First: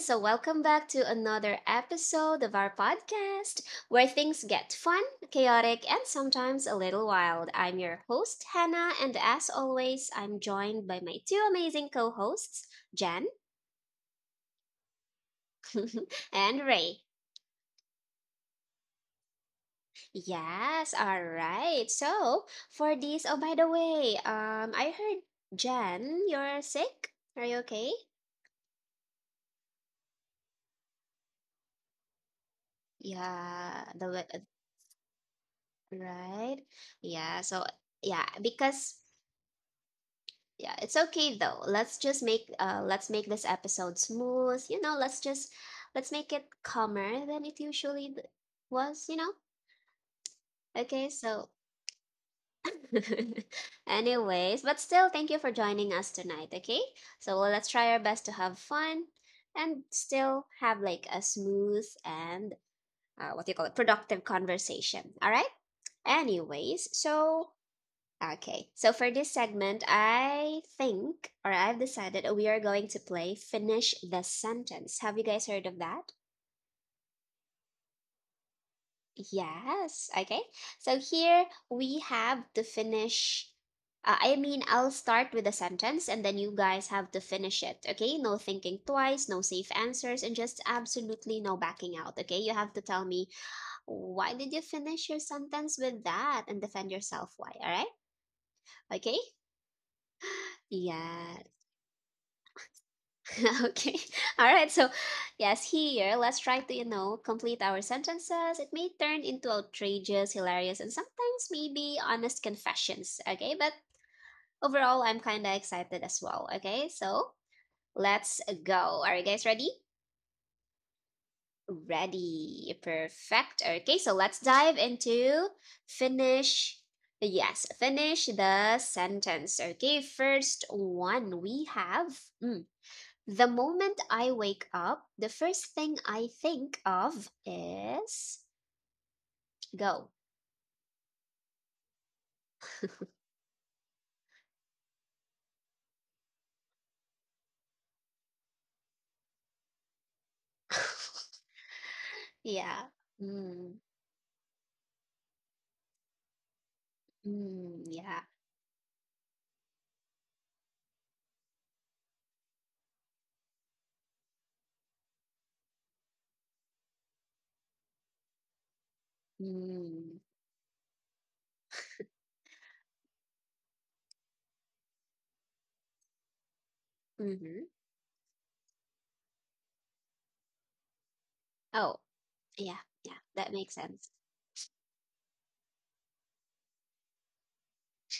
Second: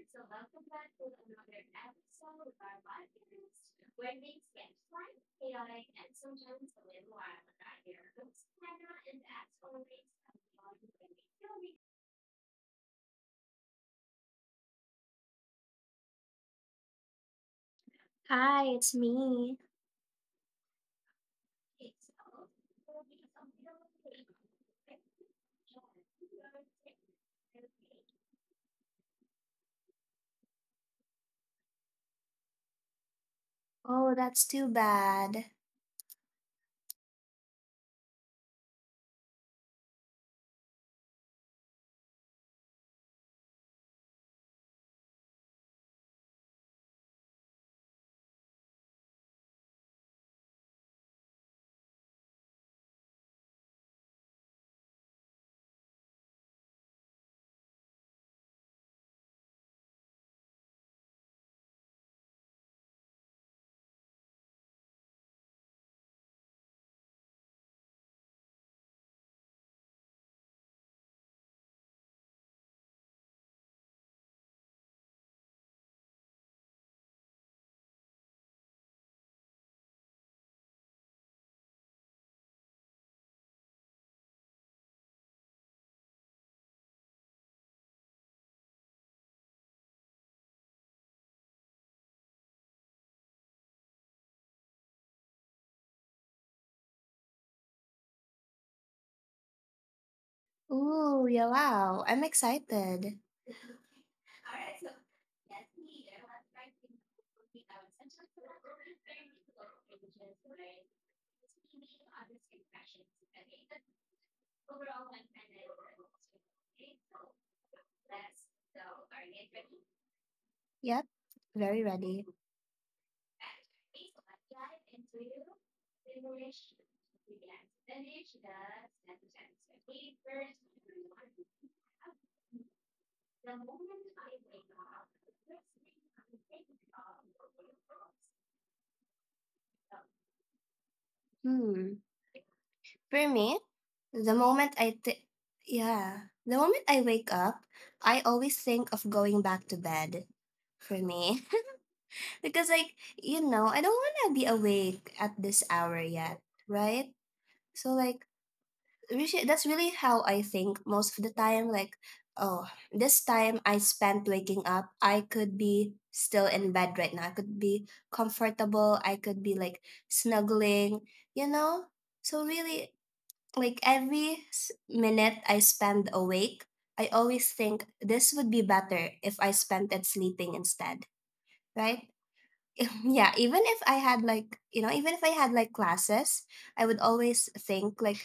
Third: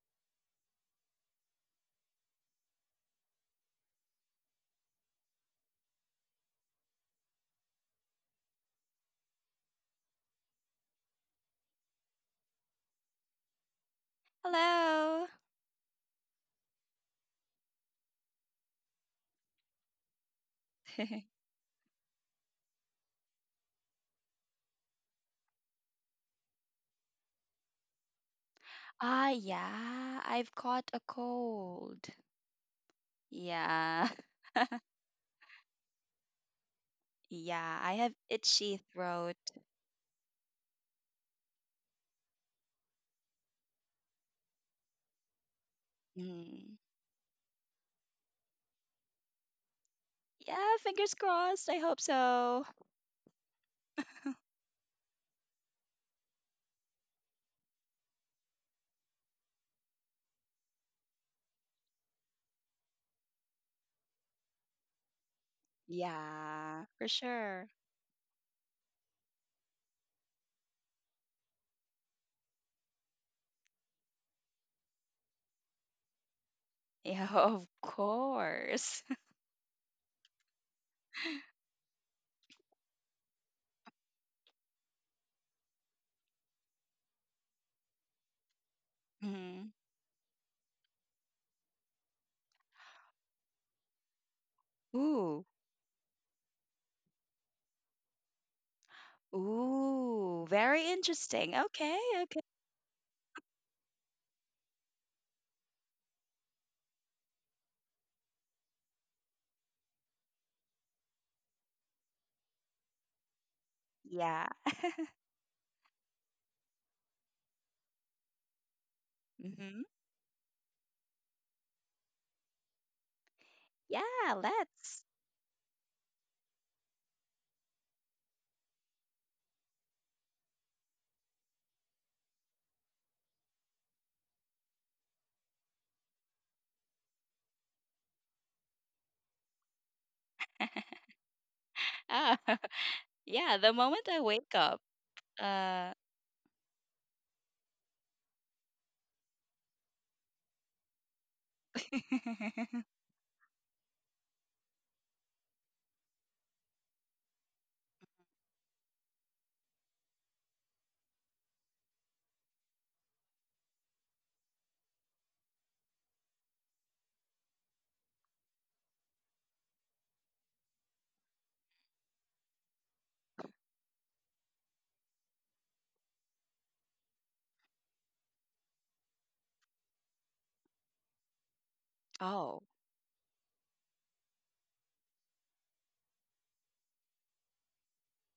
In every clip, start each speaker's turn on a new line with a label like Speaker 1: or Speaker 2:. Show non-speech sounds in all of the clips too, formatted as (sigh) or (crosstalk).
Speaker 1: So, welcome back to another episode of our podcast where things get fun, chaotic, and sometimes a little wild. I'm your host, Hannah, and as always, I'm joined by my two amazing co hosts, Jan
Speaker 2: Hello.
Speaker 1: (laughs) and Ray. Yes, all
Speaker 2: (laughs)
Speaker 1: right. So, for these, oh, by the way, I heard, Jan, you're sick. Are you okay?
Speaker 2: Ah, yeah, I've caught a cold.
Speaker 1: Yeah,
Speaker 2: Yeah. (laughs)
Speaker 1: right. Yeah. So
Speaker 2: Yeah, I have
Speaker 1: yeah,
Speaker 2: itchy
Speaker 1: because
Speaker 2: throat.
Speaker 1: yeah, it's okay though. Let's just make this episode smooth. Let's just let's make it
Speaker 2: Mm.
Speaker 1: calmer than it usually was, you know?
Speaker 2: Yeah,
Speaker 1: Okay,
Speaker 2: fingers
Speaker 1: so
Speaker 2: crossed. I hope so.
Speaker 1: (laughs)
Speaker 2: (laughs)
Speaker 1: anyways, but still thank you for joining us tonight, okay? So well, let's try our best to have fun and still have like a smooth and what do you call it, productive conversation. All right?
Speaker 2: Yeah,
Speaker 1: Anyways,
Speaker 2: for
Speaker 1: so
Speaker 2: sure.
Speaker 1: Okay, so for this segment, I think, or I've decided that we are going to play Finish the Sentence. Have you guys heard of that?
Speaker 2: Yeah, (laughs) of course. (laughs)
Speaker 1: Yes, okay. So here we have to finish. I mean, I'll start with a sentence and then you guys have to finish it, okay? No thinking twice, no
Speaker 2: Mhm.
Speaker 1: safe answers, and just absolutely no backing out, okay? You have to tell me why did you finish your
Speaker 2: Ooh,
Speaker 1: sentence with that and defend yourself why, all right? Okay?
Speaker 2: ooh, very
Speaker 1: Yes.
Speaker 2: interesting. Okay, okay.
Speaker 1: (laughs) okay. (laughs) All right. So, yes, here, let's try to complete our sentences. It may turn into outrageous, hilarious, and sometimes maybe honest confessions. Okay. But
Speaker 2: Yeah.
Speaker 1: overall, I'm kind of excited as well. Okay. So, let's go. Are you guys ready?
Speaker 2: Hmm.
Speaker 3: Yep, very ready.
Speaker 1: Ready. Perfect. Okay. So,
Speaker 2: Yeah,
Speaker 1: let's dive
Speaker 2: let's.
Speaker 1: into finish. Yes, finish the sentence. Okay. First one we have. mm, The moment I wake up, the first thing I think of is go.
Speaker 3: Hmm.
Speaker 2: Ah, (laughs)
Speaker 3: For
Speaker 2: yeah,
Speaker 3: me,
Speaker 2: the moment I
Speaker 3: the
Speaker 2: wake up.
Speaker 3: moment I th-
Speaker 2: Uh
Speaker 3: yeah, the moment I wake up, I always think of going back to bed. For me,
Speaker 1: (laughs)
Speaker 3: (laughs) because
Speaker 1: yeah.
Speaker 2: (laughs)
Speaker 3: like
Speaker 1: Mm,
Speaker 3: I don't want to be awake at this hour yet, right?
Speaker 1: mm,
Speaker 3: So like,
Speaker 1: yeah.
Speaker 3: really, that's really how I think most of the time. Like, oh, this time I spent waking up, I could be still in bed right now. I could be comfortable. I could be like
Speaker 1: Mm,
Speaker 3: snuggling, you know? So, really, like every minute I spend awake, I always
Speaker 1: mm-hmm.
Speaker 3: think this would be better if I spent it sleeping instead,
Speaker 1: Oh,
Speaker 3: right?
Speaker 2: Oh.
Speaker 1: yeah.
Speaker 3: (laughs)
Speaker 1: Yeah.
Speaker 3: yeah,
Speaker 1: That
Speaker 3: even
Speaker 1: makes
Speaker 3: if I
Speaker 1: sense.
Speaker 3: had like, you know, even if I had like classes, I would always think like,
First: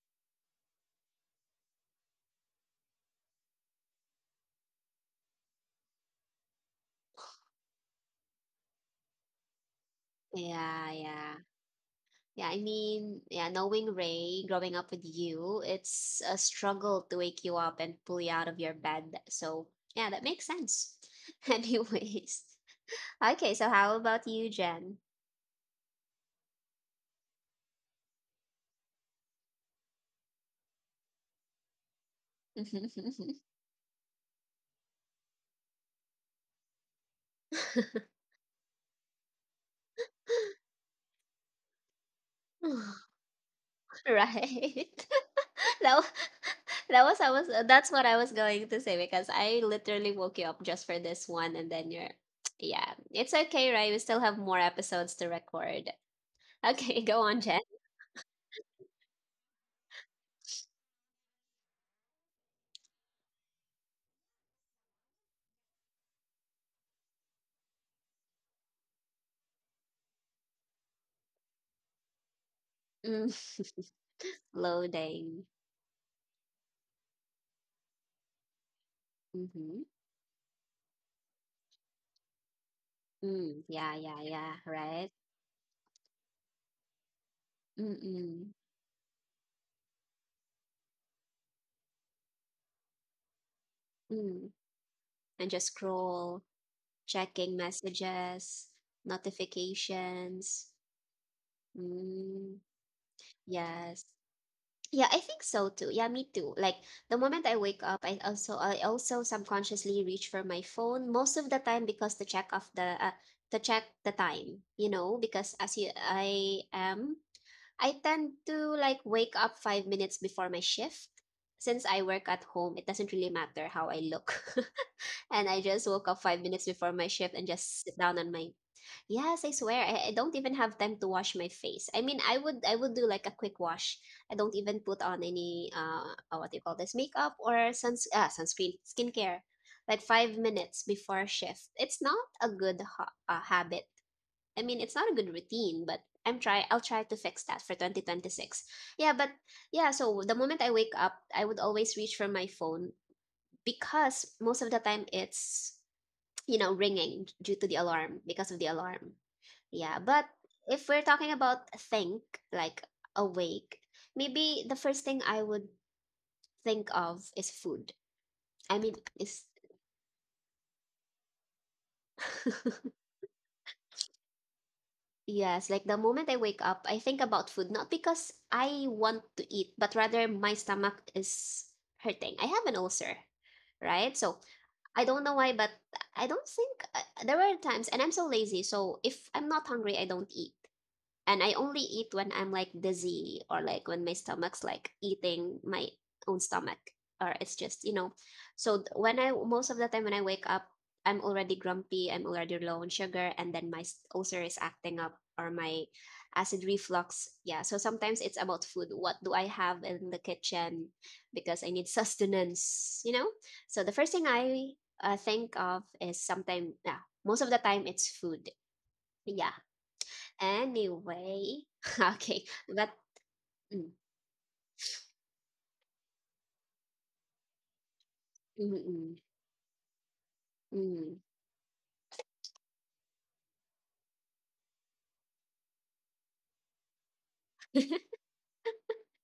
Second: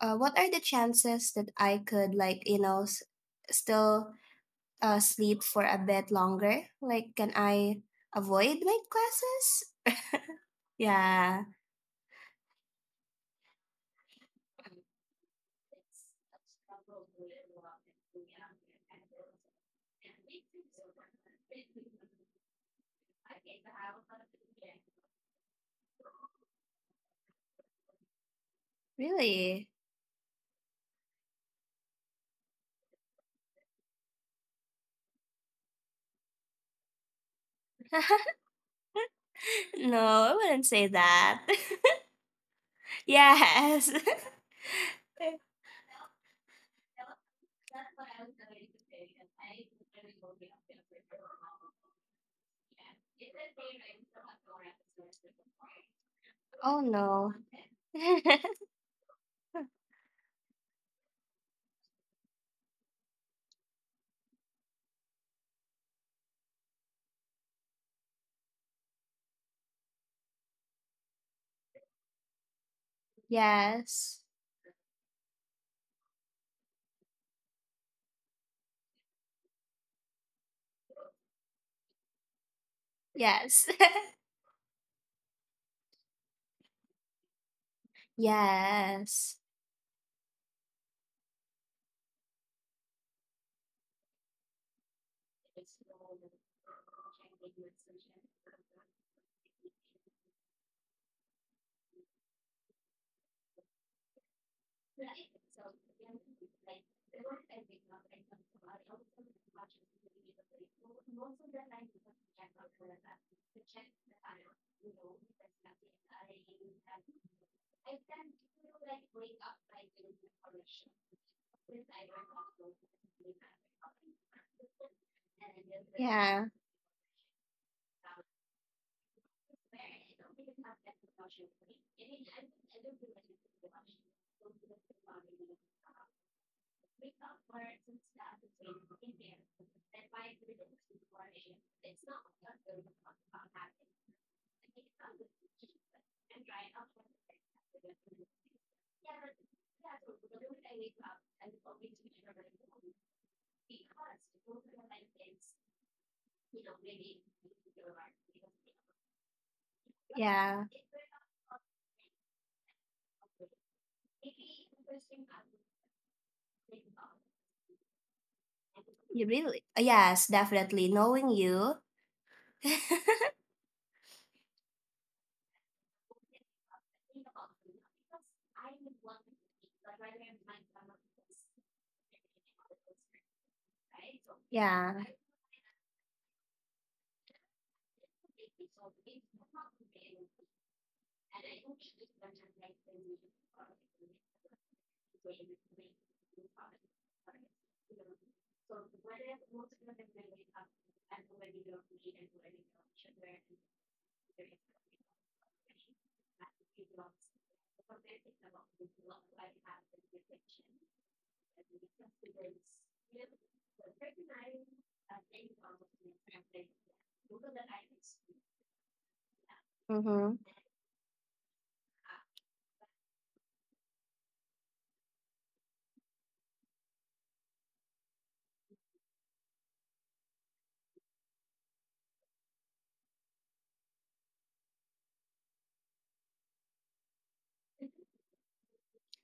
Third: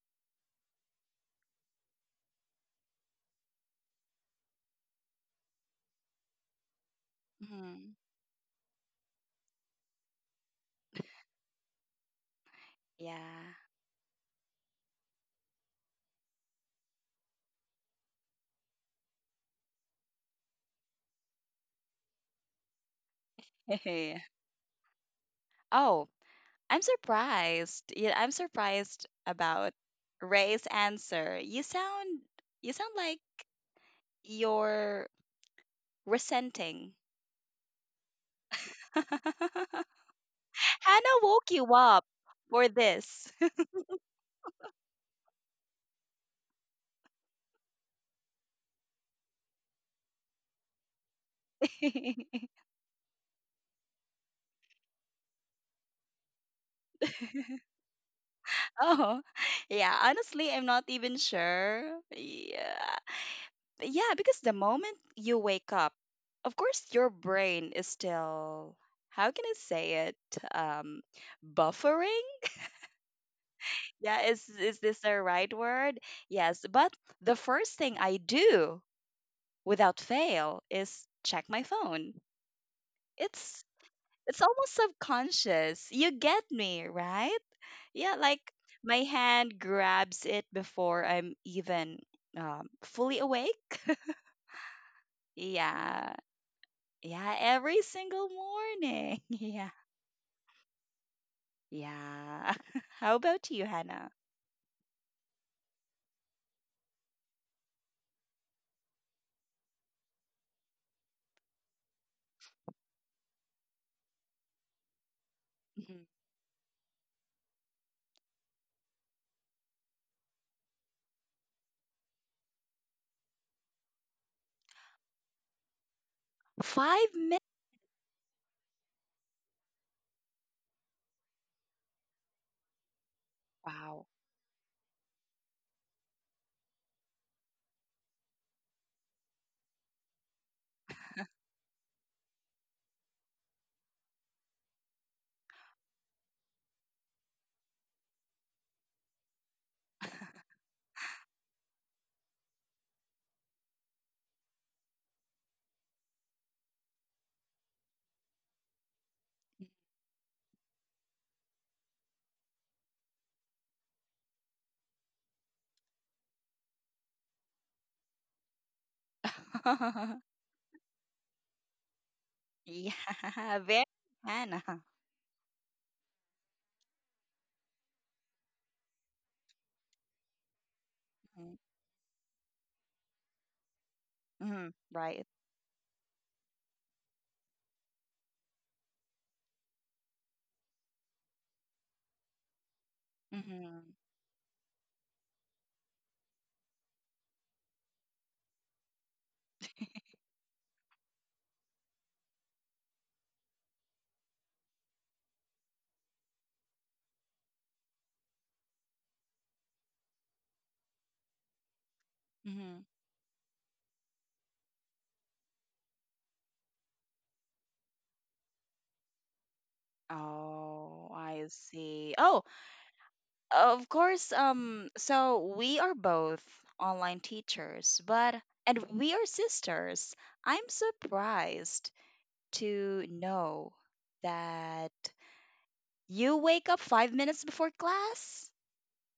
Speaker 3: what are the chances that I could like still sleep for a bit longer? Like, can I
Speaker 2: Hmm.
Speaker 3: avoid night classes?
Speaker 1: Yeah. Yeah.
Speaker 3: Yeah,
Speaker 1: Yeah. I mean, yeah,
Speaker 2: Yeah. (laughs)
Speaker 1: knowing Ray growing up with you, it's a struggle to wake you up and pull you out of your bed. So, yeah, that makes sense. (laughs) Anyways. Okay. So, how
Speaker 2: Hey.
Speaker 1: about you, Jen?
Speaker 2: Oh, I'm surprised. Yeah, I'm surprised
Speaker 3: really?
Speaker 2: about Ray's answer. You sound like you're resenting.
Speaker 3: (laughs)
Speaker 2: (laughs)
Speaker 3: no, I wouldn't say
Speaker 2: Hannah
Speaker 3: that.
Speaker 2: woke you up for
Speaker 3: (laughs)
Speaker 1: (laughs)
Speaker 2: this.
Speaker 3: yes.
Speaker 1: Right. (laughs) That wa- (laughs) that's what I was going to say, because I literally woke you up just for this one and then you're
Speaker 2: (laughs)
Speaker 1: (tsk) yeah, it's okay, right? We still have more episodes to record.
Speaker 3: (laughs) oh
Speaker 1: Okay, (laughs) go
Speaker 3: no.
Speaker 1: on, Jen.
Speaker 3: (laughs)
Speaker 2: Oh, yeah. Honestly, I'm not even sure. Yeah, yeah, because the moment you wake up, of course, your brain is still, how can I say it? Um, Buffering?
Speaker 1: Mm,
Speaker 2: Yeah,
Speaker 3: yes.
Speaker 2: is this the
Speaker 1: loading.
Speaker 2: right word? Yes, but the first thing I do
Speaker 1: Mm-hmm.
Speaker 2: without fail is check my phone. It's
Speaker 1: Mm,
Speaker 3: Yes. (laughs)
Speaker 1: yeah, yeah,
Speaker 2: it's
Speaker 1: yeah,
Speaker 2: almost
Speaker 1: right?
Speaker 2: subconscious. You get me, right? Yeah, like
Speaker 1: Mm-mm.
Speaker 2: my
Speaker 3: Yes.
Speaker 2: hand grabs it before I'm even fully awake. (laughs)
Speaker 1: Mm. And just
Speaker 2: Yeah,
Speaker 1: scroll,
Speaker 2: yeah,
Speaker 1: checking
Speaker 2: every single
Speaker 1: messages,
Speaker 2: morning. (laughs) Yeah.
Speaker 1: notifications.
Speaker 2: Yeah.
Speaker 1: Mm,
Speaker 2: (laughs) How about you,
Speaker 1: yes.
Speaker 2: Hannah?
Speaker 1: Yeah, I think so too. Yeah, me too. Like, the moment I wake up, I also subconsciously reach for my phone most of the time, because to check the time, because as you
Speaker 2: Mhm.
Speaker 1: I am, I tend to like wake up 5 minutes before my shift. Since I work at home, it doesn't really matter how I look. (laughs) And I just woke up five
Speaker 3: Yeah.
Speaker 1: minutes before my
Speaker 2: Five
Speaker 1: shift
Speaker 2: minutes.
Speaker 1: and just sit down on my. Yes, I swear. I don't even have time to wash my face. I mean, I would do like a quick wash.
Speaker 2: Wow.
Speaker 1: I don't even put on any what do you call this, makeup or sunscreen, skincare, like 5 minutes before shift. It's not a good ha habit. I mean, it's not a good routine, but I'll try to fix that for 2026. Yeah, but yeah, so the moment I wake up, I would always reach for my phone because most of the time it's ringing due to the alarm because of the alarm, yeah, but
Speaker 3: Yeah.
Speaker 1: if we're talking about think, like awake, maybe the first thing I would think of is food. I mean,
Speaker 3: You
Speaker 1: is.
Speaker 3: really? Yes,
Speaker 2: (laughs)
Speaker 3: definitely. Knowing you. (laughs)
Speaker 1: (laughs)
Speaker 2: Yeah, very Hannah.
Speaker 1: yes, like the moment I wake up, I think about food, not because I want to eat, but rather my stomach
Speaker 2: Mhm.
Speaker 1: is hurting. I have an ulcer, right? So
Speaker 2: Mhm,
Speaker 3: Yeah.
Speaker 1: I don't
Speaker 2: right.
Speaker 1: know why, but I don't think there were times, and I'm so lazy. So if I'm not hungry, I don't eat. And I only eat when I'm like dizzy, or like
Speaker 2: Hmm.
Speaker 1: when my stomach's like eating my own stomach, or it's just so when I most of the time when I wake up, I'm already grumpy, I'm already low on sugar, and then my ulcer is acting up, or my acid reflux, yeah. So sometimes it's about food, what do I have in the kitchen, because I need (laughs)
Speaker 2: Hmm.
Speaker 1: sustenance, you know? So the first thing I think of is, sometimes, yeah, most of the time it's food, yeah.
Speaker 3: Mm-hmm.
Speaker 2: Oh, I
Speaker 1: Anyway, (laughs)
Speaker 2: see.
Speaker 1: okay,
Speaker 2: Oh,
Speaker 1: but mm,
Speaker 2: of course. So we are both online teachers, but and
Speaker 1: mm,
Speaker 2: we are sisters. I'm
Speaker 1: mm, mm.
Speaker 2: surprised to know that you wake up 5 minutes before class?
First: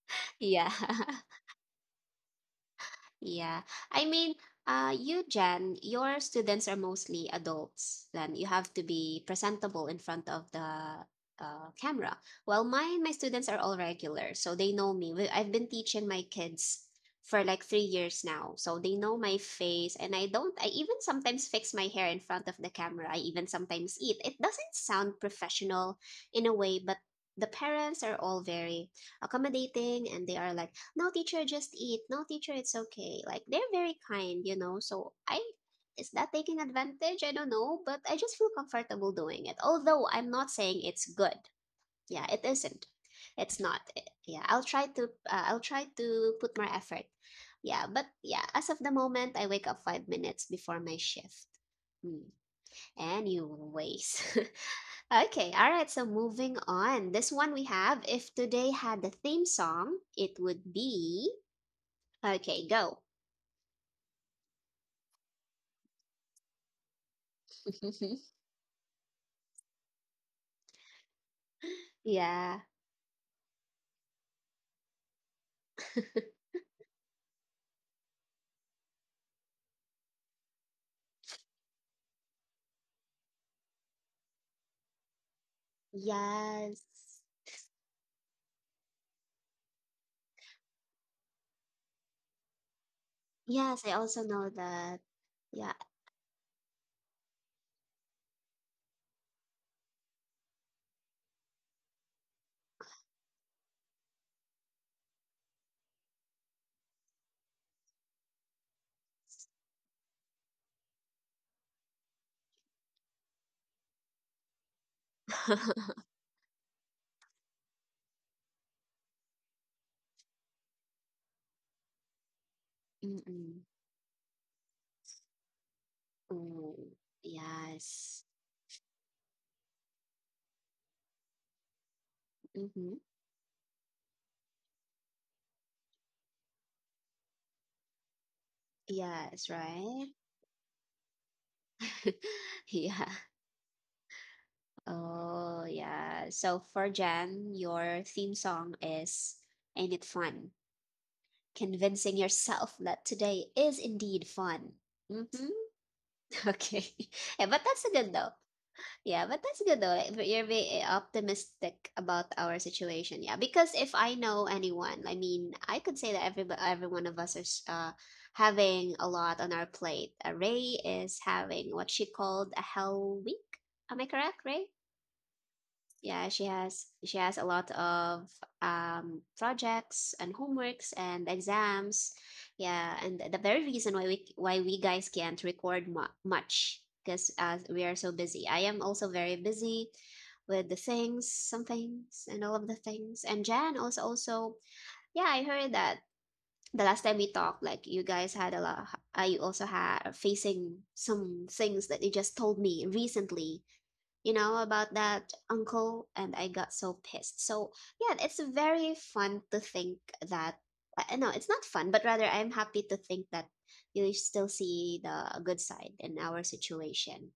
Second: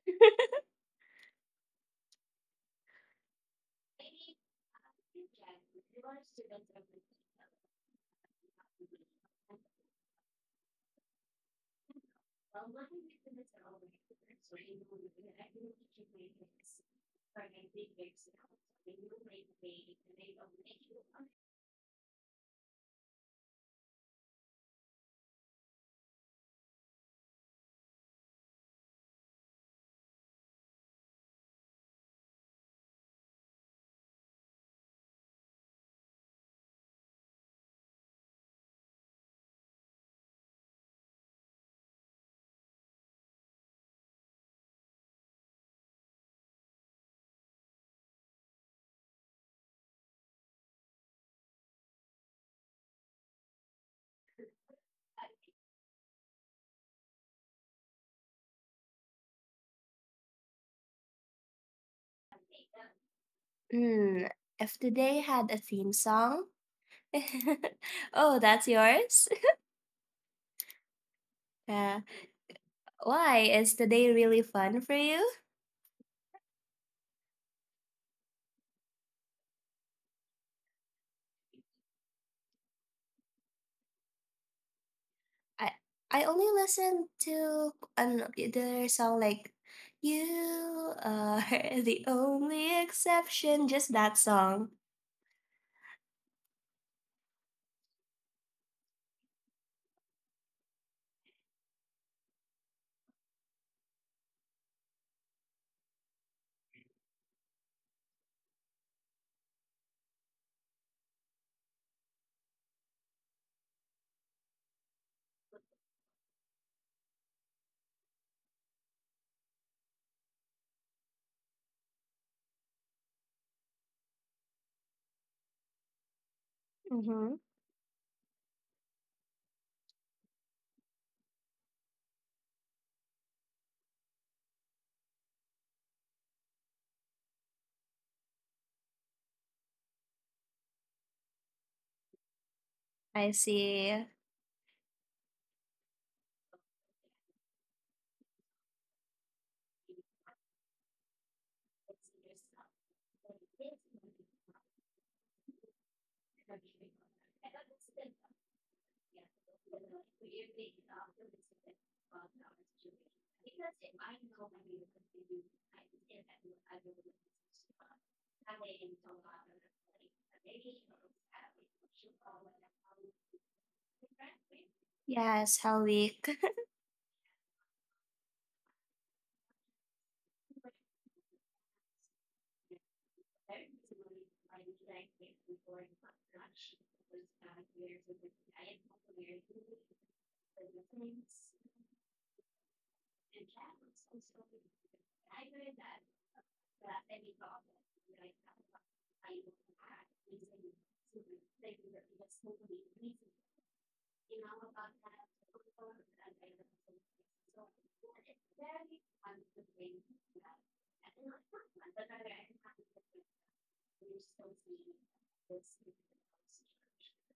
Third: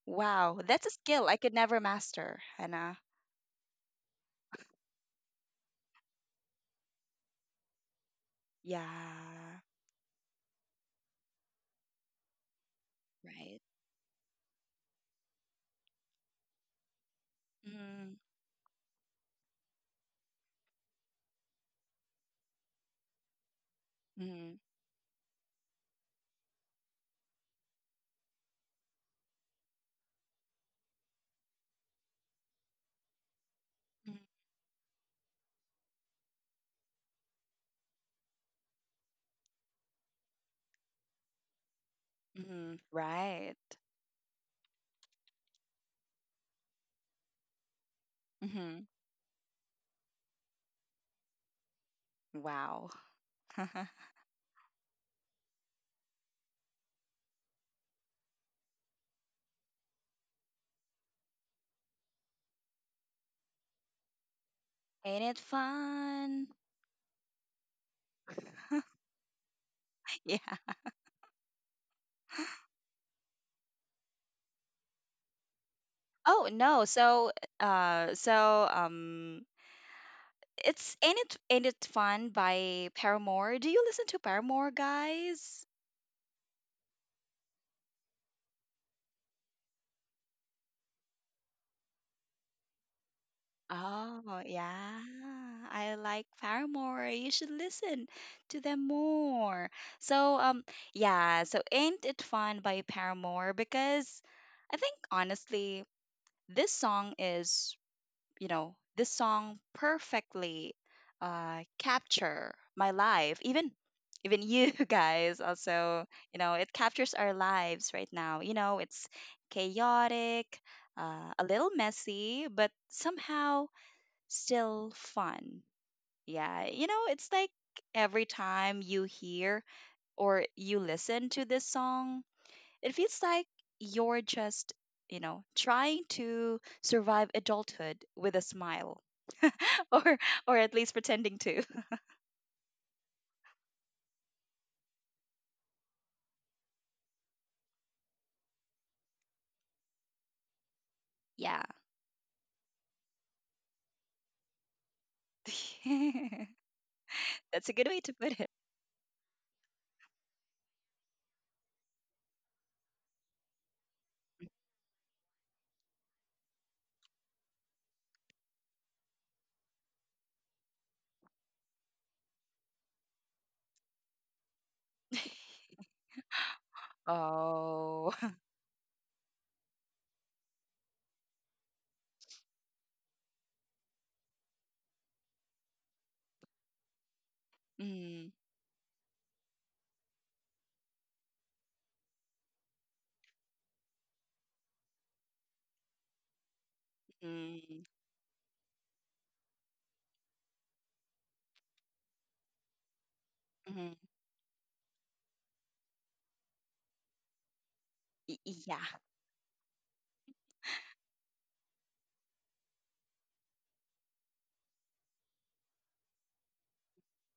Speaker 2: Wow,
Speaker 1: (laughs) yeah.
Speaker 2: that's a skill I could never master, Hannah.
Speaker 1: Yeah. I mean, you, Jen, your students are mostly adults. Then you have to be
Speaker 2: Yeah,
Speaker 1: presentable in front of the camera. Well, my students are
Speaker 2: right.
Speaker 1: all regular, so they know me. I've been teaching my kids for like three
Speaker 2: Mm,
Speaker 1: years now, so they know my face. And I don't, I even sometimes fix my hair in front of the camera. I even sometimes eat. It
Speaker 2: mm,
Speaker 1: doesn't sound professional in a way, but the parents are all very accommodating, and they are like, no teacher, just eat, no teacher, it's okay, like they're very
Speaker 2: mm,
Speaker 1: kind, so I is that taking advantage? I don't know, but I just feel comfortable doing it, although I'm not saying it's good. Yeah, it
Speaker 2: mm,
Speaker 1: isn't.
Speaker 2: right.
Speaker 1: It's not yeah, I'll try to put more effort. Yeah, but yeah, as of
Speaker 2: Hmm.
Speaker 1: the moment, I wake up 5 minutes before my shift. Mm.
Speaker 2: Wow. (laughs)
Speaker 1: Anyways, (laughs) okay, all right, so moving on. This one we have, if today had a theme song, it would be. Okay, go.
Speaker 3: Mm, if the day
Speaker 2: Ain't it
Speaker 3: had a theme song.
Speaker 2: fun?
Speaker 3: (laughs)
Speaker 1: (laughs)
Speaker 3: oh, that's yours? (laughs)
Speaker 2: (laughs) Yeah.
Speaker 3: Uh,
Speaker 1: yeah.
Speaker 3: why? Is today really fun for you?
Speaker 2: Oh no. So, it's Ain't It Fun by Paramore. Do you listen to Paramore, guys?
Speaker 3: I I only
Speaker 1: Yes.
Speaker 3: listen to an their song like You Are (laughs) the Only Exception,
Speaker 1: Yes,
Speaker 3: just
Speaker 1: I
Speaker 3: that
Speaker 1: also
Speaker 2: Oh,
Speaker 1: know
Speaker 3: song.
Speaker 2: yeah.
Speaker 1: that. Yeah.
Speaker 2: I like Paramore. You should listen to them more. So, yeah, so Ain't It Fun by Paramore because I think honestly, this song is, this song perfectly capture my life. Even you (laughs) guys
Speaker 1: (laughs)
Speaker 2: also, you know, it captures our lives right now. You know, it's chaotic, a little messy, but
Speaker 1: Mm-mm.
Speaker 2: somehow still fun. Yeah, you
Speaker 1: Ooh,
Speaker 2: know, it's
Speaker 3: Mm-hmm.
Speaker 2: like every
Speaker 1: yes.
Speaker 2: time you hear or you listen to this song, it
Speaker 1: Mm-hmm.
Speaker 2: feels like you're just, you know, trying to survive adulthood with a smile
Speaker 1: Yes,
Speaker 2: (laughs) or
Speaker 1: right?
Speaker 2: or at least pretending to. (laughs)
Speaker 1: (laughs) Yeah.
Speaker 3: I see.
Speaker 1: Oh, yeah. So for Jan, your theme song is Ain't It Fun?
Speaker 2: Yeah.
Speaker 1: Convincing yourself that today is indeed fun. Mm-hmm. (laughs)
Speaker 2: (laughs)
Speaker 1: Okay. (laughs) Yeah, but
Speaker 2: That's a good
Speaker 1: that's a
Speaker 2: way to
Speaker 1: good though.
Speaker 2: put it.
Speaker 1: Yeah, but that's good though. Like, but you're very optimistic about our situation. Yeah, because if I know anyone, I mean, I could say that every one of us is having a lot on our plate. Ray is having what she called a hell week. Am I correct, Ray?
Speaker 2: (laughs)
Speaker 3: Yes, how
Speaker 1: Yeah,
Speaker 3: weak.
Speaker 1: she has a lot
Speaker 2: Oh.
Speaker 1: of
Speaker 2: (laughs)
Speaker 1: projects and homeworks and exams. Yeah, and the very reason why we guys can't record much, because we are so
Speaker 2: Mm,
Speaker 1: busy. I am also very busy with the things, some things, and all of the things. And Jan also, yeah, I heard that the last time we talked,
Speaker 2: mm,
Speaker 1: like you guys had a lot. You also had facing some things that you just told me recently,
Speaker 2: mm.
Speaker 1: about that uncle, and I got so pissed. So, yeah,
Speaker 2: Y-
Speaker 1: it's
Speaker 2: Yeah.
Speaker 1: very fun to think that. No, it's not fun, but rather I'm happy to think that you still see the good side in our situation.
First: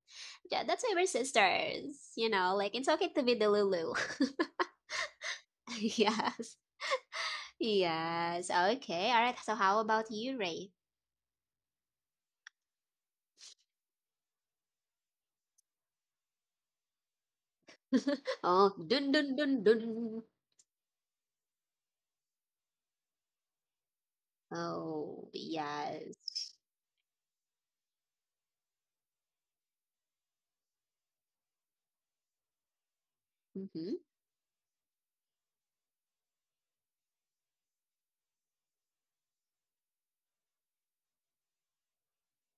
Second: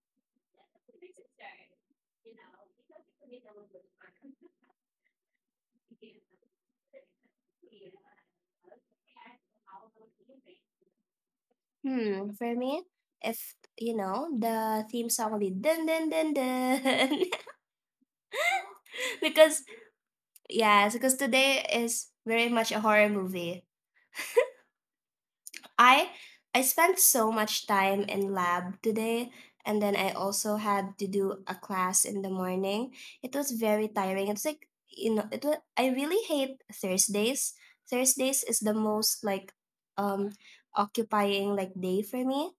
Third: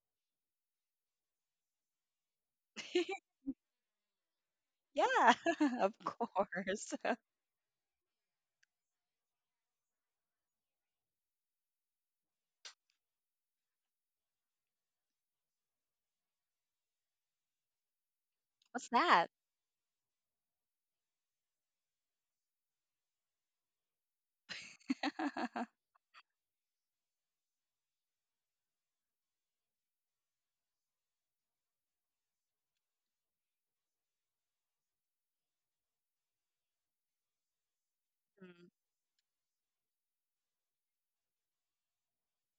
Speaker 1: Yeah, that's why we're sisters, like it's okay to
Speaker 2: (laughs)
Speaker 1: be the Lulu.
Speaker 2: Yeah,
Speaker 1: (laughs)
Speaker 2: (laughs) of
Speaker 1: yes,
Speaker 2: course. (laughs)
Speaker 1: yes, okay, all right. So, how about you, Ray?
Speaker 3: For me, if you know the theme song will be dun dun dun dun
Speaker 1: (laughs) oh,
Speaker 2: What's
Speaker 1: dun
Speaker 3: (laughs)
Speaker 2: that?
Speaker 1: dun
Speaker 3: because
Speaker 1: dun dun.
Speaker 3: yes, because today is very much a horror movie.
Speaker 1: Oh,
Speaker 2: (laughs)
Speaker 3: I
Speaker 1: yes.
Speaker 3: I spent so much time in lab today and then I also had to do a class in the morning. It was very
Speaker 1: Mm-hmm.
Speaker 3: tiring. It's like, I really hate Thursdays. Thursdays is the most like um occupying like day for me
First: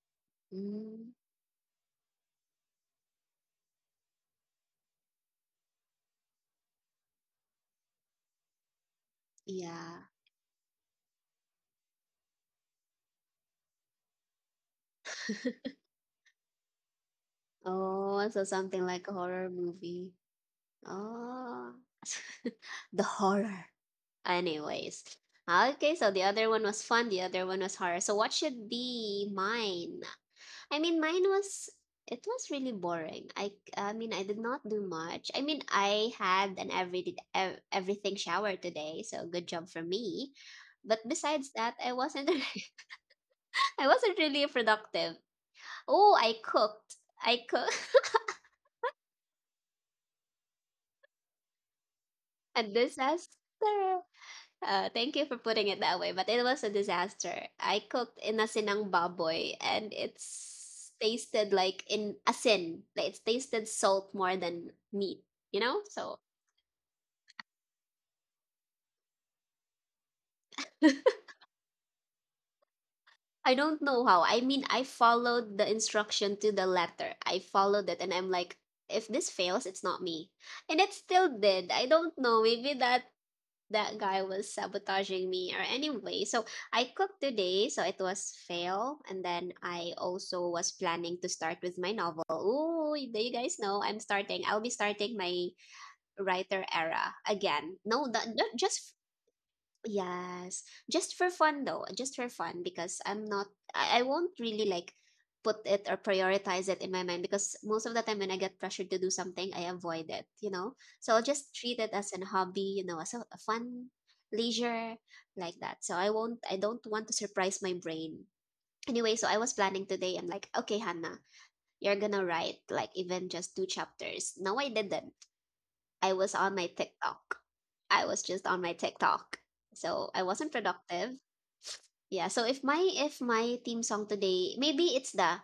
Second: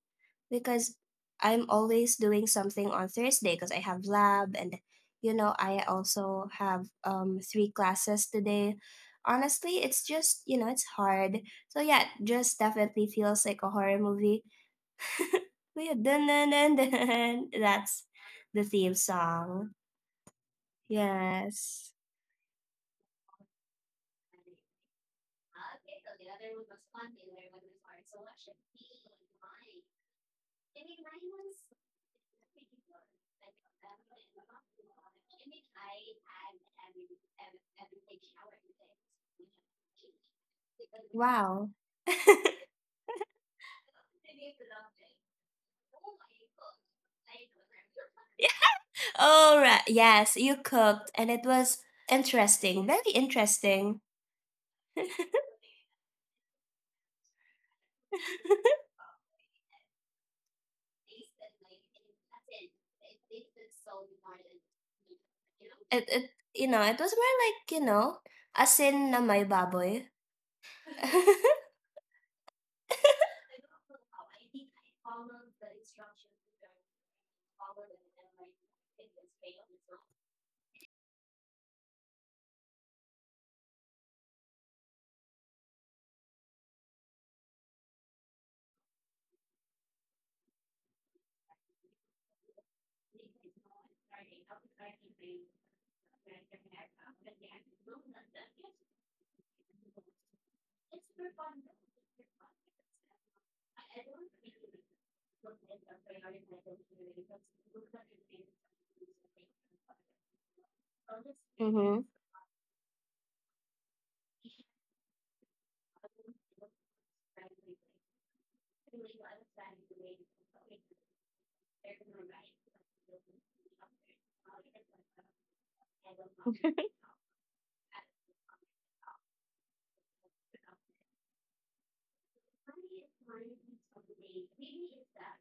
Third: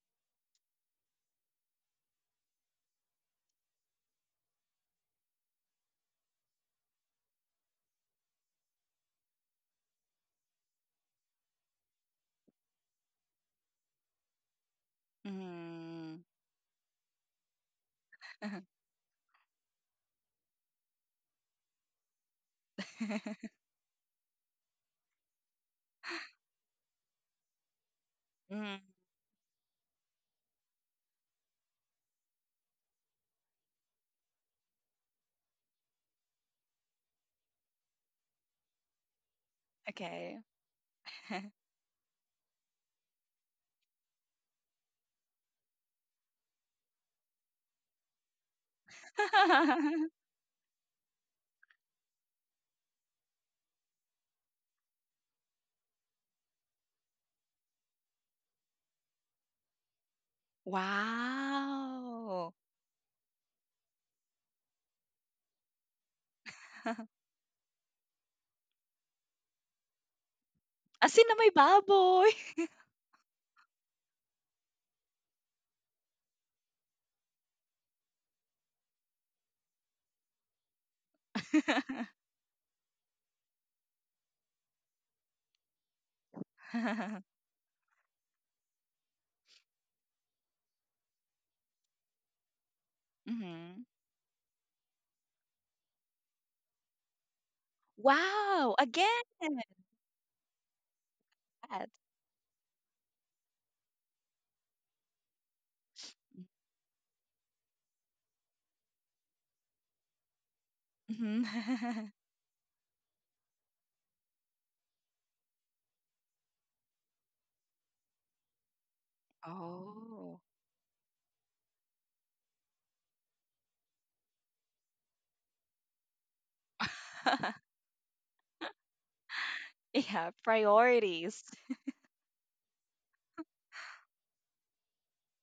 Speaker 3: because
Speaker 1: Mm,
Speaker 3: I'm always doing something on Thursday because I have lab and I also have three classes today. Honestly, it's
Speaker 1: yeah.
Speaker 3: just it's hard. So yeah, it just definitely feels like a horror movie.
Speaker 2: Mm.
Speaker 3: Dun- dun- dun- (laughs) dun. That's
Speaker 1: Oh,
Speaker 2: (laughs)
Speaker 1: so
Speaker 2: uh
Speaker 3: the
Speaker 1: something
Speaker 3: theme
Speaker 1: like a horror
Speaker 3: song.
Speaker 1: movie. Oh,
Speaker 3: Yes.
Speaker 1: (laughs) the horror. Anyways, okay. So the other one was fun. The other one was horror. So what should
Speaker 2: Mm,
Speaker 1: be mine? I mean, mine was it was really boring. I mean, I did not do much. I mean, I had an everything shower today, so good job for
Speaker 2: okay.
Speaker 1: me. But besides
Speaker 3: Wow.
Speaker 1: that, I wasn't
Speaker 3: (laughs)
Speaker 1: (laughs) I wasn't really productive. Oh, I cooked. I cooked.
Speaker 3: Oh right.
Speaker 2: (laughs)
Speaker 3: Yes, you cooked and it was
Speaker 1: (laughs) A
Speaker 3: interesting. Very
Speaker 1: disaster.
Speaker 3: interesting.
Speaker 1: Thank you for putting it that way, but it was a disaster. I cooked in
Speaker 3: (laughs)
Speaker 1: asinang baboy and it's tasted like in
Speaker 2: Wow.
Speaker 1: asin. Like, it tasted salt more than meat, you know?
Speaker 3: It
Speaker 1: So
Speaker 3: it it was
Speaker 2: (laughs)
Speaker 3: more like, asin na may baboy.
Speaker 2: Asin
Speaker 1: (laughs)
Speaker 2: na may
Speaker 3: (laughs)
Speaker 2: baboy.
Speaker 1: I don't know how. I mean, I followed the instruction to the letter. I followed it and I'm like, if this fails, it's not me. And it still did. I
Speaker 2: (laughs)
Speaker 1: don't know. Maybe that guy was sabotaging me, or anyway, so I cooked today, so it was fail, and then I also was planning to start with my novel. Oh, do you guys
Speaker 2: Mhm.
Speaker 1: know, I'll be starting my writer era again? No, that,
Speaker 2: Wow,
Speaker 1: just.
Speaker 2: again.
Speaker 1: Yes, just for fun
Speaker 2: That.
Speaker 1: though, just for fun, because I'm not. I won't really like put it or prioritize it in my mind, because most of the time when I get pressured to do something, I avoid it, you know? So I'll
Speaker 2: Mhm.
Speaker 1: just treat it
Speaker 2: (laughs)
Speaker 1: as an hobby, as a fun leisure like that. So I don't want to surprise my brain. Anyway, so I was planning today, I'm
Speaker 2: Oh.
Speaker 1: like, okay, Hannah, you're gonna write like even just two chapters. No, I didn't. I was on my TikTok.
Speaker 2: (laughs)
Speaker 1: I was just on my TikTok. So I
Speaker 2: Yeah,
Speaker 1: wasn't productive.
Speaker 2: priorities.
Speaker 1: Yeah. So if my theme song today, maybe it's the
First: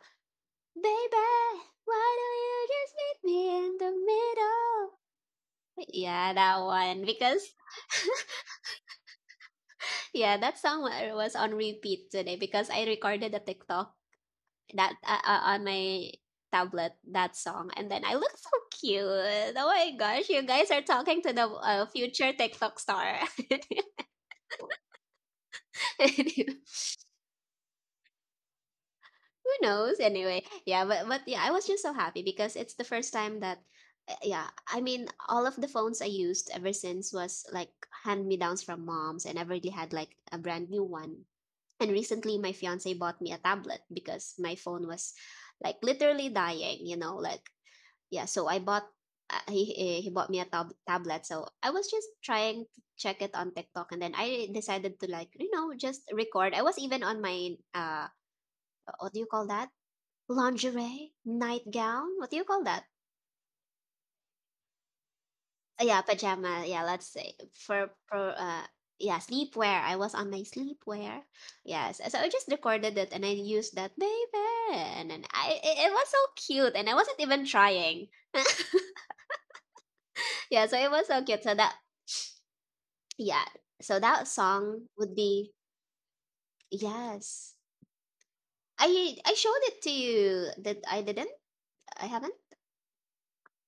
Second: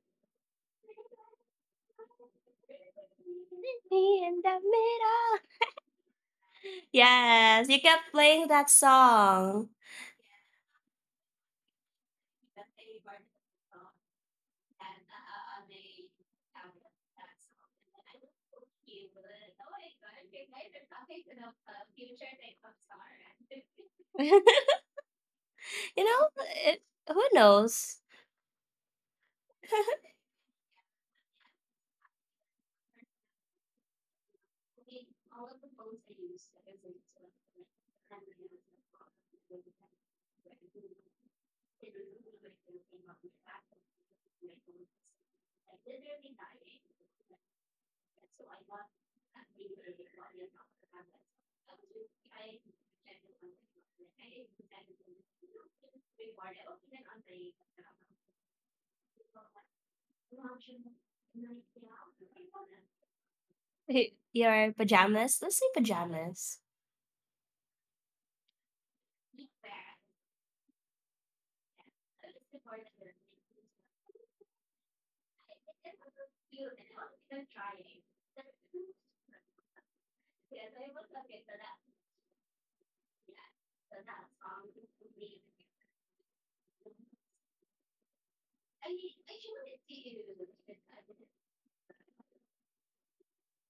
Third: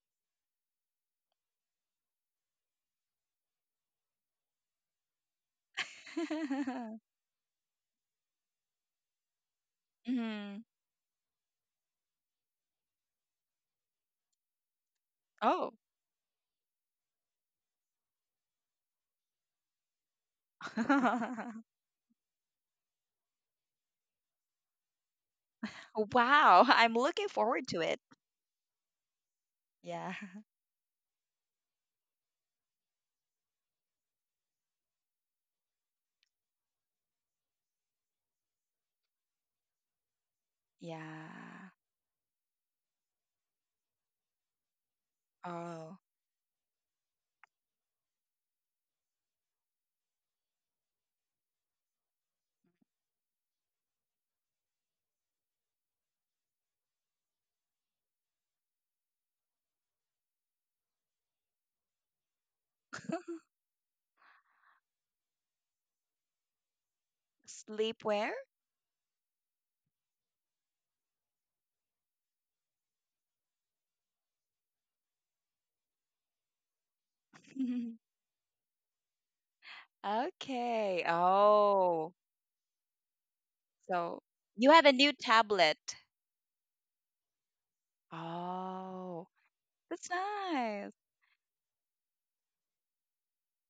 Speaker 1: baby, why do you just meet me in the
Speaker 3: Me in the
Speaker 1: middle?
Speaker 3: middle.
Speaker 1: Yeah, that
Speaker 2: (laughs)
Speaker 1: one. Because
Speaker 3: Yes, you kept playing that song.
Speaker 1: yeah, that
Speaker 2: Mhm.
Speaker 1: song was on repeat today because I recorded a TikTok that on
Speaker 2: Oh.
Speaker 1: my tablet that song, and then I look so cute. Oh my gosh, you guys are talking to the
Speaker 2: (laughs)
Speaker 1: future TikTok star.
Speaker 3: (laughs) you know,
Speaker 2: Wow,
Speaker 3: it,
Speaker 2: I'm
Speaker 1: (laughs)
Speaker 3: who
Speaker 2: looking forward to
Speaker 3: knows?
Speaker 2: it.
Speaker 1: Who knows
Speaker 2: Yeah.
Speaker 3: (laughs)
Speaker 2: (laughs)
Speaker 1: anyway, yeah, but yeah, I was just so happy because it's the first time that yeah, I mean, all of the phones I used ever since was like hand me downs from moms, and I already had like a brand new one.
Speaker 2: Yeah.
Speaker 1: And recently my fiance bought me a tablet because my phone was like
Speaker 2: Oh.
Speaker 1: literally dying, you know, like yeah, so I bought he bought me a tablet, so I was just trying to check it on TikTok and then I decided to like, you know, just record. I was even on my what do you call that? Lingerie, nightgown, what do you call that?
Speaker 2: (laughs)
Speaker 3: Your pajamas. Let's say
Speaker 1: Yeah,
Speaker 3: pajamas.
Speaker 1: pajama. Yeah, let's say for
Speaker 2: Sleepwear?
Speaker 1: for uh yeah, sleepwear. I was on my sleepwear. Yes, so I just recorded it and I used that baby, and then it was so cute, and I wasn't even trying.
Speaker 2: (laughs)
Speaker 1: (laughs) Yeah, so it
Speaker 2: Okay.
Speaker 1: was so cute. So that
Speaker 2: Oh,
Speaker 1: yeah, so
Speaker 2: so
Speaker 1: that
Speaker 2: you
Speaker 1: song
Speaker 2: have a new
Speaker 1: would be,
Speaker 2: tablet.
Speaker 1: yes.
Speaker 2: Oh,
Speaker 1: I showed it to
Speaker 2: that's
Speaker 1: you. That
Speaker 2: nice.
Speaker 1: I didn't? I haven't.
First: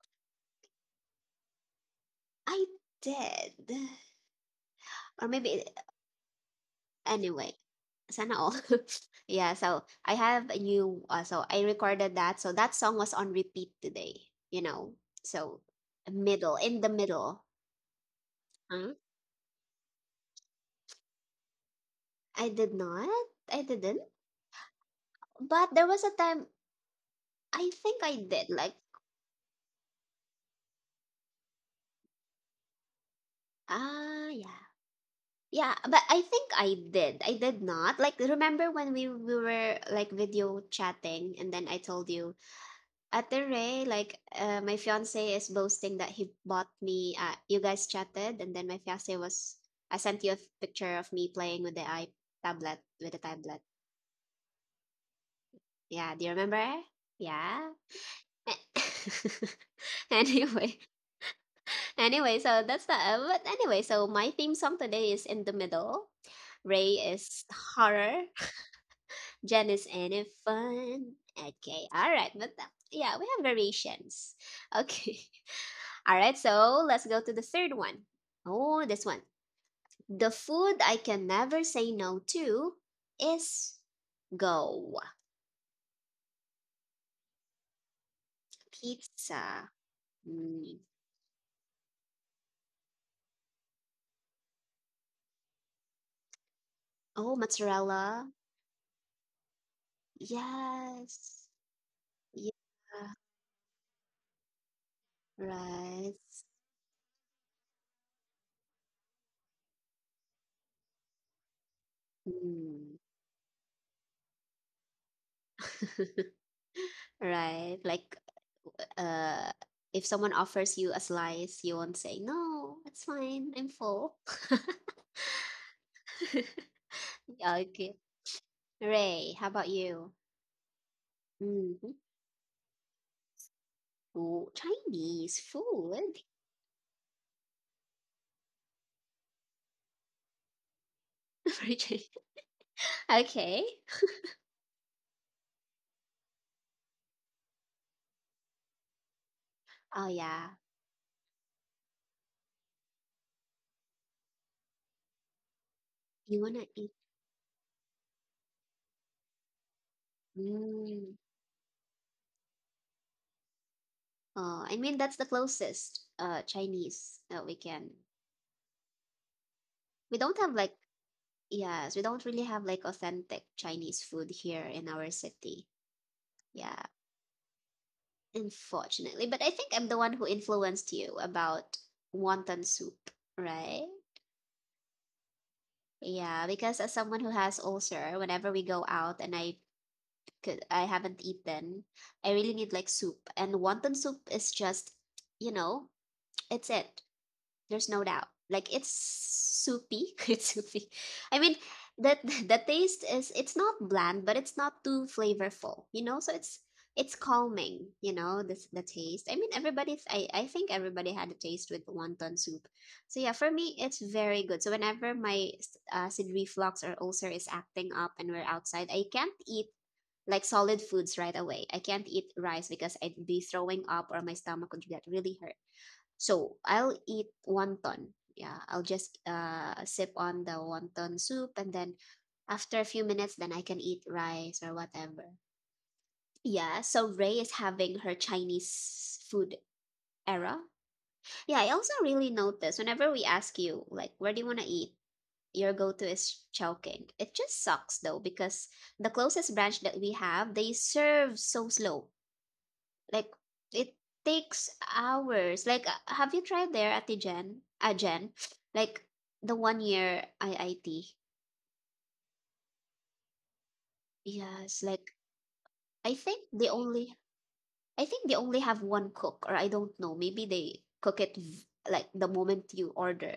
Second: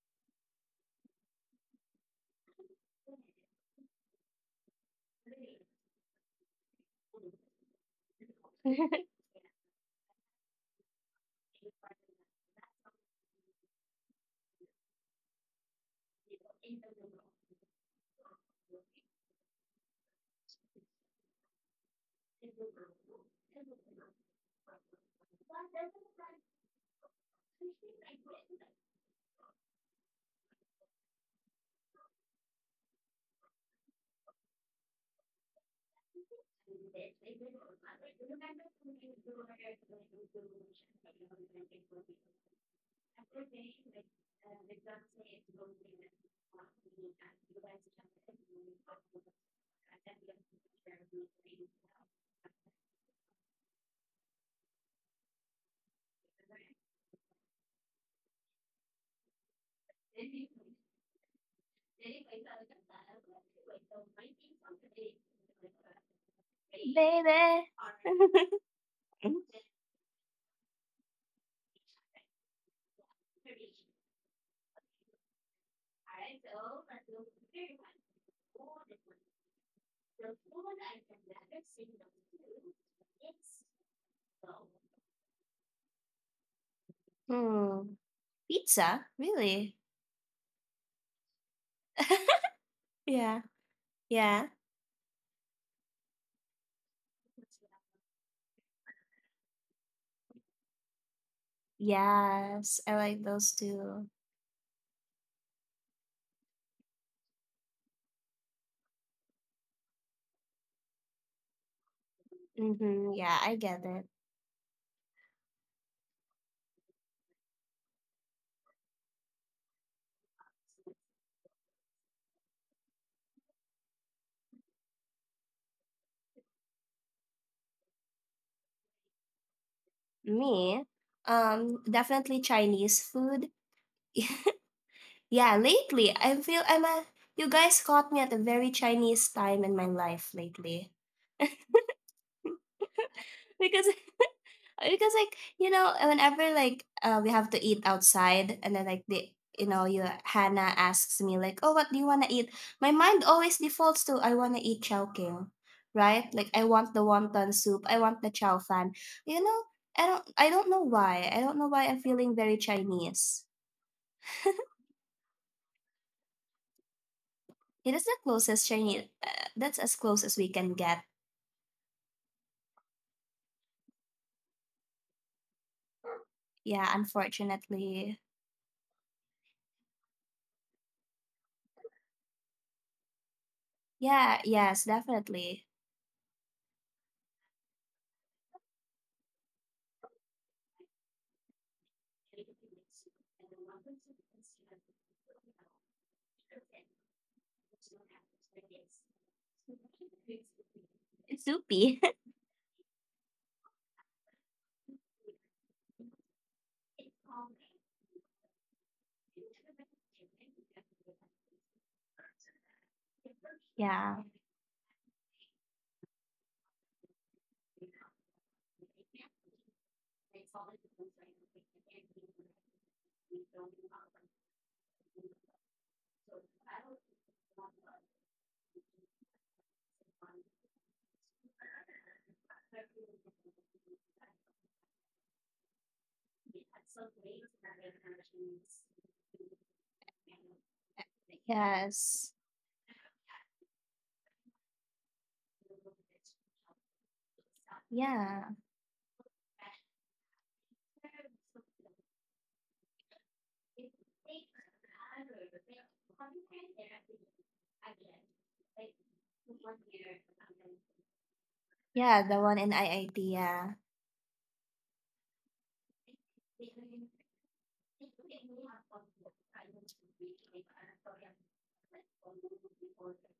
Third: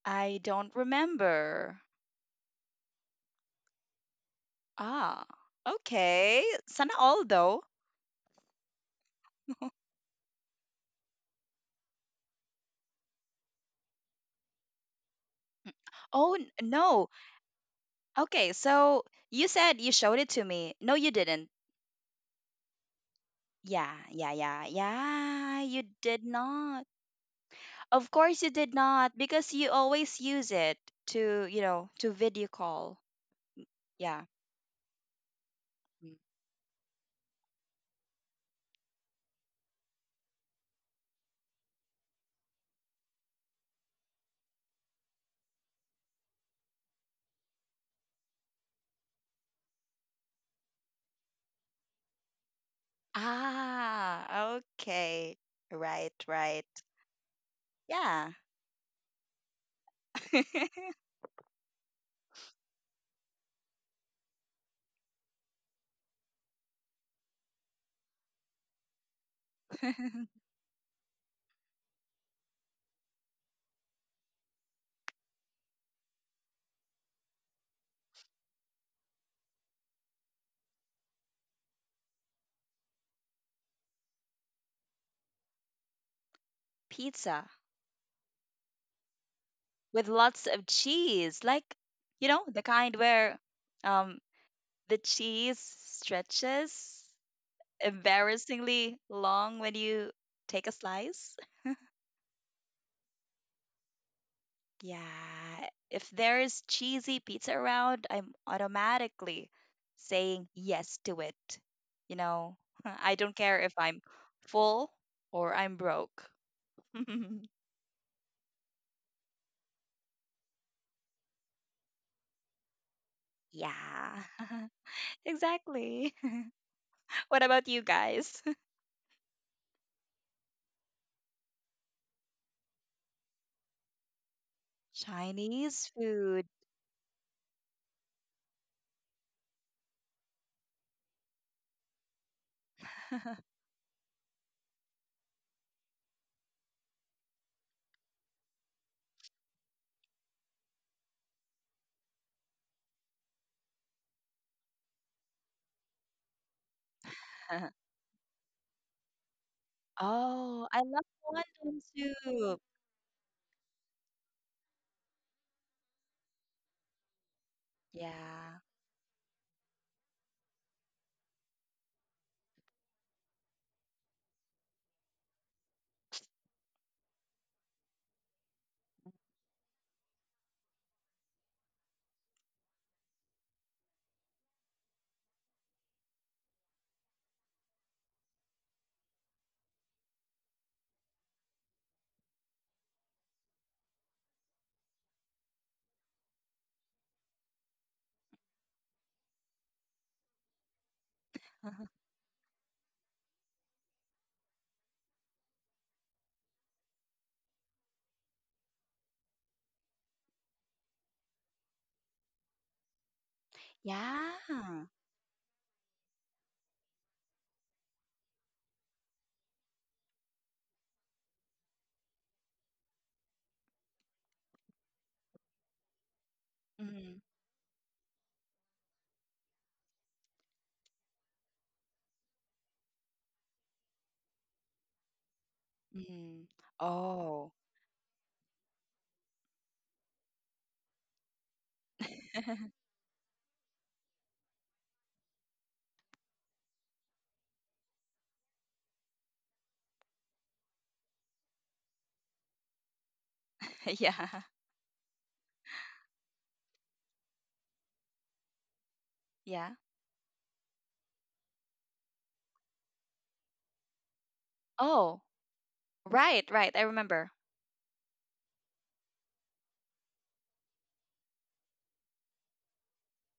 Speaker 2: I don't remember.
Speaker 1: I did,
Speaker 2: Ah,
Speaker 1: or maybe
Speaker 2: okay. Sana all
Speaker 1: anyway,
Speaker 2: though.
Speaker 1: sana all. (laughs) Yeah,
Speaker 2: (laughs)
Speaker 1: so I have a new so I recorded that. So that song was on repeat today, you know. So
Speaker 2: Oh, n-
Speaker 1: middle, in the
Speaker 2: no.
Speaker 1: middle.
Speaker 2: Okay,
Speaker 1: Huh?
Speaker 2: so you said you showed it to me. No, you didn't.
Speaker 1: I did not. I
Speaker 2: Yeah,
Speaker 1: didn't.
Speaker 2: yeah, yeah, yeah.
Speaker 1: But
Speaker 2: You
Speaker 1: there was a
Speaker 2: did
Speaker 1: time
Speaker 2: not.
Speaker 1: I think
Speaker 2: Of
Speaker 1: I
Speaker 2: course you
Speaker 1: did,
Speaker 2: did
Speaker 1: like,
Speaker 2: not because you always use it to, you know, to video call. Yeah.
Speaker 1: ah, yeah. Yeah, but
Speaker 2: Mm.
Speaker 1: I think I did. I did not. Like, remember when we were like video chatting and then I told you, at the Ray, like my fiance is boasting that he bought me. You guys chatted, and then my fiance was, I sent you a picture of me playing with the I tablet, with the tablet.
Speaker 2: Ah, okay. Right,
Speaker 1: Yeah, do you
Speaker 2: right.
Speaker 1: remember? Yeah.
Speaker 2: Yeah.
Speaker 1: (laughs) Anyway,
Speaker 2: (laughs)
Speaker 1: anyway, so that's the. But anyway, so my theme song today is in the middle. Ray is
Speaker 3: Baby.
Speaker 1: horror.
Speaker 3: (laughs)
Speaker 1: (laughs) Jen is any fun. Okay, all right, but yeah, we have variations. (laughs) Okay. All right, so let's go to the third one. Oh, this one. The food I can never say no to is go.
Speaker 2: Pizza
Speaker 3: hmm. Pizza?
Speaker 1: Pizza.
Speaker 3: Really?
Speaker 2: with lots of
Speaker 1: Mm.
Speaker 2: cheese. Like, you know, the
Speaker 3: (laughs)
Speaker 2: kind where
Speaker 3: Yeah.
Speaker 2: um
Speaker 3: Yeah.
Speaker 2: the cheese stretches
Speaker 1: Oh, mozzarella.
Speaker 2: embarrassingly long when you take a slice.
Speaker 1: Yes.
Speaker 3: Yes.
Speaker 1: Yeah,
Speaker 3: Oh.
Speaker 2: Yeah. If
Speaker 1: right.
Speaker 2: there is cheesy pizza around, I'm automatically saying yes to it. You know, (laughs)
Speaker 1: Mm.
Speaker 2: I
Speaker 3: Mm-hmm.
Speaker 2: don't
Speaker 3: Yeah,
Speaker 2: care
Speaker 3: I
Speaker 2: if
Speaker 3: get
Speaker 2: I'm
Speaker 3: it.
Speaker 2: full or I'm broke.
Speaker 1: (laughs)
Speaker 2: (laughs)
Speaker 1: Right. Like, uh, if someone offers you a slice, you won't say, no, it's fine, I'm full.
Speaker 2: Yeah, (laughs)
Speaker 1: (laughs)
Speaker 2: exactly. (laughs) What
Speaker 1: Yeah,
Speaker 2: about you
Speaker 1: okay.
Speaker 2: guys? (laughs)
Speaker 1: Ray, how about you?
Speaker 3: Me,
Speaker 1: Mm.
Speaker 3: definitely Chinese food.
Speaker 1: Ooh,
Speaker 3: (laughs)
Speaker 1: Chinese
Speaker 3: yeah,
Speaker 2: Chinese
Speaker 3: lately
Speaker 1: food?
Speaker 3: I
Speaker 2: food.
Speaker 3: feel I'm a. You guys caught me at a very Chinese time in my life lately.
Speaker 1: (laughs) Origi-
Speaker 2: (laughs)
Speaker 3: (laughs)
Speaker 1: okay.
Speaker 3: because because like whenever like, we have to eat outside, and then like the you
Speaker 1: Oh yeah.
Speaker 3: Hannah asks me like, oh, what do you want to eat? My mind always defaults to, I want to eat Chowking. Right,
Speaker 1: You
Speaker 3: like I
Speaker 1: wanna
Speaker 3: want
Speaker 1: eat?
Speaker 3: the wonton soup, I want the chow fan, you know I don't
Speaker 2: Oh, I
Speaker 3: know
Speaker 2: love
Speaker 1: Mm.
Speaker 3: why I don't know
Speaker 2: wonton
Speaker 3: why I'm feeling
Speaker 2: soup.
Speaker 3: very Chinese.
Speaker 1: Oh, I mean that's the closest Chinese that we
Speaker 3: It
Speaker 1: can.
Speaker 3: is the
Speaker 2: Yeah.
Speaker 3: closest Chinese. That's as
Speaker 1: We
Speaker 3: close as
Speaker 1: don't
Speaker 3: we
Speaker 1: have
Speaker 3: can
Speaker 1: like
Speaker 3: get.
Speaker 1: yes, we don't really have like authentic Chinese food here in our city. Yeah,
Speaker 3: Yeah, unfortunately.
Speaker 1: unfortunately. But I think I'm the one who influenced you about wonton soup, right?
Speaker 3: Yeah, yes, definitely.
Speaker 1: Yeah, because as someone who has ulcer, whenever we go out and I 'cause I haven't eaten. I really need like soup, and wonton soup is just, you know, it's it. There's no doubt. Like, it's soupy, (laughs) it's soupy. I
Speaker 3: It's
Speaker 1: mean,
Speaker 3: soupy.
Speaker 2: (laughs)
Speaker 1: that the taste is it's not bland, but it's not too flavorful, you know. So it's calming, you know. This the taste. I mean, everybody. I think everybody had a taste with wonton soup. So yeah,
Speaker 3: (laughs)
Speaker 1: for me, it's
Speaker 3: yeah.
Speaker 2: Yeah.
Speaker 1: very good. So whenever my acid reflux or ulcer is acting up and we're outside, I can't eat like solid foods right away. I can't eat rice because I'd be throwing up or my stomach would get really hurt. So I'll
Speaker 2: Mm,
Speaker 1: eat wonton. Yeah, I'll just sip on the wonton soup and then after a few minutes, then I can eat rice or whatever.
Speaker 2: mm.
Speaker 1: Yeah, so Ray
Speaker 2: Oh,
Speaker 1: is having her Chinese food era. Yeah, I also really
Speaker 3: Yes.
Speaker 1: notice
Speaker 2: (laughs)
Speaker 1: whenever we ask you, like, where do you want to eat? Your go to is Chowking. It just sucks though,
Speaker 3: Yeah.
Speaker 1: because the closest branch that we have, they serve so slow. Like, it
Speaker 2: yeah.
Speaker 1: takes hours. Like have you tried there at the Jen? Jen? Like the
Speaker 2: Yeah.
Speaker 1: one year IIT.
Speaker 3: Yeah, the one in IIT. Yeah.
Speaker 1: Yes, like
Speaker 2: Oh,
Speaker 1: I think
Speaker 2: right,
Speaker 1: they
Speaker 2: right. I
Speaker 1: only
Speaker 2: remember.
Speaker 1: I think they only have one cook or I don't know. Maybe they cook it like the moment you order,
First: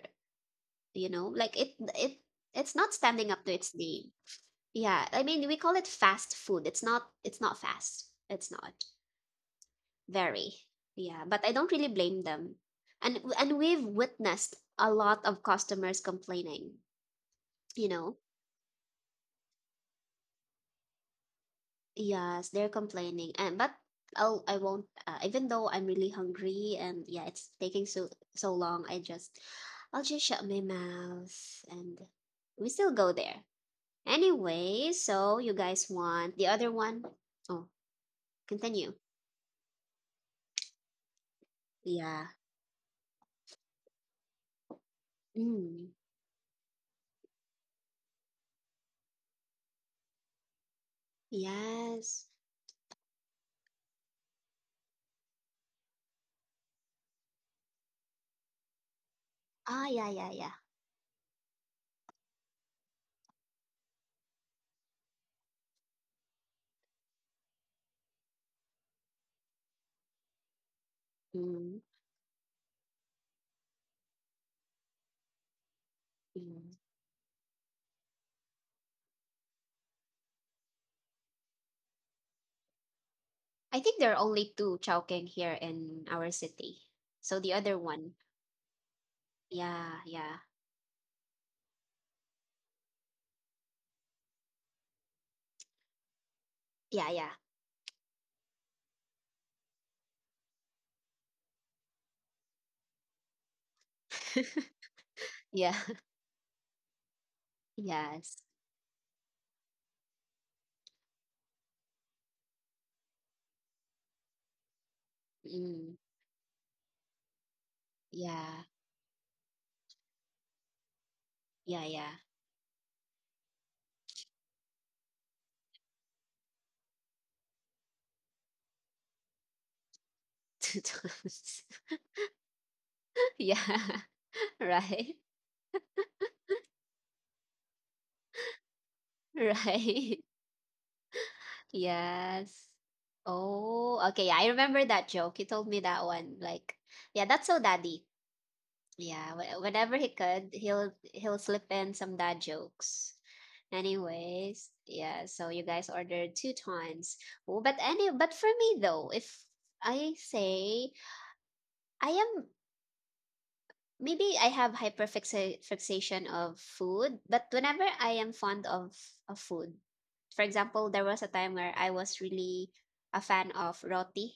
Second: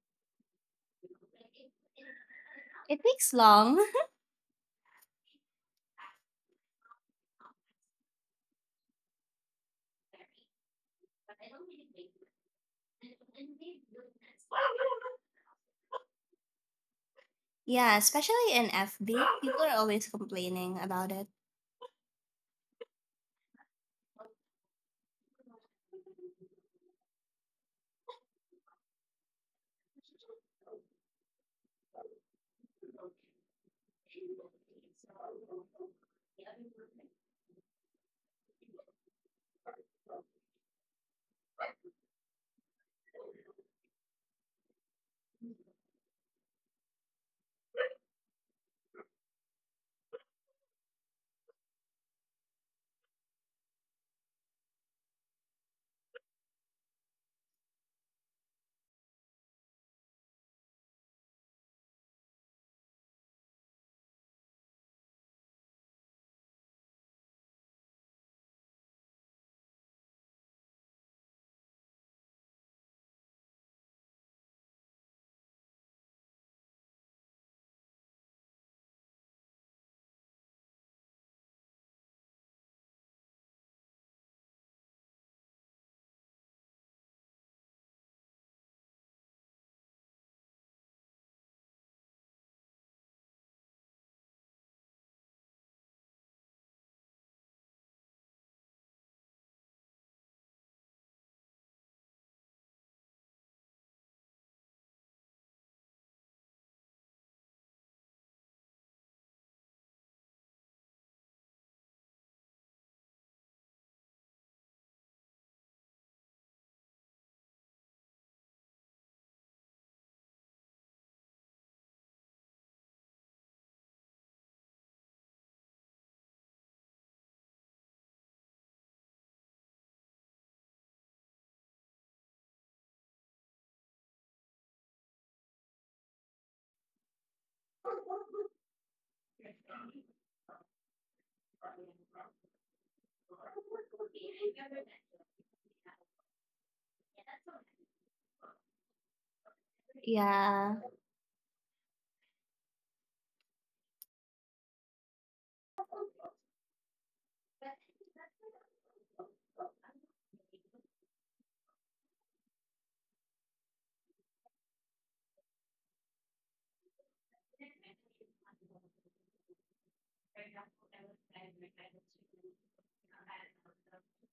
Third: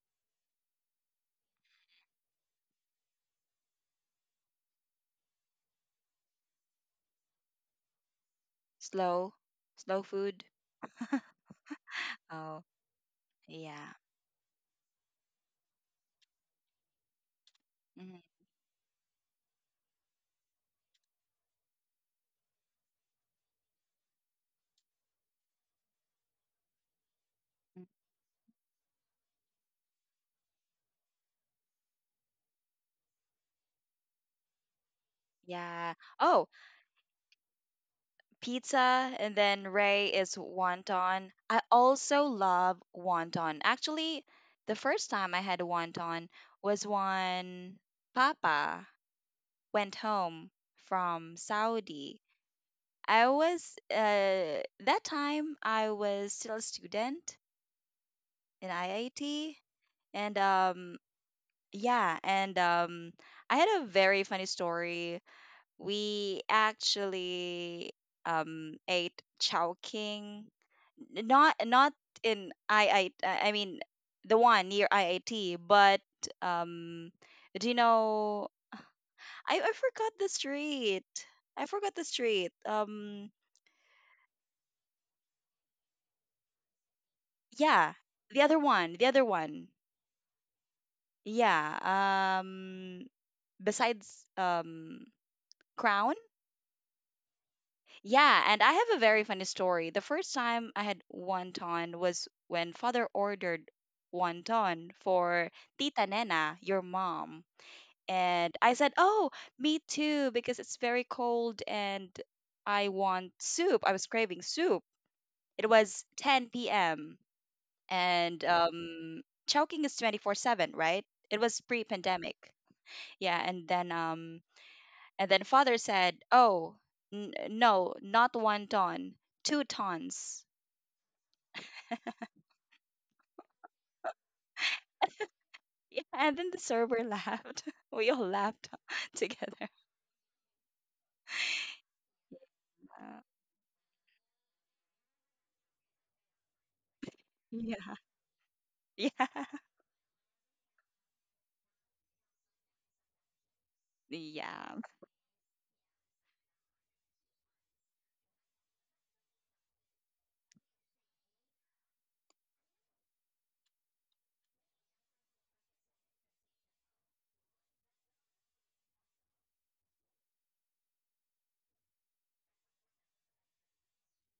Speaker 1: you know? Like it it's not
Speaker 3: It
Speaker 1: standing
Speaker 3: takes
Speaker 1: up to its
Speaker 3: long.
Speaker 1: name. Yeah, I mean we call it fast food. It's not fast. It's not.
Speaker 2: Slow, slow food.
Speaker 1: Very.
Speaker 2: (laughs)
Speaker 1: Yeah, but I don't really blame them.
Speaker 2: Oh,
Speaker 1: And we've
Speaker 2: yeah.
Speaker 1: witnessed a lot of customers complaining,
Speaker 3: (laughs)
Speaker 1: you
Speaker 3: yeah,
Speaker 2: Hmm.
Speaker 1: know.
Speaker 3: especially in FB. People are always complaining about it.
Speaker 1: Yes, they're complaining. And but I won't even though I'm really hungry and yeah, it's taking so so long, I just I'll just shut my mouth and we still go there. Anyway, so you guys
Speaker 2: Yeah.
Speaker 1: want
Speaker 2: Oh,
Speaker 1: the other one? Oh,
Speaker 2: pizza,
Speaker 1: continue.
Speaker 2: and then Ray is wonton. I also
Speaker 1: Yeah.
Speaker 2: love wonton. Actually, the first time I had
Speaker 1: Mm.
Speaker 2: wonton was when Papa went home from Saudi.
Speaker 1: Yes.
Speaker 2: I was That time I was still a student in IIT,
Speaker 1: Ah, yeah, yeah,
Speaker 2: and
Speaker 1: yeah.
Speaker 2: yeah, and I had a very funny story. We actually ate Chowking. N- not
Speaker 1: Mm.
Speaker 2: not in I mean the one near IIT but
Speaker 1: Mm.
Speaker 2: um do you know I forgot the street. I forgot the street um
Speaker 1: I think there are only 2 Chowking here in our city. So the other
Speaker 2: yeah,
Speaker 1: one,
Speaker 2: the other one,
Speaker 1: yeah, yeah.
Speaker 2: yeah. um Besides Crown.
Speaker 1: Yeah, yeah.
Speaker 2: Yeah, and I have a very funny story. The first time I had wonton was when father ordered
Speaker 1: (laughs)
Speaker 2: wonton for
Speaker 1: Yeah.
Speaker 2: Tita
Speaker 1: (laughs)
Speaker 2: Nena, your mom.
Speaker 1: Yes.
Speaker 2: And I said, "Oh, me too," because it's very cold and I want soup. I was craving soup. It
Speaker 1: Mm.
Speaker 2: was 10 p.m. and
Speaker 1: Yeah.
Speaker 2: Chowking is 24/7, right? It was
Speaker 1: Yeah, yeah.
Speaker 2: pre-pandemic. Yeah, and then um, and then father said, "Oh, n- no, not one ton, two tons."
Speaker 1: (laughs) Yeah. (laughs) Right.
Speaker 2: Yeah, and then the server laughed. (laughs) We all laughed (laughs) together.
Speaker 1: Right. (laughs) Yes.
Speaker 2: Uh,
Speaker 1: Oh, okay. Yeah, I remember that joke. You told me that one. Like, yeah, that's so
Speaker 2: yeah.
Speaker 1: daddy.
Speaker 2: Yeah.
Speaker 1: Yeah,
Speaker 2: (laughs)
Speaker 1: whenever he could,
Speaker 3: Yeah.
Speaker 1: he'll slip in some dad jokes.
Speaker 2: Yeah.
Speaker 1: Anyways, yeah, so you guys ordered two tons. Oh, but any but for me though, if I say I am maybe I have hyperfixa fixation of food, but whenever I am fond of food, for example, there was a time where I was really a fan of roti,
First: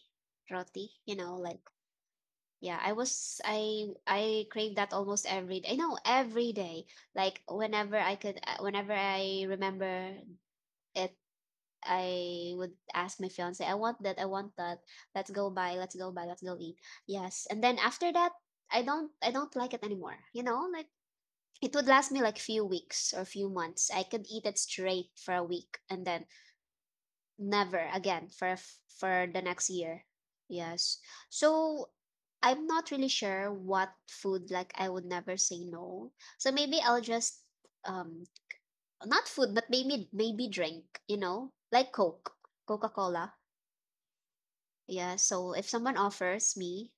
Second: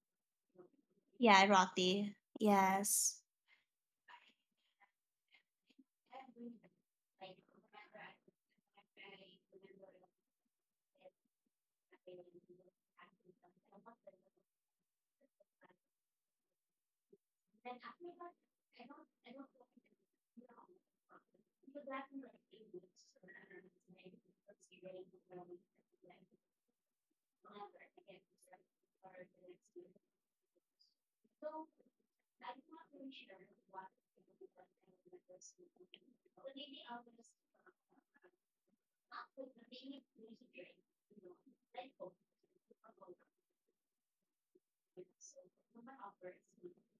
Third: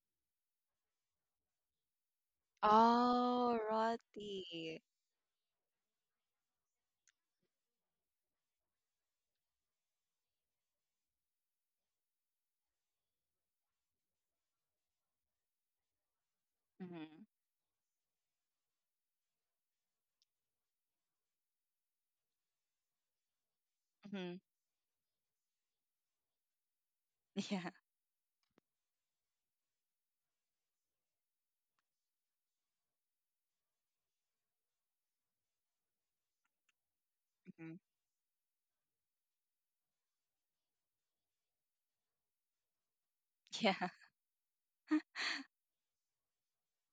Speaker 1: roti, you know,
Speaker 3: Yeah,
Speaker 1: like
Speaker 3: roti.
Speaker 1: yeah, I
Speaker 3: Yes.
Speaker 1: was
Speaker 2: Oh,
Speaker 1: I crave
Speaker 2: roti.
Speaker 1: that almost every day. No, every day. Like whenever I could, whenever I remember it, I would ask my fiance, "I want that. I want that. Let's go buy. Let's go buy. Let's go eat."
Speaker 2: Mm-hmm.
Speaker 1: Yes, and then after that, I don't like it anymore. You know, like it would last me like few weeks or few months. I could
Speaker 2: Mm-hmm.
Speaker 1: eat it straight for a week, and then
Speaker 2: Yeah.
Speaker 1: never again for a for the next year. Yes. So I'm not really sure what food like I would never say no. So maybe I'll just
Speaker 2: Mm-hmm.
Speaker 1: um not food but maybe maybe drink, you know, like Coke, Coca-Cola.
Speaker 2: (laughs) Yeah.
Speaker 1: Yeah, so if someone offers me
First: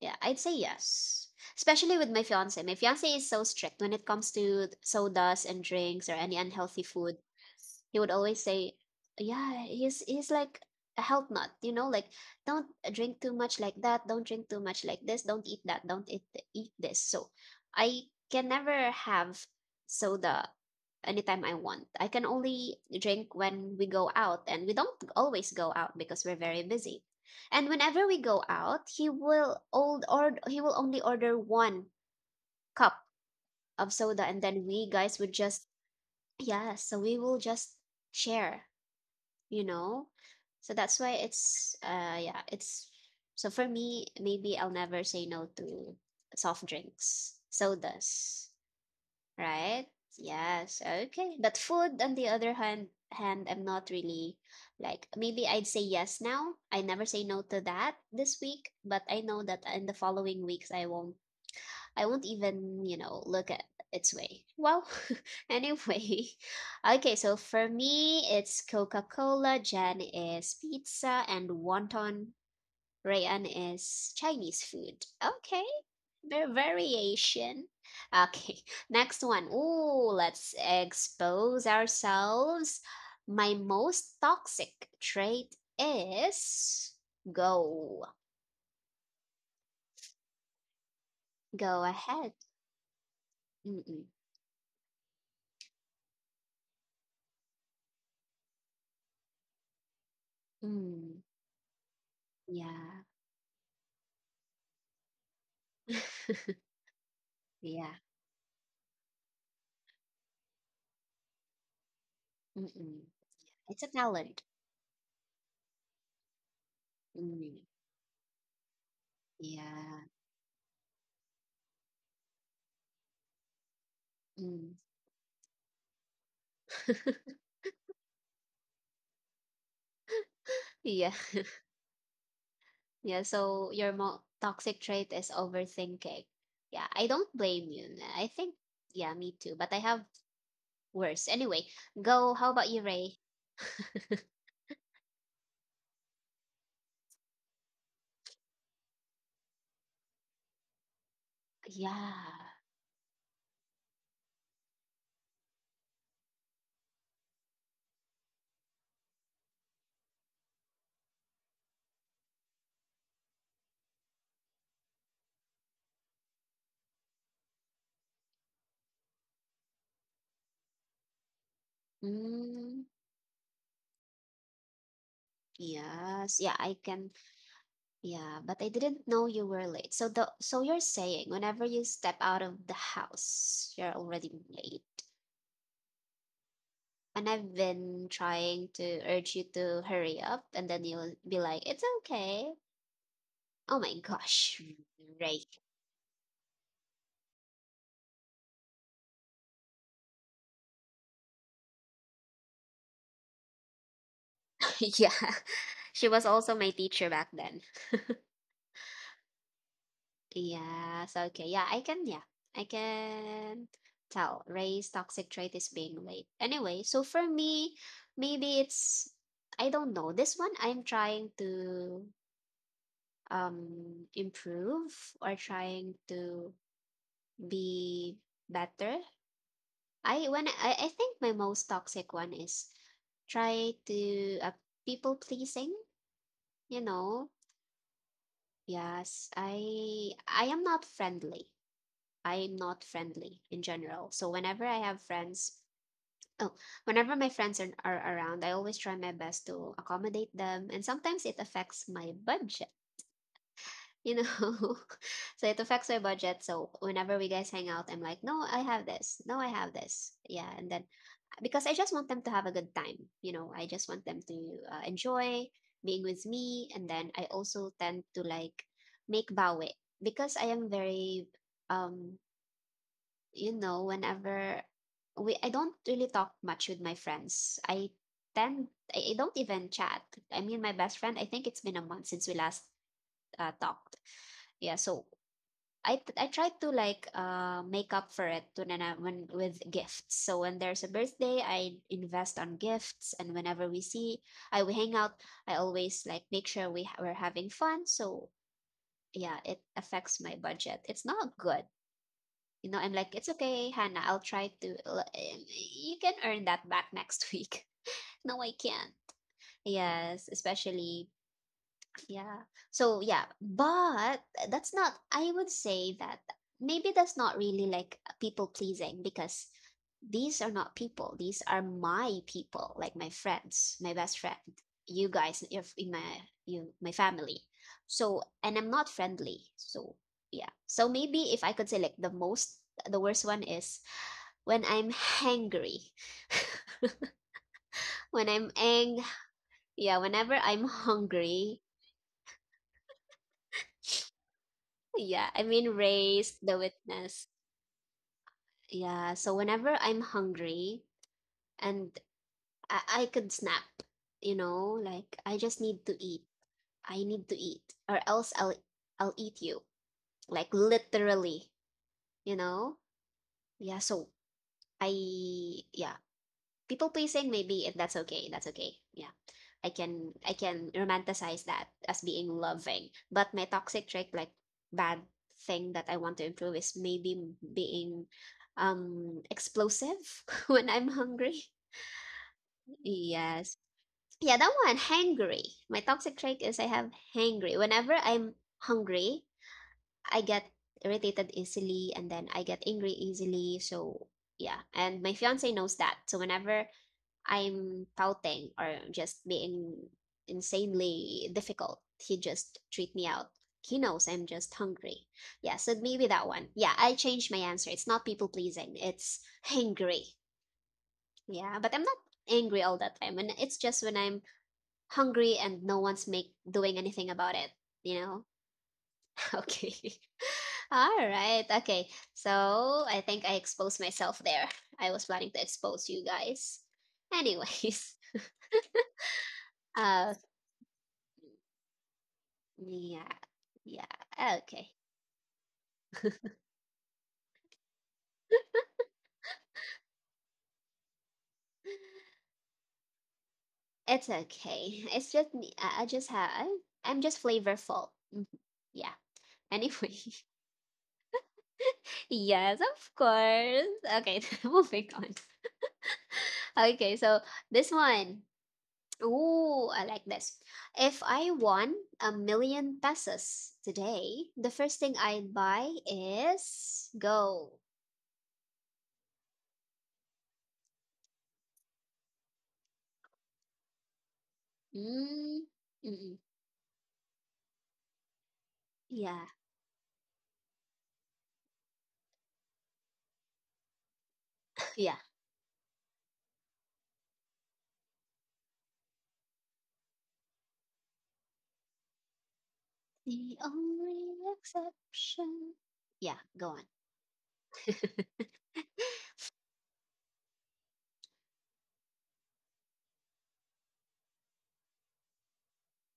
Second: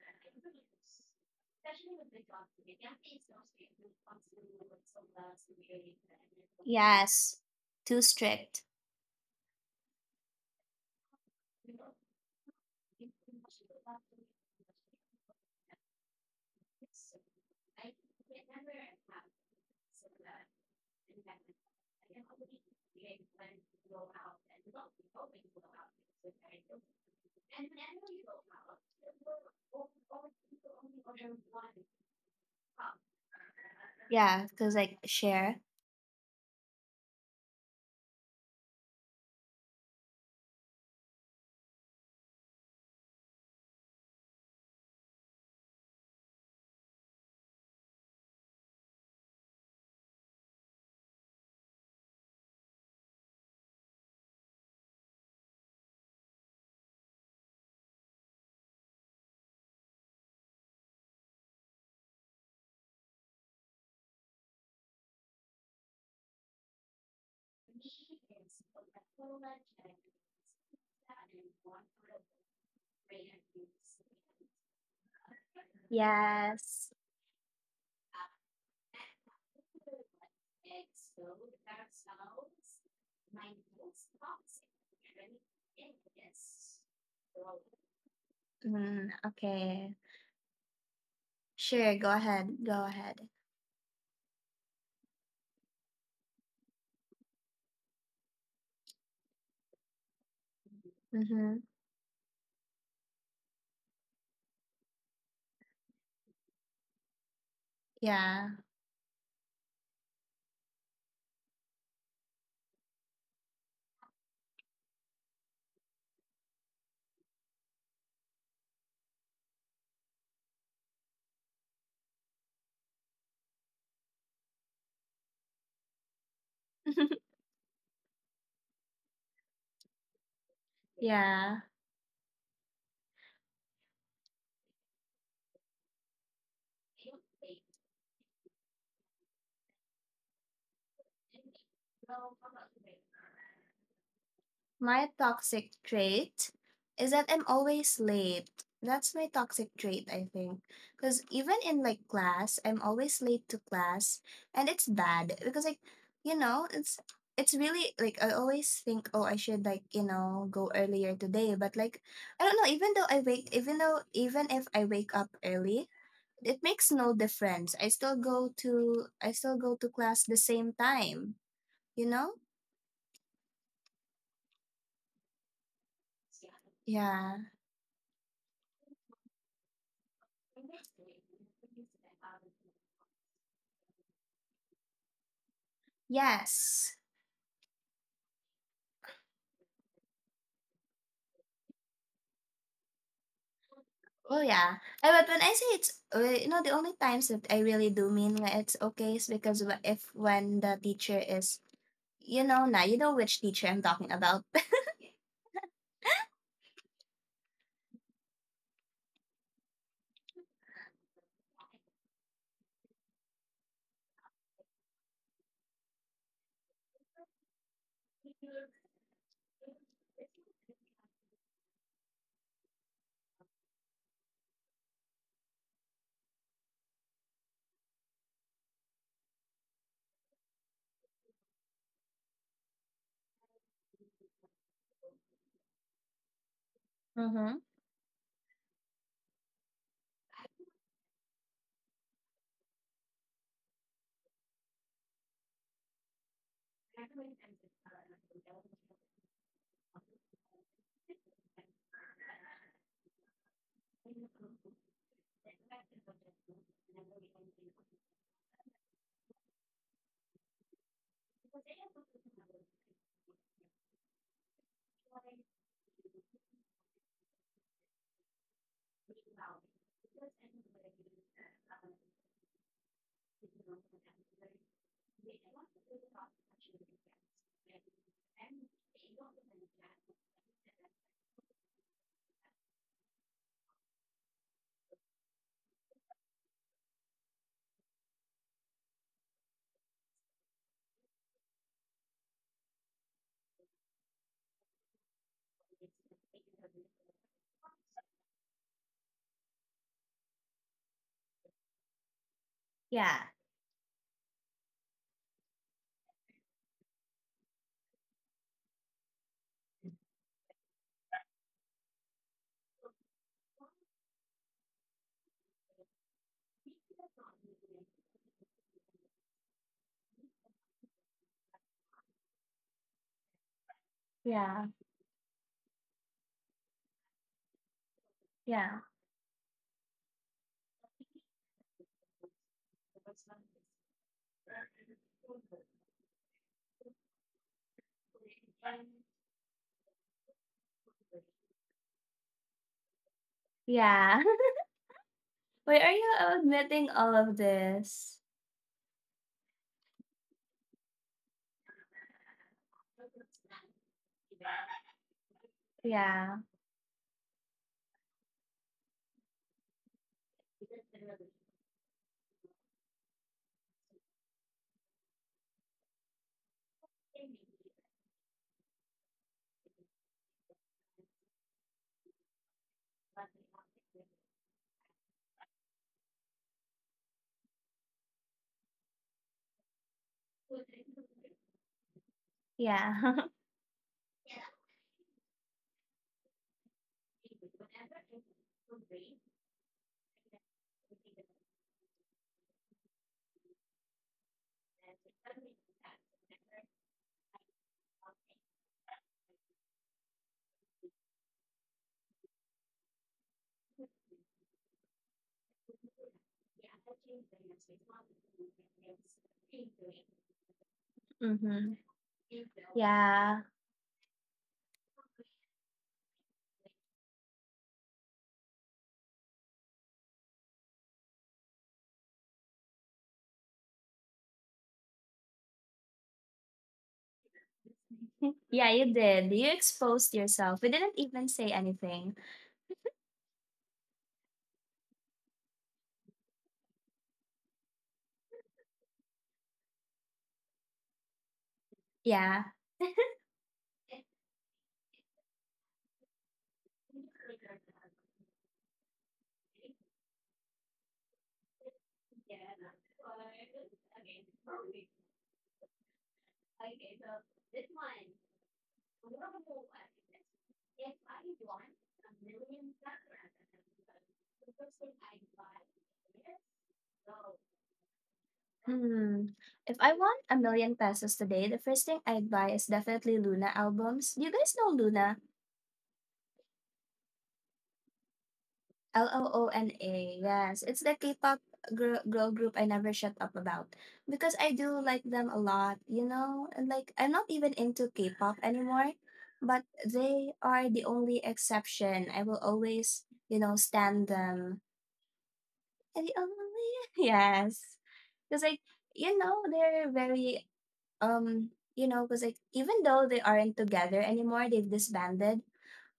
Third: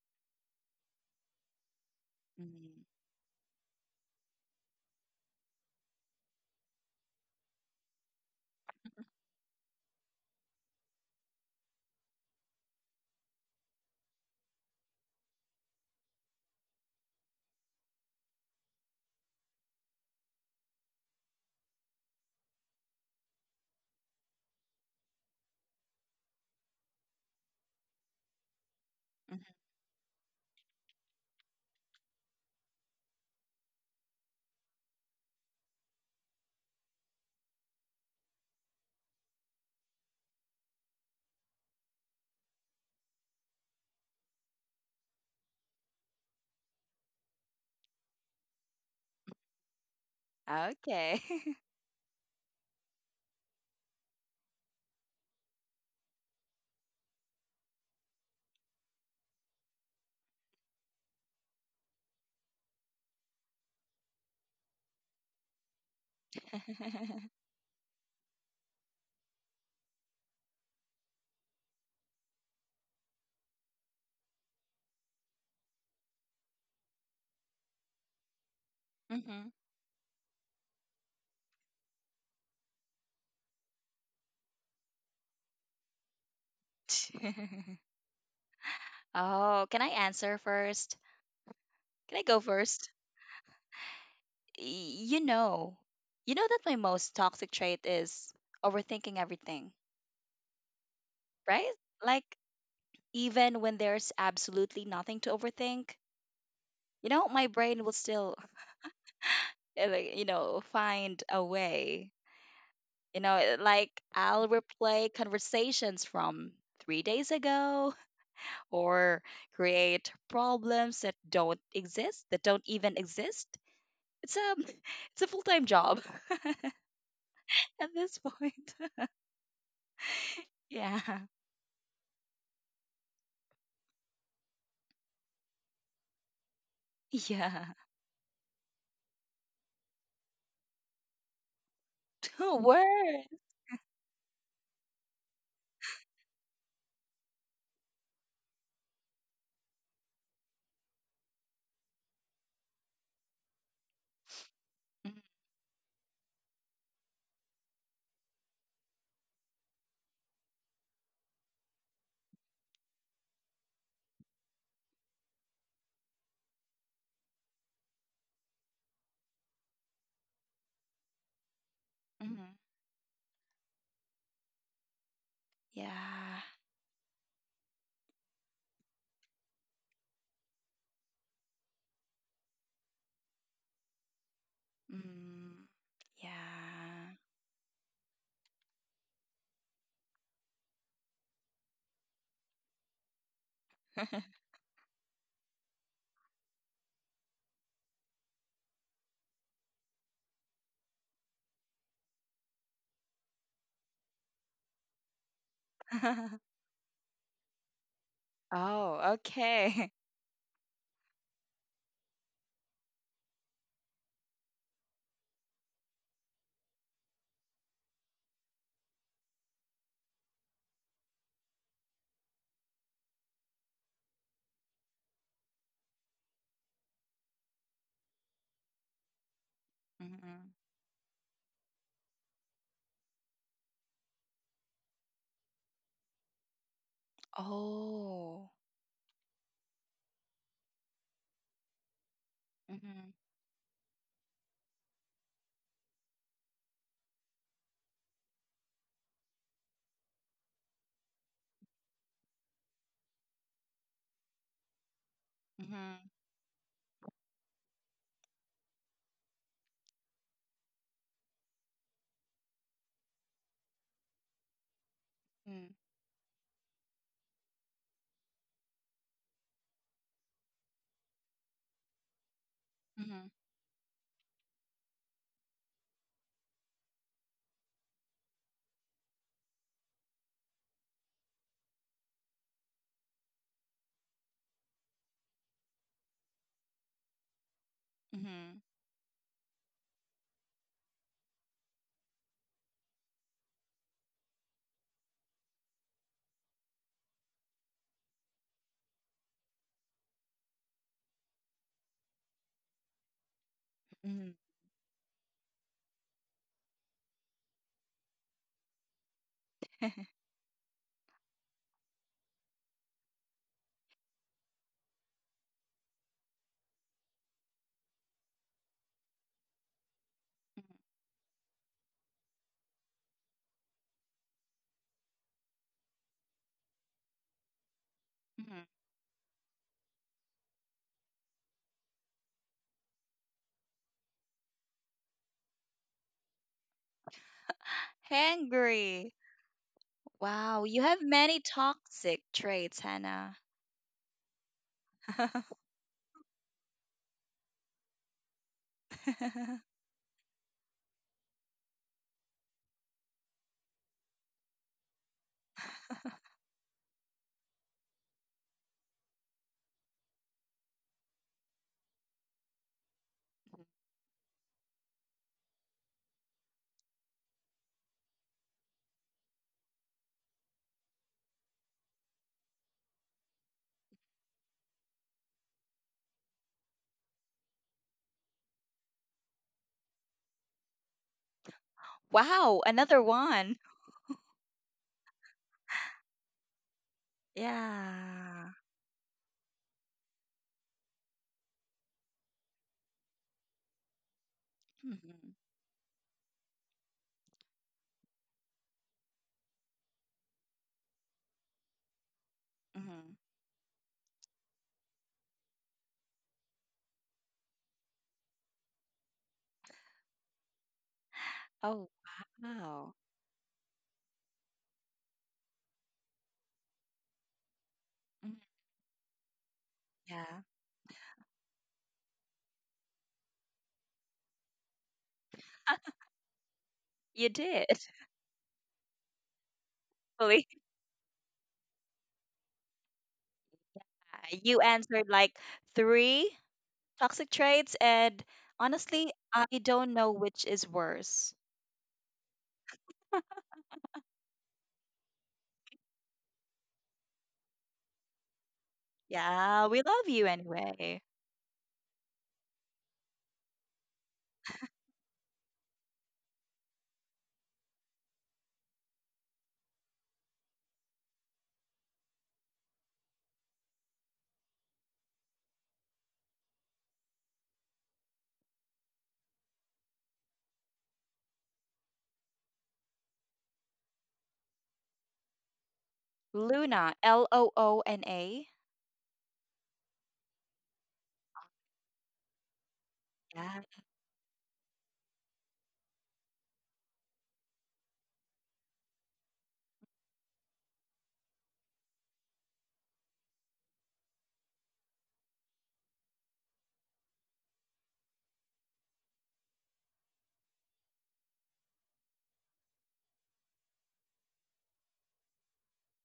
Speaker 1: yeah, I'd say yes. Especially with my fiance. My fiance is so strict when it comes to sodas and drinks or any unhealthy food.
Speaker 3: Yes.
Speaker 1: He
Speaker 3: Too
Speaker 1: would always
Speaker 3: strict.
Speaker 1: say, "Yeah, he's like a health nut, you know, like don't drink too much like that, don't drink too much like this, don't eat that, don't eat eat this." So, I can never have soda anytime I want. I can only drink when we go out, and we don't always go out because we're very busy. And whenever we go out, he will only order one cup of soda, and
Speaker 3: Yeah,
Speaker 1: then
Speaker 3: because
Speaker 1: we
Speaker 3: like,
Speaker 1: guys would
Speaker 3: share.
Speaker 1: just yeah. So we will just share, you know. So that's why it's yeah it's so for me maybe I'll never say no to soft drinks, sodas, right?
Speaker 2: Mm-hmm.
Speaker 1: Yes,
Speaker 2: Okay.
Speaker 1: okay. But food, on the other hand, hand I'm not really like maybe I'd say yes now. I never say no to that this week, but I know that in the following weeks I won't even, you know, look at its way. Well, (laughs) anyway. Okay, so
Speaker 2: (laughs)
Speaker 1: for me it's Coca-Cola, Jan is pizza and wonton, Rayan is Chinese food. Okay. Their
Speaker 3: Yes.
Speaker 1: variation. Okay, (laughs) next one.
Speaker 2: Mm-hmm.
Speaker 1: Ooh, let's expose ourselves. My most toxic trait is
Speaker 2: (laughs)
Speaker 1: go.
Speaker 3: Mm,
Speaker 2: Oh,
Speaker 3: okay.
Speaker 2: can I answer first?
Speaker 1: Go
Speaker 3: Sure. Go
Speaker 2: Can
Speaker 1: ahead.
Speaker 2: I go
Speaker 3: ahead. Go
Speaker 2: first?
Speaker 3: ahead.
Speaker 1: Mm-mm.
Speaker 2: you know, you know that my most toxic trait is overthinking everything,
Speaker 1: Mm.
Speaker 3: Mm-hmm.
Speaker 2: right? Like
Speaker 1: Yeah.
Speaker 2: even when there's absolutely nothing to overthink,
Speaker 1: (laughs)
Speaker 2: you know, my
Speaker 1: Yeah.
Speaker 2: brain will still,
Speaker 3: Yeah.
Speaker 2: like, you know, find a way.
Speaker 1: Mm-mm.
Speaker 2: You know,
Speaker 1: It's a
Speaker 2: like
Speaker 1: talent.
Speaker 2: I'll replay conversations from 3 days
Speaker 1: Mm.
Speaker 2: ago or
Speaker 1: Yeah.
Speaker 2: create problems that don't exist, that don't even exist. It's a
Speaker 1: Mm.
Speaker 2: full time job
Speaker 1: (laughs)
Speaker 2: (laughs) at this point. (laughs) Yeah.
Speaker 1: Yeah.
Speaker 3: (laughs)
Speaker 1: (laughs)
Speaker 3: yeah.
Speaker 1: Yeah. So your toxic trait is overthinking. Yeah. I don't
Speaker 2: Yeah.
Speaker 1: blame you. I think yeah, me too. But I have worse. Anyway,
Speaker 2: (laughs)
Speaker 1: go. How
Speaker 2: Two
Speaker 1: about you, Ray?
Speaker 2: words.
Speaker 1: (laughs)
Speaker 3: My toxic trait is that I'm always late. That's my toxic trait, I think. Because even in
Speaker 1: Yeah.
Speaker 3: like class, I'm always late to class, and it's
Speaker 2: Mhm,
Speaker 3: bad because like, you know, it's it's really like I always think, oh, I should like go earlier today, but like I don't know. Even if I wake up early, it makes no difference. I still go to class the same time. You know?
Speaker 2: mhm.
Speaker 1: Mm,
Speaker 2: Yeah.
Speaker 1: yes. Yeah, I can.
Speaker 3: Yeah.
Speaker 1: Yeah, but I didn't know you were late. So the so you're saying whenever you step out of the house, you're already late.
Speaker 2: Mm,
Speaker 3: Yes.
Speaker 2: yeah.
Speaker 1: And I've been trying to urge you to hurry up, and then you'll be like, "It's okay." Oh my
Speaker 3: Oh
Speaker 2: (laughs)
Speaker 1: gosh,
Speaker 3: yeah. Eh, but when
Speaker 1: Ray.
Speaker 3: I say it's, the only times that I really do mean when it's okay is because if when the teacher is, now you know which teacher I'm talking about.
Speaker 1: (laughs) Yeah. She was
Speaker 2: (laughs)
Speaker 1: also my teacher back then.
Speaker 2: Oh, okay. (laughs)
Speaker 1: Yes, okay. Yeah. I can tell. Ray's toxic trait is being late. Anyway, so for me, maybe it's I don't know. This one I'm trying to improve or trying to be better.
Speaker 2: Mhm.
Speaker 1: I think my most toxic one is try to people pleasing, you know.
Speaker 2: Oh.
Speaker 1: Yes, I am not friendly. I'm not
Speaker 2: Mhm,
Speaker 1: friendly in general. So whenever I have friends, oh, whenever my friends are around, I always try my best to accommodate them. And sometimes it affects my budget, you know? (laughs) So it affects
Speaker 2: mhm,
Speaker 1: my budget. So whenever we guys hang out, I'm like, no, I have this. No, I have this. Yeah. And then because I just want them to have a good time, I just want them to enjoy
Speaker 2: mm,
Speaker 1: being with me. And then I also tend to like make bawi because I am very um
Speaker 2: mhm,
Speaker 1: whenever we I don't really talk much with my friends. Tend I don't even chat. I mean, my best friend. I think it's been a month since we last talked. Yeah, so I try to like make up for it
Speaker 2: mhm,
Speaker 1: to nana when with gifts. So when there's a birthday, I invest on gifts, and whenever we see, I we hang out. I always like make sure we're having fun. So yeah, it affects my budget. It's not good,
Speaker 3: (laughs)
Speaker 1: I'm like,
Speaker 3: yeah,
Speaker 1: it's okay, Hannah. I'll
Speaker 2: mhm,
Speaker 1: try to. You can earn that back next (laughs) week. No, I can't.
Speaker 2: mhm,
Speaker 1: Yes, especially, yeah. So yeah, but that's not I would say that maybe that's not really like people pleasing, because these are not people. These are my people, like my friends, my best friend,
Speaker 3: yeah,
Speaker 1: you guys, your in my you my family. So and
Speaker 2: mhm.
Speaker 1: I'm
Speaker 3: yeah,
Speaker 1: not friendly. So yeah. So maybe if I could say like the worst one is when I'm hangry. (laughs)
Speaker 2: (laughs)
Speaker 1: when I'm ang
Speaker 2: Hangry.
Speaker 1: Yeah, whenever
Speaker 2: Wow,
Speaker 1: I'm
Speaker 2: you have many
Speaker 1: hungry.
Speaker 2: toxic traits, Hannah.
Speaker 3: yeah. (laughs)
Speaker 1: Yeah, I mean,
Speaker 2: (laughs)
Speaker 3: Why are you
Speaker 1: raised the
Speaker 3: admitting all
Speaker 1: witness.
Speaker 3: of this?
Speaker 1: Yeah, so whenever I'm hungry and I could snap, like I just need to eat.
Speaker 3: Yeah,
Speaker 1: I need to eat, or else I'll eat you. Like literally, you know? Yeah, so I yeah, people pleasing maybe, and that's okay, that's okay. Yeah, I can romanticize that as being loving, but my toxic trick, like bad thing that I want to improve, is maybe being explosive (laughs) when I'm hungry.
Speaker 2: Wow, another
Speaker 3: yeah. (laughs)
Speaker 2: one.
Speaker 1: Yes. Yeah, that one, hangry. My toxic trait is I have hangry whenever I'm
Speaker 2: Yeah.
Speaker 1: hungry. I get irritated easily, and then I get angry easily. So yeah, and my
Speaker 2: Mhm,
Speaker 1: fiance knows that. So whenever I'm pouting or just being insanely difficult, he just treat me
Speaker 2: mhm.
Speaker 1: out. He knows I'm just hungry. Yeah, so maybe that one. Yeah, I changed my answer. It's not people pleasing. It's hangry. Yeah,
Speaker 3: mm-hmm.
Speaker 1: but I'm
Speaker 2: Oh,
Speaker 1: not angry all
Speaker 2: wow.
Speaker 1: that time. And
Speaker 3: Yeah,
Speaker 1: it's just when I'm hungry and no one's make doing anything about it. You know? (laughs)
Speaker 2: Mhm,
Speaker 1: Okay.
Speaker 2: yeah.
Speaker 1: (laughs) All right. Okay. So I think I exposed myself there. I was planning to expose you guys.
Speaker 2: You did. (laughs)
Speaker 1: Anyways.
Speaker 3: yeah. You did. You
Speaker 1: (laughs)
Speaker 3: exposed
Speaker 1: Uh,
Speaker 2: Believe.
Speaker 3: yourself. We didn't even say anything.
Speaker 1: Yeah, yeah.
Speaker 2: You
Speaker 1: Okay,
Speaker 2: answered like three toxic traits, and honestly, I don't know which is worse.
Speaker 3: Yeah.
Speaker 1: okay. It's just I'm just flavorful. Yeah.
Speaker 2: Yeah, we
Speaker 1: Anyway,
Speaker 2: love you anyway.
Speaker 1: (laughs) yes, of course. Okay, (laughs) moving on. Okay, so this one. Ooh, I like this. If I won a million pesos today, the first thing I'd buy is gold.
Speaker 3: Hmm. If I won 1 million pesos today, the first thing I'd buy is definitely Luna albums. Do you guys know Luna?
Speaker 1: Mm, mm,
Speaker 2: Luna, LOONA.
Speaker 3: L O
Speaker 1: yeah.
Speaker 3: O N A. Yes, it's the K-pop girl group I never shut up
Speaker 2: Yeah,
Speaker 3: about because I
Speaker 1: (laughs)
Speaker 3: do
Speaker 1: Yeah.
Speaker 3: like them a lot. And like, I'm not even into K-pop anymore, but they are the only exception. I will always
Speaker 1: The
Speaker 3: stand
Speaker 1: only
Speaker 3: them.
Speaker 1: exception.
Speaker 3: And the
Speaker 1: Yeah,
Speaker 3: only
Speaker 1: go on.
Speaker 3: (laughs) yes,
Speaker 1: (laughs)
Speaker 3: because like they're very um because like, even though they aren't together anymore, they've disbanded.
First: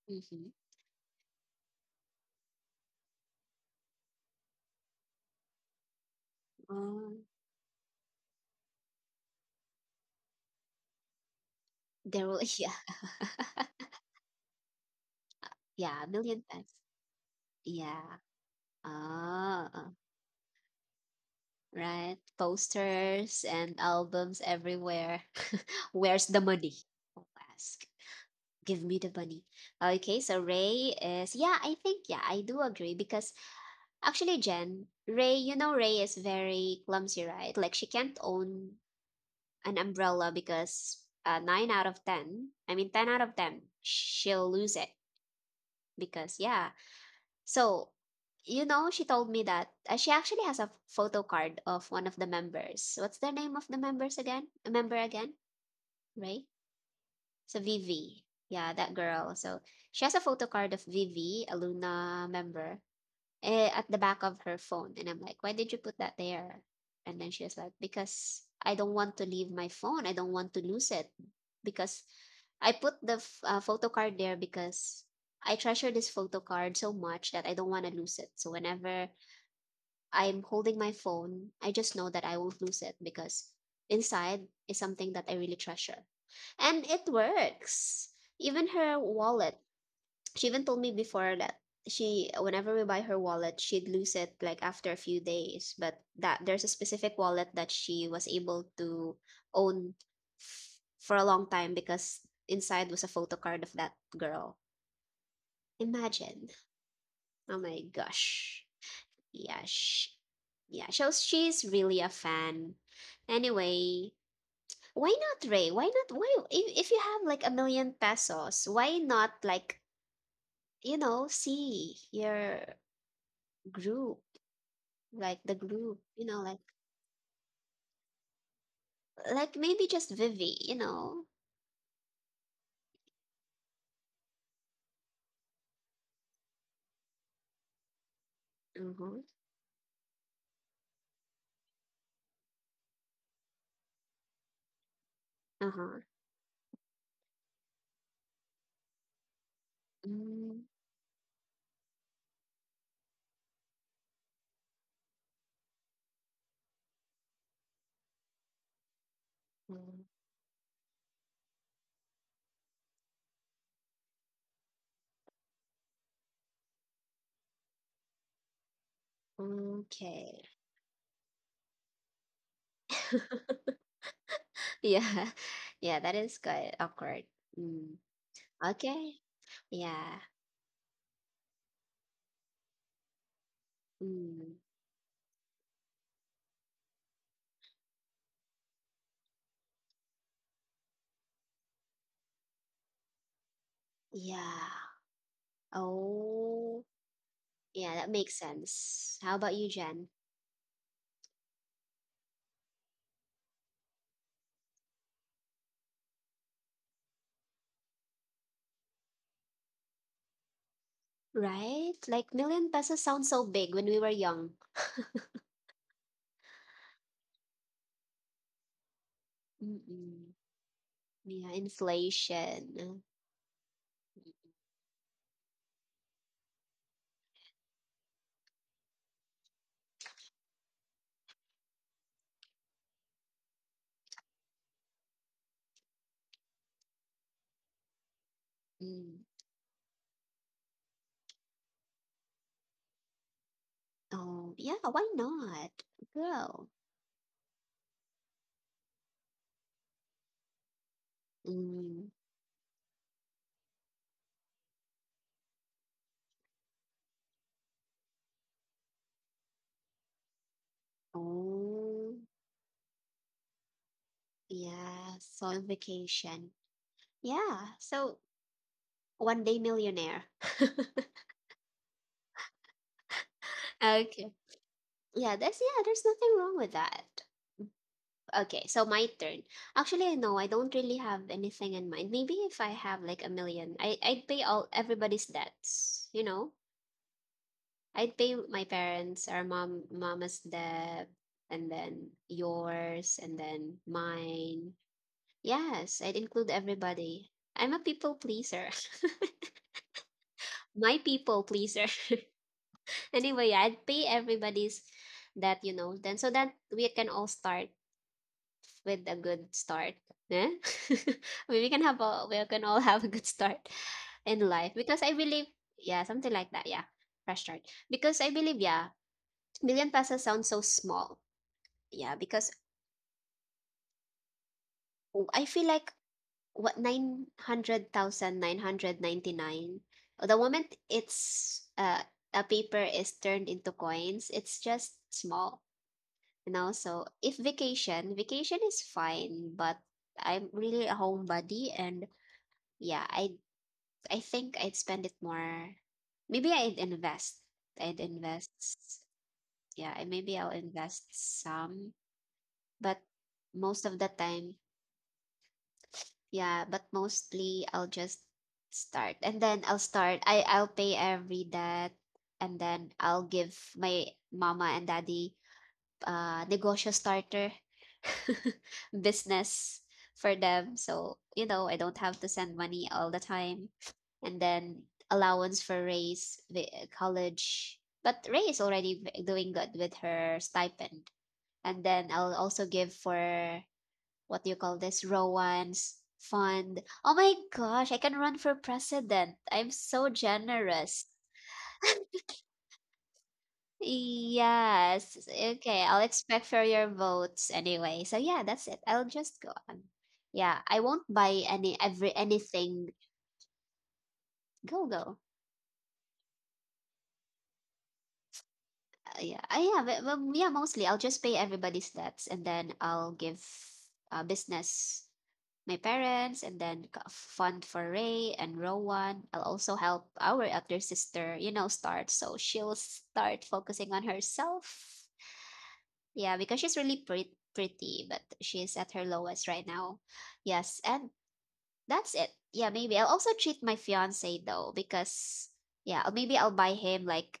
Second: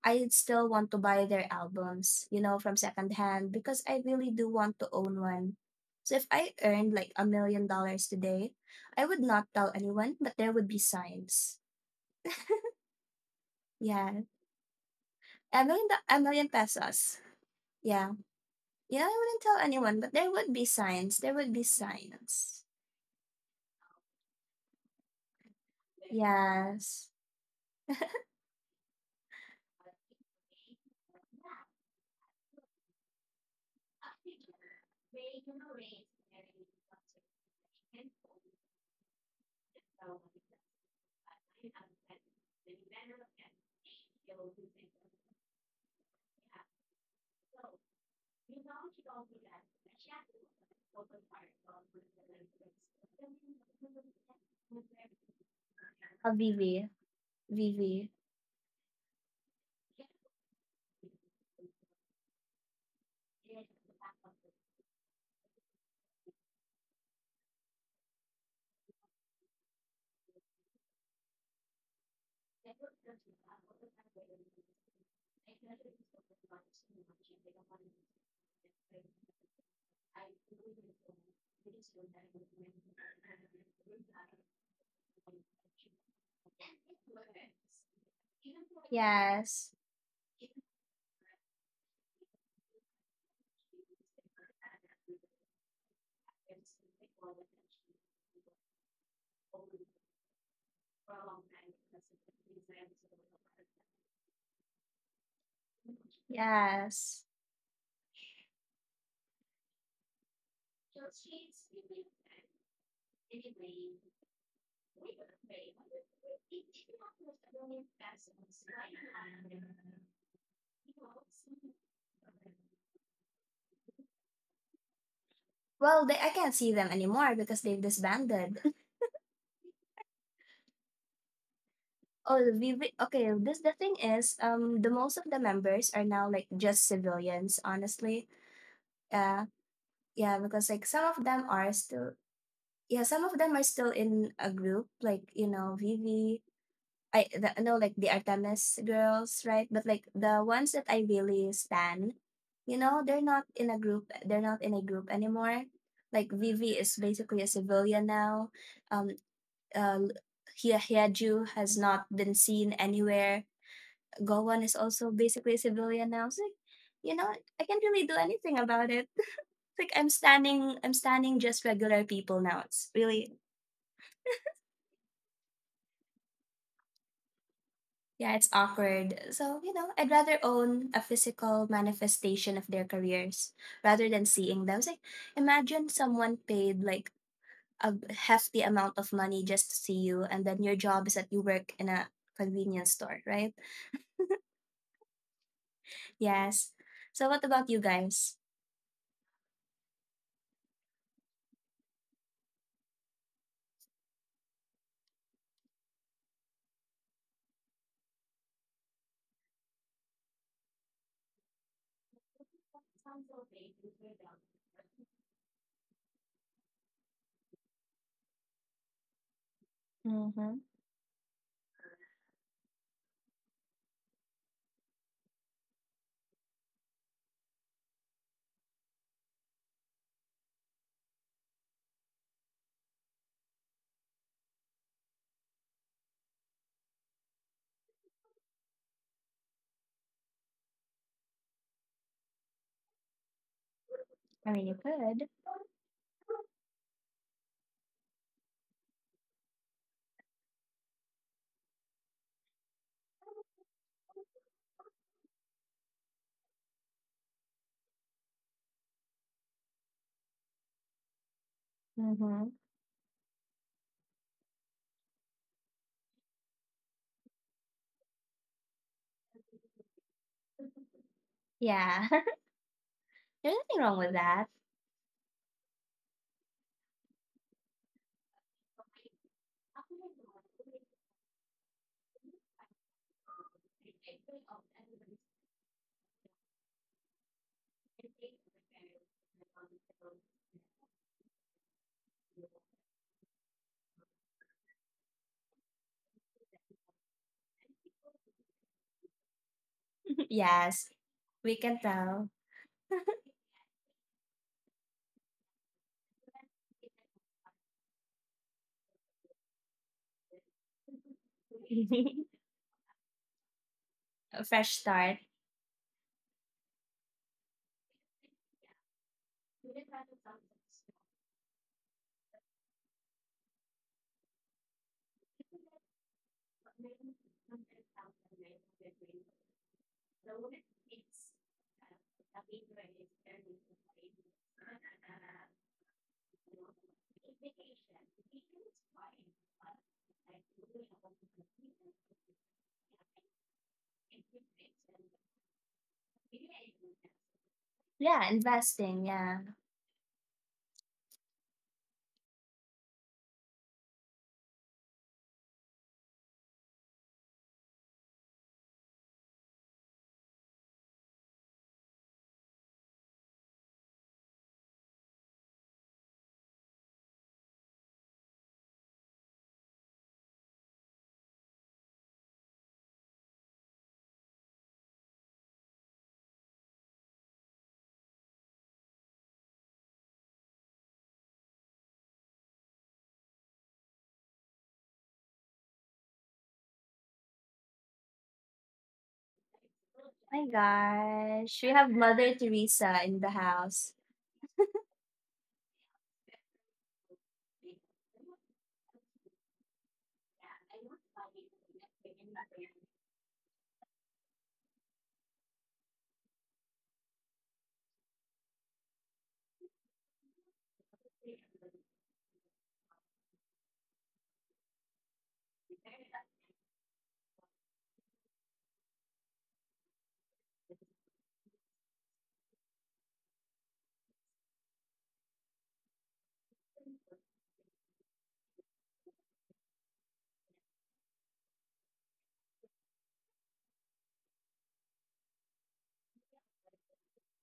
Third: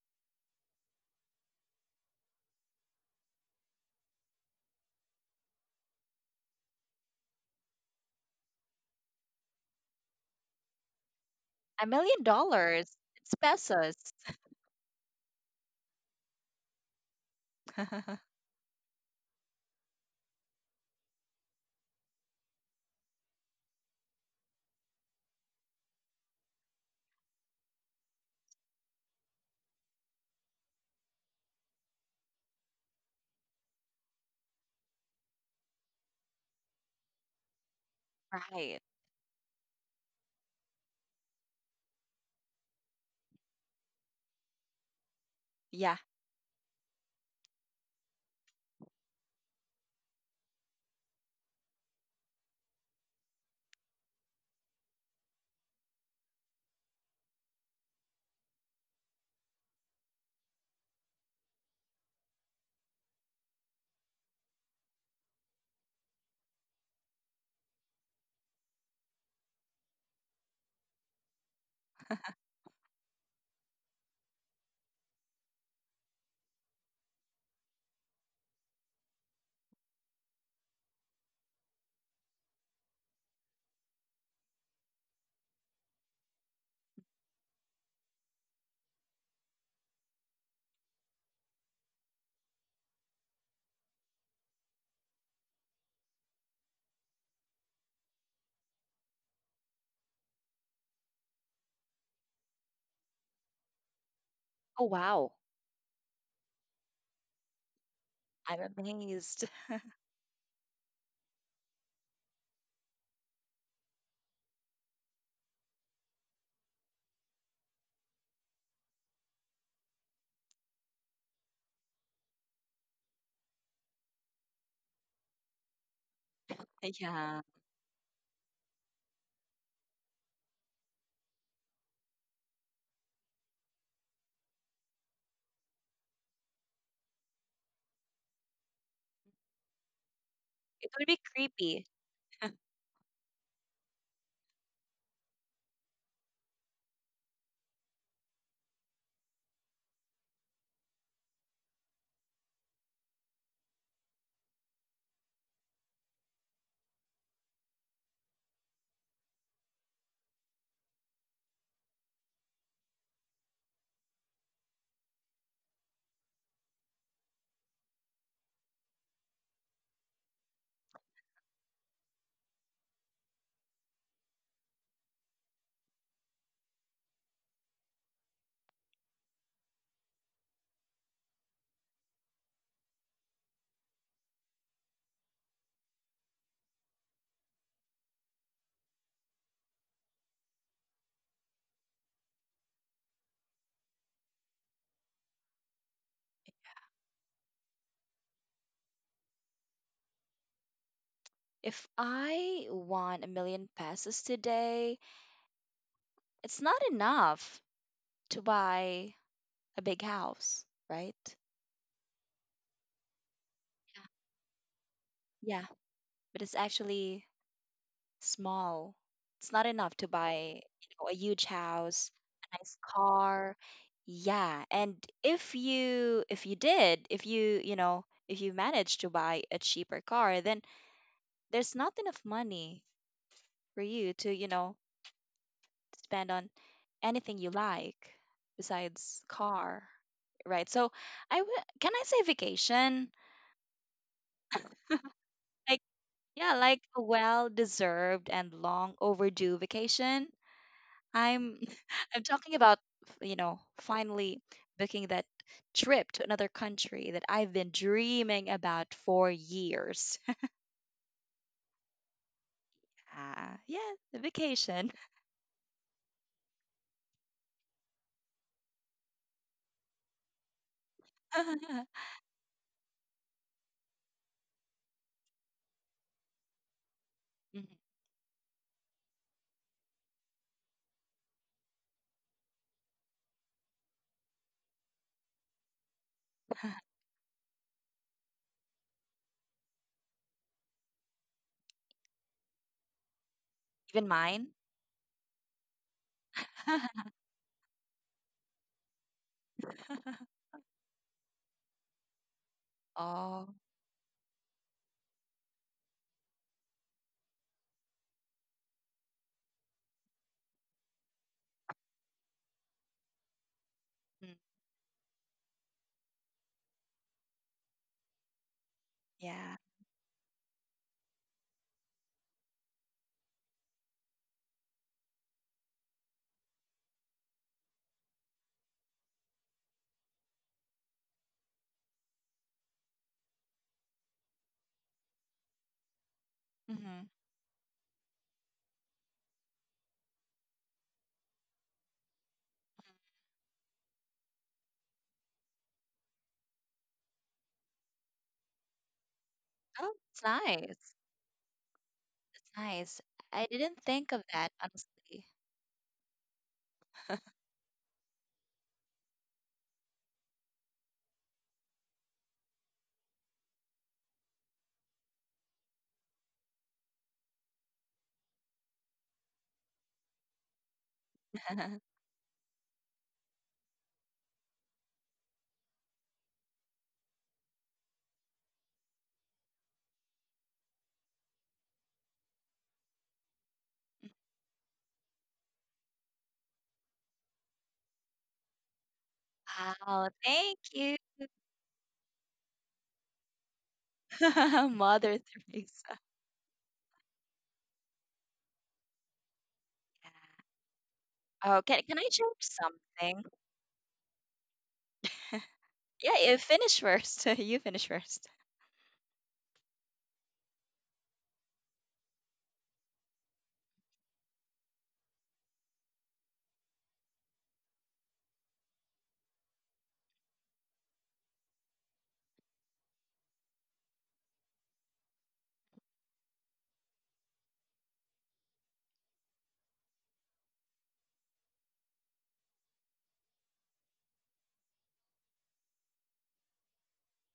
Speaker 3: I
Speaker 1: Mhm.
Speaker 3: still want to buy their albums, from secondhand, because I really do want to own one. So if I earned like
Speaker 1: Oh,
Speaker 3: $1 million today, I would not tell anyone, but there would be signs.
Speaker 2: a million
Speaker 1: there will. (laughs) Yeah.
Speaker 2: dollars. It's
Speaker 1: (laughs)
Speaker 2: pesos.
Speaker 3: Yeah,
Speaker 1: Yeah, a
Speaker 3: a
Speaker 1: million
Speaker 3: million
Speaker 1: times.
Speaker 3: pesos Yeah,
Speaker 1: Yeah.
Speaker 2: (laughs)
Speaker 3: yeah, I wouldn't tell
Speaker 1: Ah,
Speaker 3: anyone, but there would be signs, there would be
Speaker 1: right.
Speaker 3: signs.
Speaker 1: Posters and albums everywhere. (laughs) Where's the money?
Speaker 3: Yes,
Speaker 1: I'll ask. Give me the money. Okay, so I think, yeah, I do agree, because actually, Jen, Ray, you know Ray is very clumsy, right? Like she can't own
Speaker 2: Right.
Speaker 1: an umbrella because 9 out of 10, I mean 10 out of 10, she'll lose it
Speaker 2: Yeah.
Speaker 1: because, yeah. So, she told me that she actually has a photo card of one of the members. What's the name of the members again? A member again,
Speaker 3: a
Speaker 1: right? So
Speaker 3: Vivi.
Speaker 1: Vivi. Yeah, that girl. So she has a photo card of Vivi, a Luna member. At the back of her phone, and I'm like, "Why did you put that there?" And then she was like, "Because I don't want to leave my phone. I don't want to lose it because I put the photo card there because I treasure this photo card so much that I don't want to lose it. So whenever I'm holding my phone, I just know that I won't lose it because inside is something that I really treasure." And it works. Even her wallet,
Speaker 3: Yes.
Speaker 1: she even told me before that she whenever we buy her wallet, she'd lose it like after a few days. But that there's a specific wallet that she was able to own for a long time because inside was a photo card of that girl.
Speaker 2: Oh, wow.
Speaker 1: Imagine.
Speaker 3: Yes.
Speaker 1: Oh my gosh.
Speaker 2: I'm amazed.
Speaker 1: Yeah, yeah. So she's really a fan. Anyway, why not Ray? Why not? Why, if you have like a million pesos, why not, like, see your group, like the group,
Speaker 3: Well, they
Speaker 1: you
Speaker 3: I
Speaker 1: know,
Speaker 3: can't see
Speaker 2: (laughs)
Speaker 3: them anymore
Speaker 2: Yeah.
Speaker 3: because they've disbanded.
Speaker 1: maybe just Vivi.
Speaker 3: Oh, we okay. This the thing is, the most of the members are now like just civilians. Honestly,
Speaker 1: Mm-hmm.
Speaker 3: yeah, yeah, because like
Speaker 2: It
Speaker 3: some
Speaker 2: would
Speaker 3: of
Speaker 2: be
Speaker 3: them are
Speaker 2: creepy.
Speaker 3: still, yeah, some of them are still in a group, like,
Speaker 1: Uh-huh.
Speaker 3: Vivi. No, like the Artemis girls, right? But like the
Speaker 1: Mm,
Speaker 3: ones that I really stan they're not in a group. They're not in a group anymore. Like, Vivi is basically a civilian now. Um, uh,
Speaker 1: mm.
Speaker 3: Hyaju has not been seen anywhere. Gowon is also basically a civilian now. It's like, you know, I can't really do anything about it. It's like I'm
Speaker 1: Okay.
Speaker 3: standing, I'm standing just regular people now. It's really,
Speaker 1: (laughs) Yeah. Yeah, that is quite awkward. Mm.
Speaker 3: yeah, it's
Speaker 1: Okay.
Speaker 3: awkward. So, I'd
Speaker 1: Yeah.
Speaker 3: rather own a physical manifestation of their careers rather than
Speaker 1: Mm.
Speaker 3: seeing them. It's like, imagine someone paid like a hefty amount of money just to see you, and then your job is that you work in a convenience store, right?
Speaker 1: Yeah.
Speaker 3: Yes.
Speaker 1: Oh,
Speaker 3: So what about you
Speaker 1: yeah, that
Speaker 3: guys?
Speaker 1: makes sense. How about you, Jen?
Speaker 2: If I won 1 million pesos today, it's not enough to buy a big house, right?
Speaker 1: Right? Like, million pesos sounds so big when we were young.
Speaker 2: Yeah, but it's actually small. It's not enough to
Speaker 1: Mm-mm.
Speaker 3: Mm-hmm.
Speaker 2: buy, you know, a
Speaker 1: Yeah,
Speaker 2: huge house, a
Speaker 1: inflation.
Speaker 2: nice
Speaker 1: uh,
Speaker 2: car. Yeah, and if you did, if you, you know, if you managed to buy a cheaper car, then there's not enough money for you to, you know, spend on anything you like
Speaker 1: Mm.
Speaker 2: besides car, right? So I w- can I say vacation?
Speaker 3: I
Speaker 1: Oh,
Speaker 3: mean, you
Speaker 1: yeah, why
Speaker 3: could.
Speaker 1: not?
Speaker 2: Like. Yeah,
Speaker 1: Go.
Speaker 2: like a well-deserved and long overdue vacation. I'm (laughs) I'm talking about, you know, finally booking that trip to another country that I've been dreaming about for years. (laughs)
Speaker 1: Oh,
Speaker 3: Mm-hmm.
Speaker 2: Ah, yeah, the vacation.
Speaker 1: yeah, soul vacation. Yeah, so one day millionaire. (laughs)
Speaker 2: (laughs)
Speaker 3: Yeah. (laughs) There's nothing wrong with
Speaker 1: Okay.
Speaker 3: that.
Speaker 1: Yeah, there's nothing wrong with that.
Speaker 2: Mhm.
Speaker 1: Okay, so my turn. Actually, no, I don't really have anything in mind. Maybe if I have like a million, I'd pay all everybody's debts? I'd pay my parents or mom mama's debt, and then yours, and then
Speaker 2: Even mine.
Speaker 1: mine. Yes, I'd include everybody. I'm a people pleaser. (laughs)
Speaker 3: (laughs)
Speaker 2: (laughs)
Speaker 3: yes.
Speaker 1: My people
Speaker 3: We can
Speaker 1: pleaser.
Speaker 3: tell.
Speaker 1: (laughs) Anyway,
Speaker 2: Oh,
Speaker 1: yeah, I'd pay everybody's that you know then so that we can all start with a good start. Yeah? (laughs) I mean,
Speaker 3: (laughs)
Speaker 1: we can all have a good start
Speaker 2: mm,
Speaker 1: in
Speaker 3: A
Speaker 1: life,
Speaker 3: fresh
Speaker 1: because I
Speaker 3: start.
Speaker 1: believe, yeah, something like that. Yeah, fresh start. Because I believe, yeah,
Speaker 2: yeah.
Speaker 1: million pesos sounds so small. Yeah, because I feel like, what, 900,999, the moment it's a paper is turned into coins, it's just small, so
Speaker 2: Hmm.
Speaker 1: if vacation is fine. But I'm really a homebody, and yeah, I think I'd spend it more. Maybe i'd invest i'd
Speaker 3: Yeah,
Speaker 1: invest
Speaker 3: investing. Yeah.
Speaker 1: Yeah,
Speaker 2: Oh, it's
Speaker 1: maybe I'll
Speaker 2: nice.
Speaker 1: invest some.
Speaker 2: It's
Speaker 1: But
Speaker 2: nice. I
Speaker 1: most
Speaker 2: didn't
Speaker 1: of the
Speaker 2: think of
Speaker 1: time,
Speaker 2: that, honestly.
Speaker 1: yeah, but mostly, I'll just start and then I'll start. I'll pay every debt, and then I'll give my mama and daddy negosyo starter (laughs) business for them. So, I don't
Speaker 2: (laughs)
Speaker 1: have to send money all the time. And then allowance for raise, the college. But Ray is already doing good with her stipend. And then I'll also give for, what do you call this, Rowan's fund. Oh my gosh, I can run for president. I'm so
Speaker 2: Wow,
Speaker 3: My
Speaker 2: thank you.
Speaker 1: generous.
Speaker 3: gosh. We have Mother Teresa in the house.
Speaker 2: (laughs)
Speaker 1: Yes.
Speaker 2: Mother
Speaker 1: Okay, I'll
Speaker 2: Teresa.
Speaker 1: expect for your votes anyway. So yeah, that's it. I'll just go on. Yeah, I won't buy
Speaker 2: Oh, can I share
Speaker 1: anything.
Speaker 2: something?
Speaker 1: Go go.
Speaker 2: (laughs) Yeah, you finish first. (laughs) You finish first.
Speaker 1: Yeah, yeah, yeah. Mostly, I'll just pay everybody's debts, and then I'll give business my parents, and then fund for Ray and Rowan. I'll also help our elder sister, start, so she'll start focusing on herself. Yeah, because she's really pretty pretty, but she's at her lowest right now. Yes, and that's it. Yeah, maybe I'll also treat my fiance, though, because, yeah, or maybe I'll buy him like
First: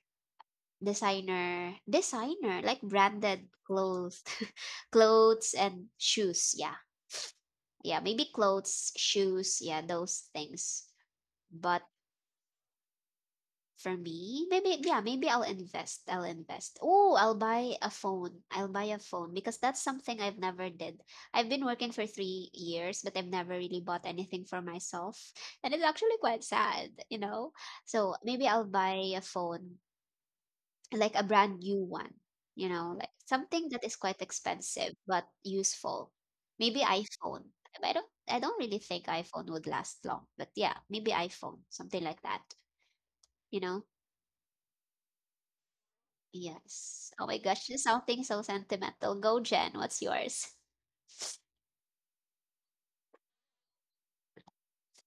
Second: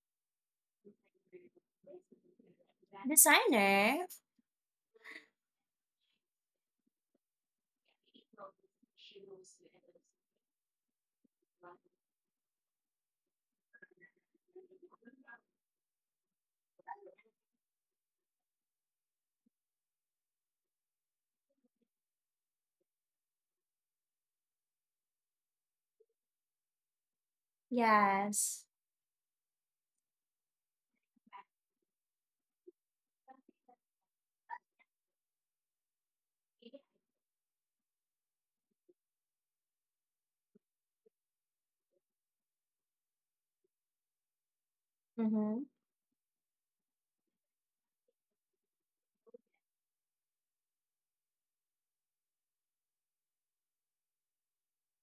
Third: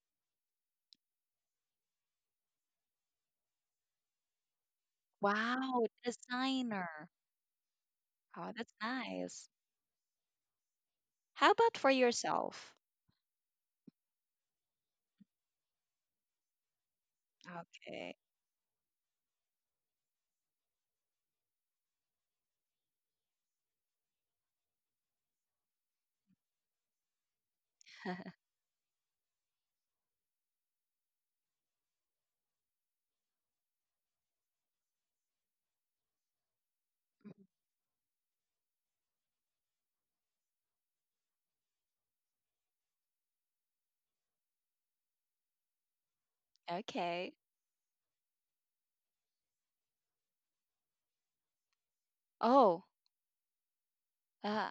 Speaker 1: designer designer like branded
Speaker 3: Designer.
Speaker 1: clothes (laughs) clothes
Speaker 2: Wow,
Speaker 1: and shoes, yeah.
Speaker 2: designer.
Speaker 1: Yeah, maybe
Speaker 2: Oh, that's
Speaker 1: clothes,
Speaker 2: nice.
Speaker 1: shoes, yeah, those things.
Speaker 2: How about
Speaker 1: But
Speaker 2: for yourself?
Speaker 1: for me, maybe, yeah, maybe I'll invest. I'll invest. Oh, I'll buy a
Speaker 2: Okay.
Speaker 1: phone. I'll buy a phone because that's something I've never did. I've been working for 3 years, but I've never really bought anything for myself, and it's actually quite sad. So maybe
Speaker 2: (laughs)
Speaker 3: Yes.
Speaker 1: I'll buy a phone like a brand new one, like something that is quite expensive but useful. Maybe iPhone. I don't really think iPhone would last long, but yeah, maybe iPhone, something like that, you know?
Speaker 3: Mm-hmm.
Speaker 1: Yes. Oh my
Speaker 2: Okay.
Speaker 1: gosh, this is something so sentimental. Go, Jen, what's yours?
Speaker 2: Oh, uh,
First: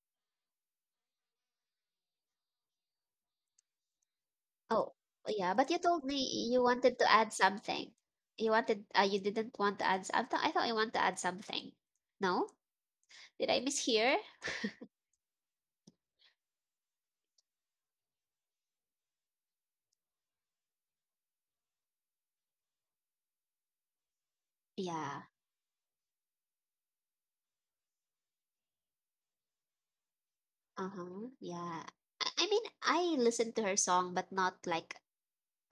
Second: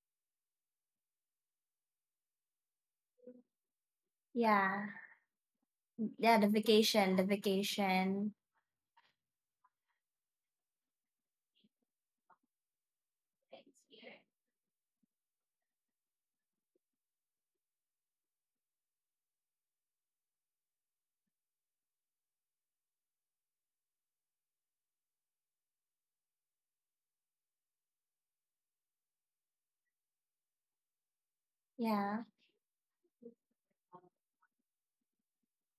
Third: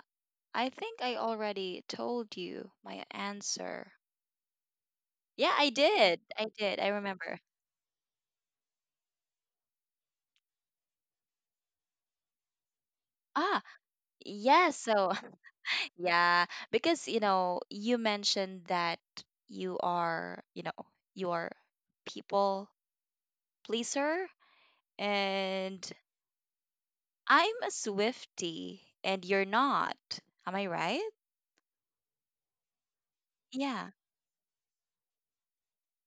Speaker 2: I think I already told you my answer.
Speaker 3: Yeah.
Speaker 1: Oh, yeah,
Speaker 2: Yeah,
Speaker 1: but
Speaker 2: I
Speaker 1: you told me
Speaker 2: did.
Speaker 3: Yeah, the
Speaker 2: I
Speaker 1: you
Speaker 2: did. I
Speaker 1: wanted to
Speaker 3: vacation. The
Speaker 1: add
Speaker 2: remember.
Speaker 1: something.
Speaker 3: vacation.
Speaker 1: You wanted you didn't want to add I thought, you want to add something. No? Did
Speaker 2: Ah,
Speaker 1: I mishear?
Speaker 2: yes. So. (laughs) Yeah, because you know, you mentioned that you are, you know, you are people pleaser
Speaker 1: Yeah.
Speaker 2: and I'm a Swifty and you're not. Am I right?
Speaker 1: Uh-huh. Yeah.
Speaker 3: Yeah.
Speaker 1: I mean, I listened
Speaker 2: Yeah.
Speaker 1: to her song, but not like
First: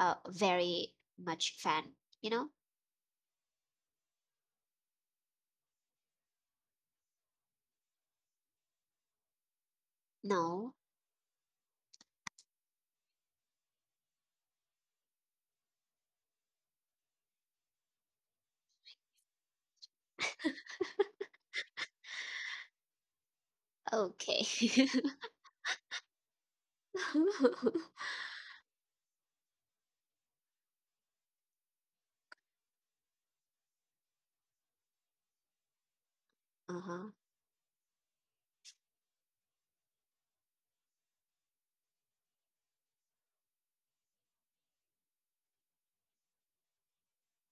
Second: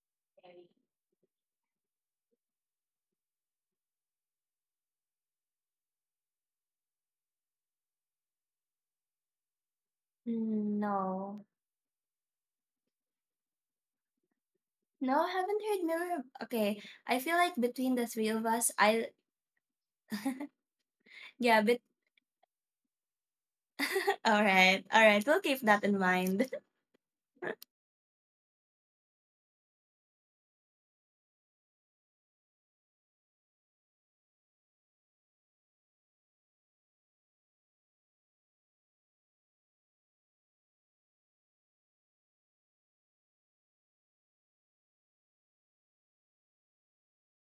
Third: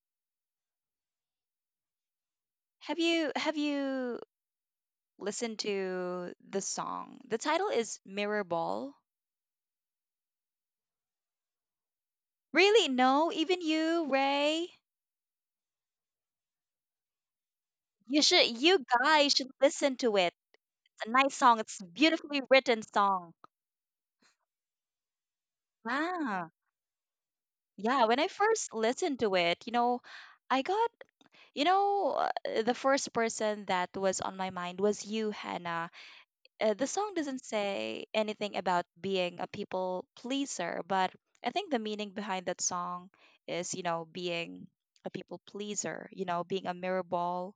Speaker 1: a very much fan, you know?
Speaker 2: Have you listened to the song? The title is Mirror Ball.
Speaker 1: No.
Speaker 3: Mm, no.
Speaker 2: Really? No, even you, Ray.
Speaker 3: No, I haven't heard Mirror. Okay. I feel like between the three of us,
Speaker 2: You
Speaker 3: I
Speaker 2: guys should listen to it. It's a nice song.
Speaker 3: yeah,
Speaker 2: It's
Speaker 3: but
Speaker 2: a beautifully written song.
Speaker 3: (laughs) all
Speaker 1: Okay.
Speaker 3: right. All right. We'll keep that in mind.
Speaker 2: Wow.
Speaker 1: (laughs)
Speaker 2: Yeah, when I first listened to it, you know, I got, you know, the first person that was on my mind was you, Hannah. The
Speaker 1: Uh-huh.
Speaker 2: song doesn't say anything about being a people pleaser, but I think the meaning behind that song is, you know, being a people pleaser, you know, being a mirror ball,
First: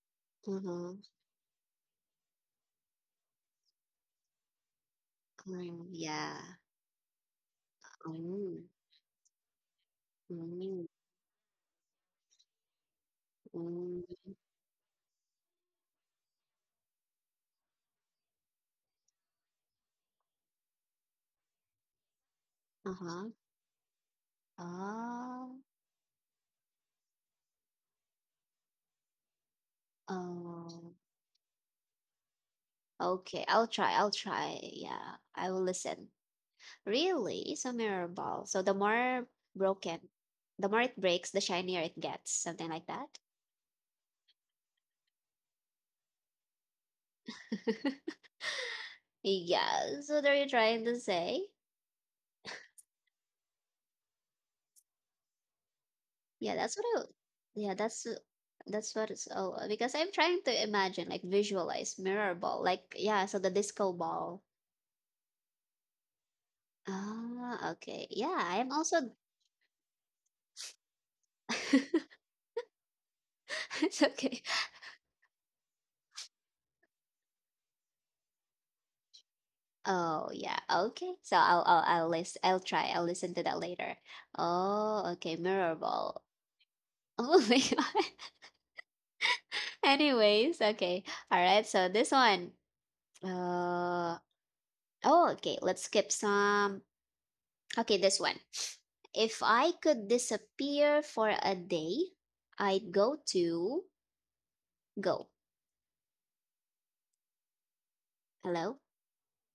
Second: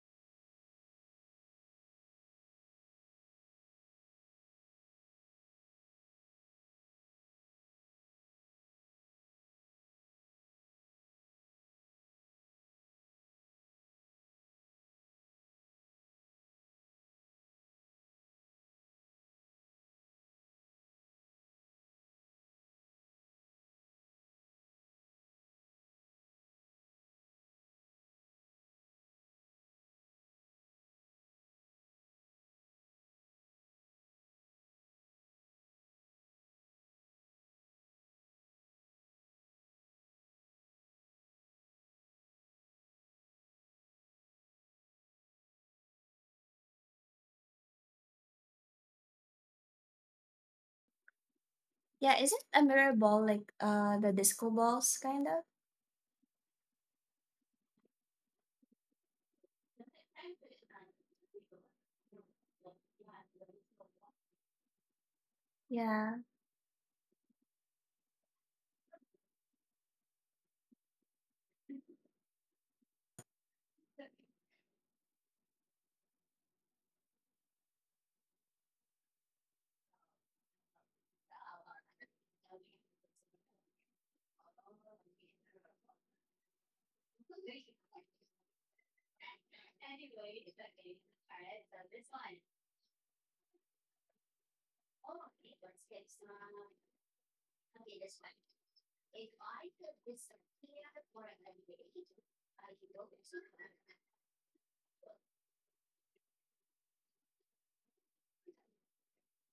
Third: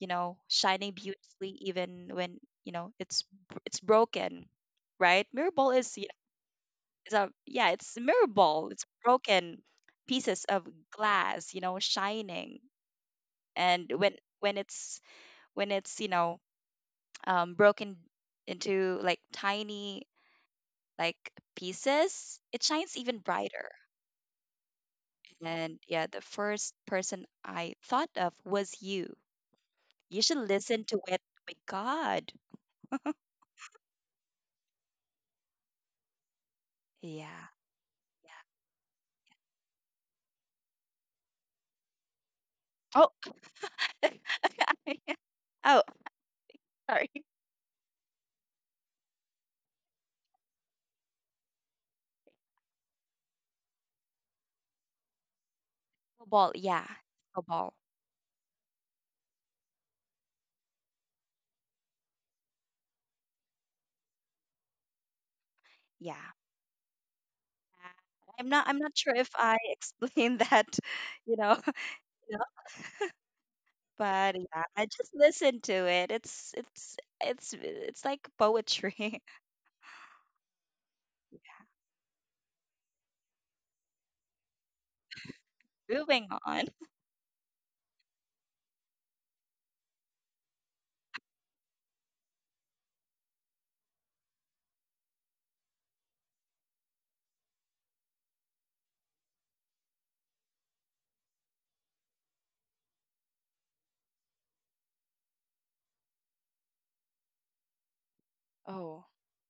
Speaker 2: you know, shining
Speaker 1: Uh-huh.
Speaker 2: beautifully even when, you know, it's br- it's broken, right? Mirror ball
Speaker 1: Mm,
Speaker 2: is,
Speaker 1: yeah.
Speaker 2: it's a yeah, it's a mirror
Speaker 1: Mm,
Speaker 2: ball. It's broken pieces of
Speaker 1: mm,
Speaker 2: glass, you know, shining. And when
Speaker 1: mm.
Speaker 2: when it's when it's broken into like tiny like pieces, it shines even
Speaker 1: Uh-huh.
Speaker 2: brighter.
Speaker 1: Oh.
Speaker 2: And yeah, the first person I thought of was you. You should listen
Speaker 1: Oh.
Speaker 2: to it. Oh my God.
Speaker 1: Okay. I'll try. I'll try. Yeah. I will listen.
Speaker 2: Yeah.
Speaker 1: Really? So memorable. So the more broken, the more it breaks, the shinier it gets. Something like
Speaker 2: Oh.
Speaker 1: that.
Speaker 2: (laughs) Oh, sorry.
Speaker 1: (laughs) Yeah, so what are you trying to say?
Speaker 3: (laughs) yeah, is it a mirror ball like the disco balls kind of?
Speaker 2: Snowball.
Speaker 1: Yeah, that's
Speaker 2: Yeah.
Speaker 1: what I. w-
Speaker 2: Snowball.
Speaker 1: Yeah, that's what it's. Oh, because I'm trying to imagine, like visualize mirror ball, like yeah, so the disco ball.
Speaker 3: Yeah.
Speaker 2: Yeah.
Speaker 1: Ah, okay. Yeah, I'm
Speaker 2: I'm not sure
Speaker 1: also.
Speaker 2: if I explained (laughs) that, you know, (laughs)
Speaker 1: (laughs)
Speaker 2: enough,
Speaker 1: It's
Speaker 2: but
Speaker 1: okay.
Speaker 2: yeah, I just listen to it. It's it's like poetry.
Speaker 1: Oh yeah, okay. So I'll
Speaker 2: (laughs)
Speaker 1: I'll I'll list. I'll try. I'll listen to that later. Oh, okay. Mirror ball. (laughs)
Speaker 2: Moving on.
Speaker 1: Oh my God. Anyways, okay. All right. So this one. Uh. Oh, okay. Let's skip some. Okay, this one. If I could disappear for a day, I'd go to go. Hello?
Speaker 2: Oh,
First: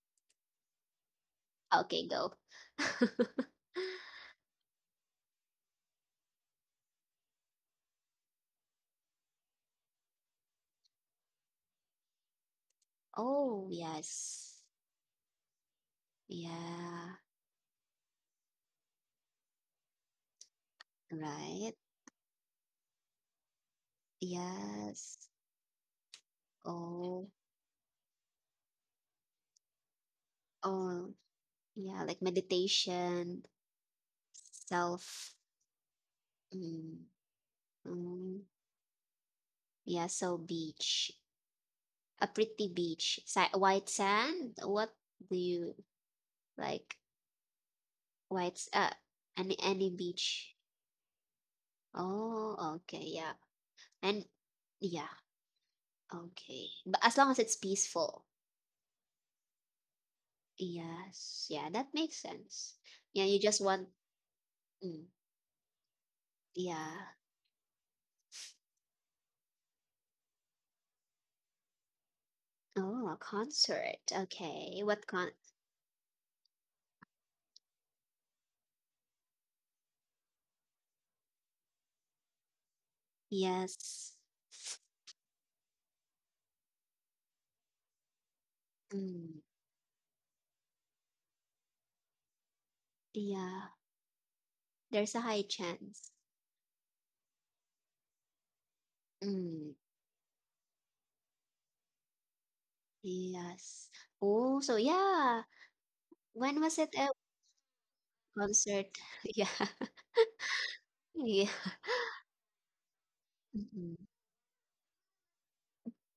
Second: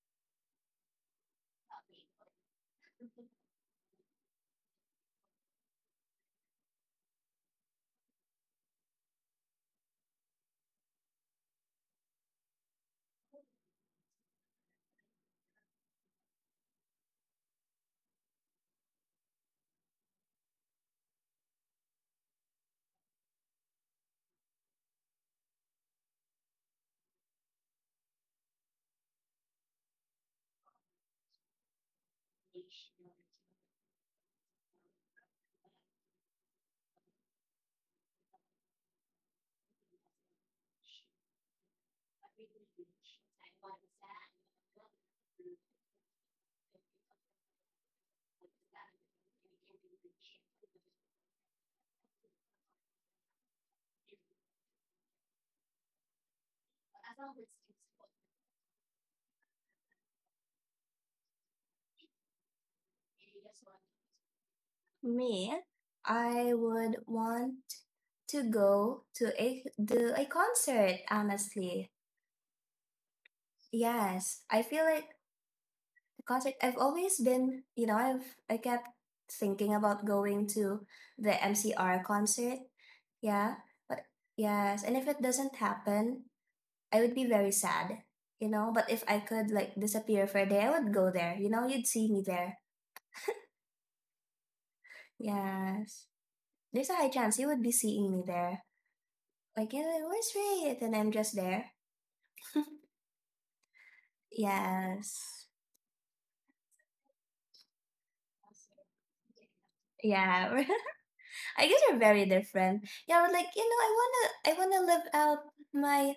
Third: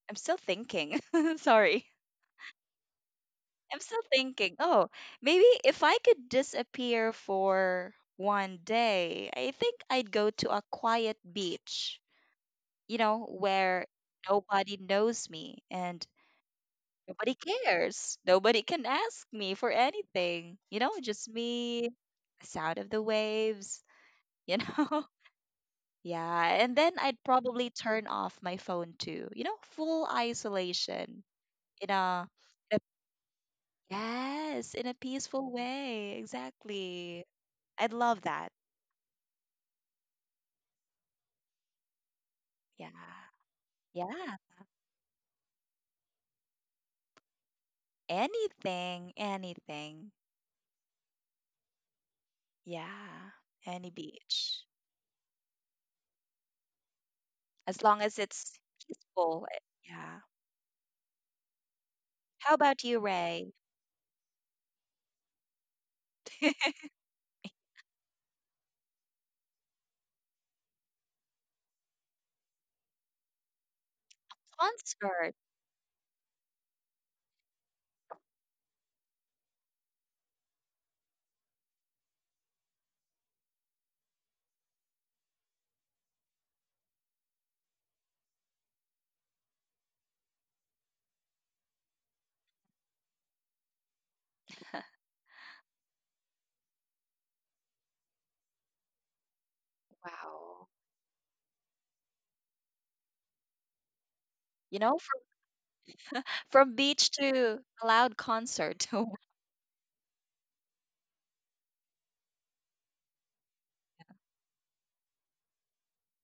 Speaker 2: I'm still thinking. (laughs) Sorry.
Speaker 1: Okay, go. (laughs)
Speaker 2: I'm still thinking. Oh, maybe if I could disappear for one day, I think I'd go to a quiet beach, you know,
Speaker 1: Oh,
Speaker 2: where
Speaker 1: yes.
Speaker 2: nobody knows me and
Speaker 1: Yeah,
Speaker 2: nobody cares. Nobody can ask me for anything. You know, just
Speaker 1: right.
Speaker 2: me, the sound of the waves, you know? (laughs)
Speaker 1: Yes.
Speaker 2: Yeah. And then I'd
Speaker 1: Oh,
Speaker 2: probably turn off my phone too. You know, full
Speaker 1: oh,
Speaker 2: isolation in
Speaker 1: yeah, like
Speaker 2: a, in a
Speaker 1: meditation,
Speaker 2: yes, in a
Speaker 1: self.
Speaker 2: peaceful way.
Speaker 1: Mm,
Speaker 2: Exactly. I'd love
Speaker 1: mm.
Speaker 2: that.
Speaker 1: Yeah, so beach. A pretty
Speaker 2: Yeah.
Speaker 1: beach. White
Speaker 2: Yeah.
Speaker 1: sand. What do you like? White's
Speaker 2: Anything,
Speaker 1: any
Speaker 2: anything.
Speaker 1: beach. Oh, okay,
Speaker 2: Yeah.
Speaker 1: yeah.
Speaker 2: Any
Speaker 1: And
Speaker 2: beach.
Speaker 1: yeah, okay. But as long as it's
Speaker 2: As long as
Speaker 1: peaceful.
Speaker 2: it's peaceful. Eh, yeah.
Speaker 1: Yes. Yeah, that makes
Speaker 2: How
Speaker 1: sense.
Speaker 2: about you,
Speaker 1: Yeah, you
Speaker 2: Ray?
Speaker 1: just want, mm,
Speaker 3: Me, I
Speaker 2: (laughs)
Speaker 3: would
Speaker 1: yeah.
Speaker 3: want to go to a concert, honestly.
Speaker 1: Oh, a concert.
Speaker 3: Yes. I
Speaker 1: Okay.
Speaker 3: feel like,
Speaker 1: What
Speaker 2: Concert.
Speaker 1: con
Speaker 3: because I've always been, I kept thinking about going to the MCR concert. Yeah. But
Speaker 1: Yes.
Speaker 3: yes, and if it doesn't happen, I would be very sad. But if I
Speaker 1: Mm,
Speaker 3: could like disappear for a day, I would go there. You'd see me there.
Speaker 1: yeah. There's a high
Speaker 3: Yes.
Speaker 1: chance.
Speaker 3: There's a high chance you would be seeing me there. Like,
Speaker 1: Mm,
Speaker 3: you "Yeah, where's
Speaker 2: Wow.
Speaker 3: Ray? And I'm just there. (laughs)
Speaker 1: yes. Oh,
Speaker 2: You
Speaker 1: so
Speaker 2: know, from,
Speaker 1: yeah.
Speaker 3: Yes.
Speaker 1: When was it
Speaker 2: beach
Speaker 1: a
Speaker 2: to a loud concert.
Speaker 1: concert?
Speaker 2: (laughs)
Speaker 1: (laughs) Yeah.
Speaker 3: Yeah. (laughs)
Speaker 1: Yeah.
Speaker 3: I guess we're very different. Yeah, but like, you know, I
Speaker 1: Mhm.
Speaker 3: wanna I wanna live out my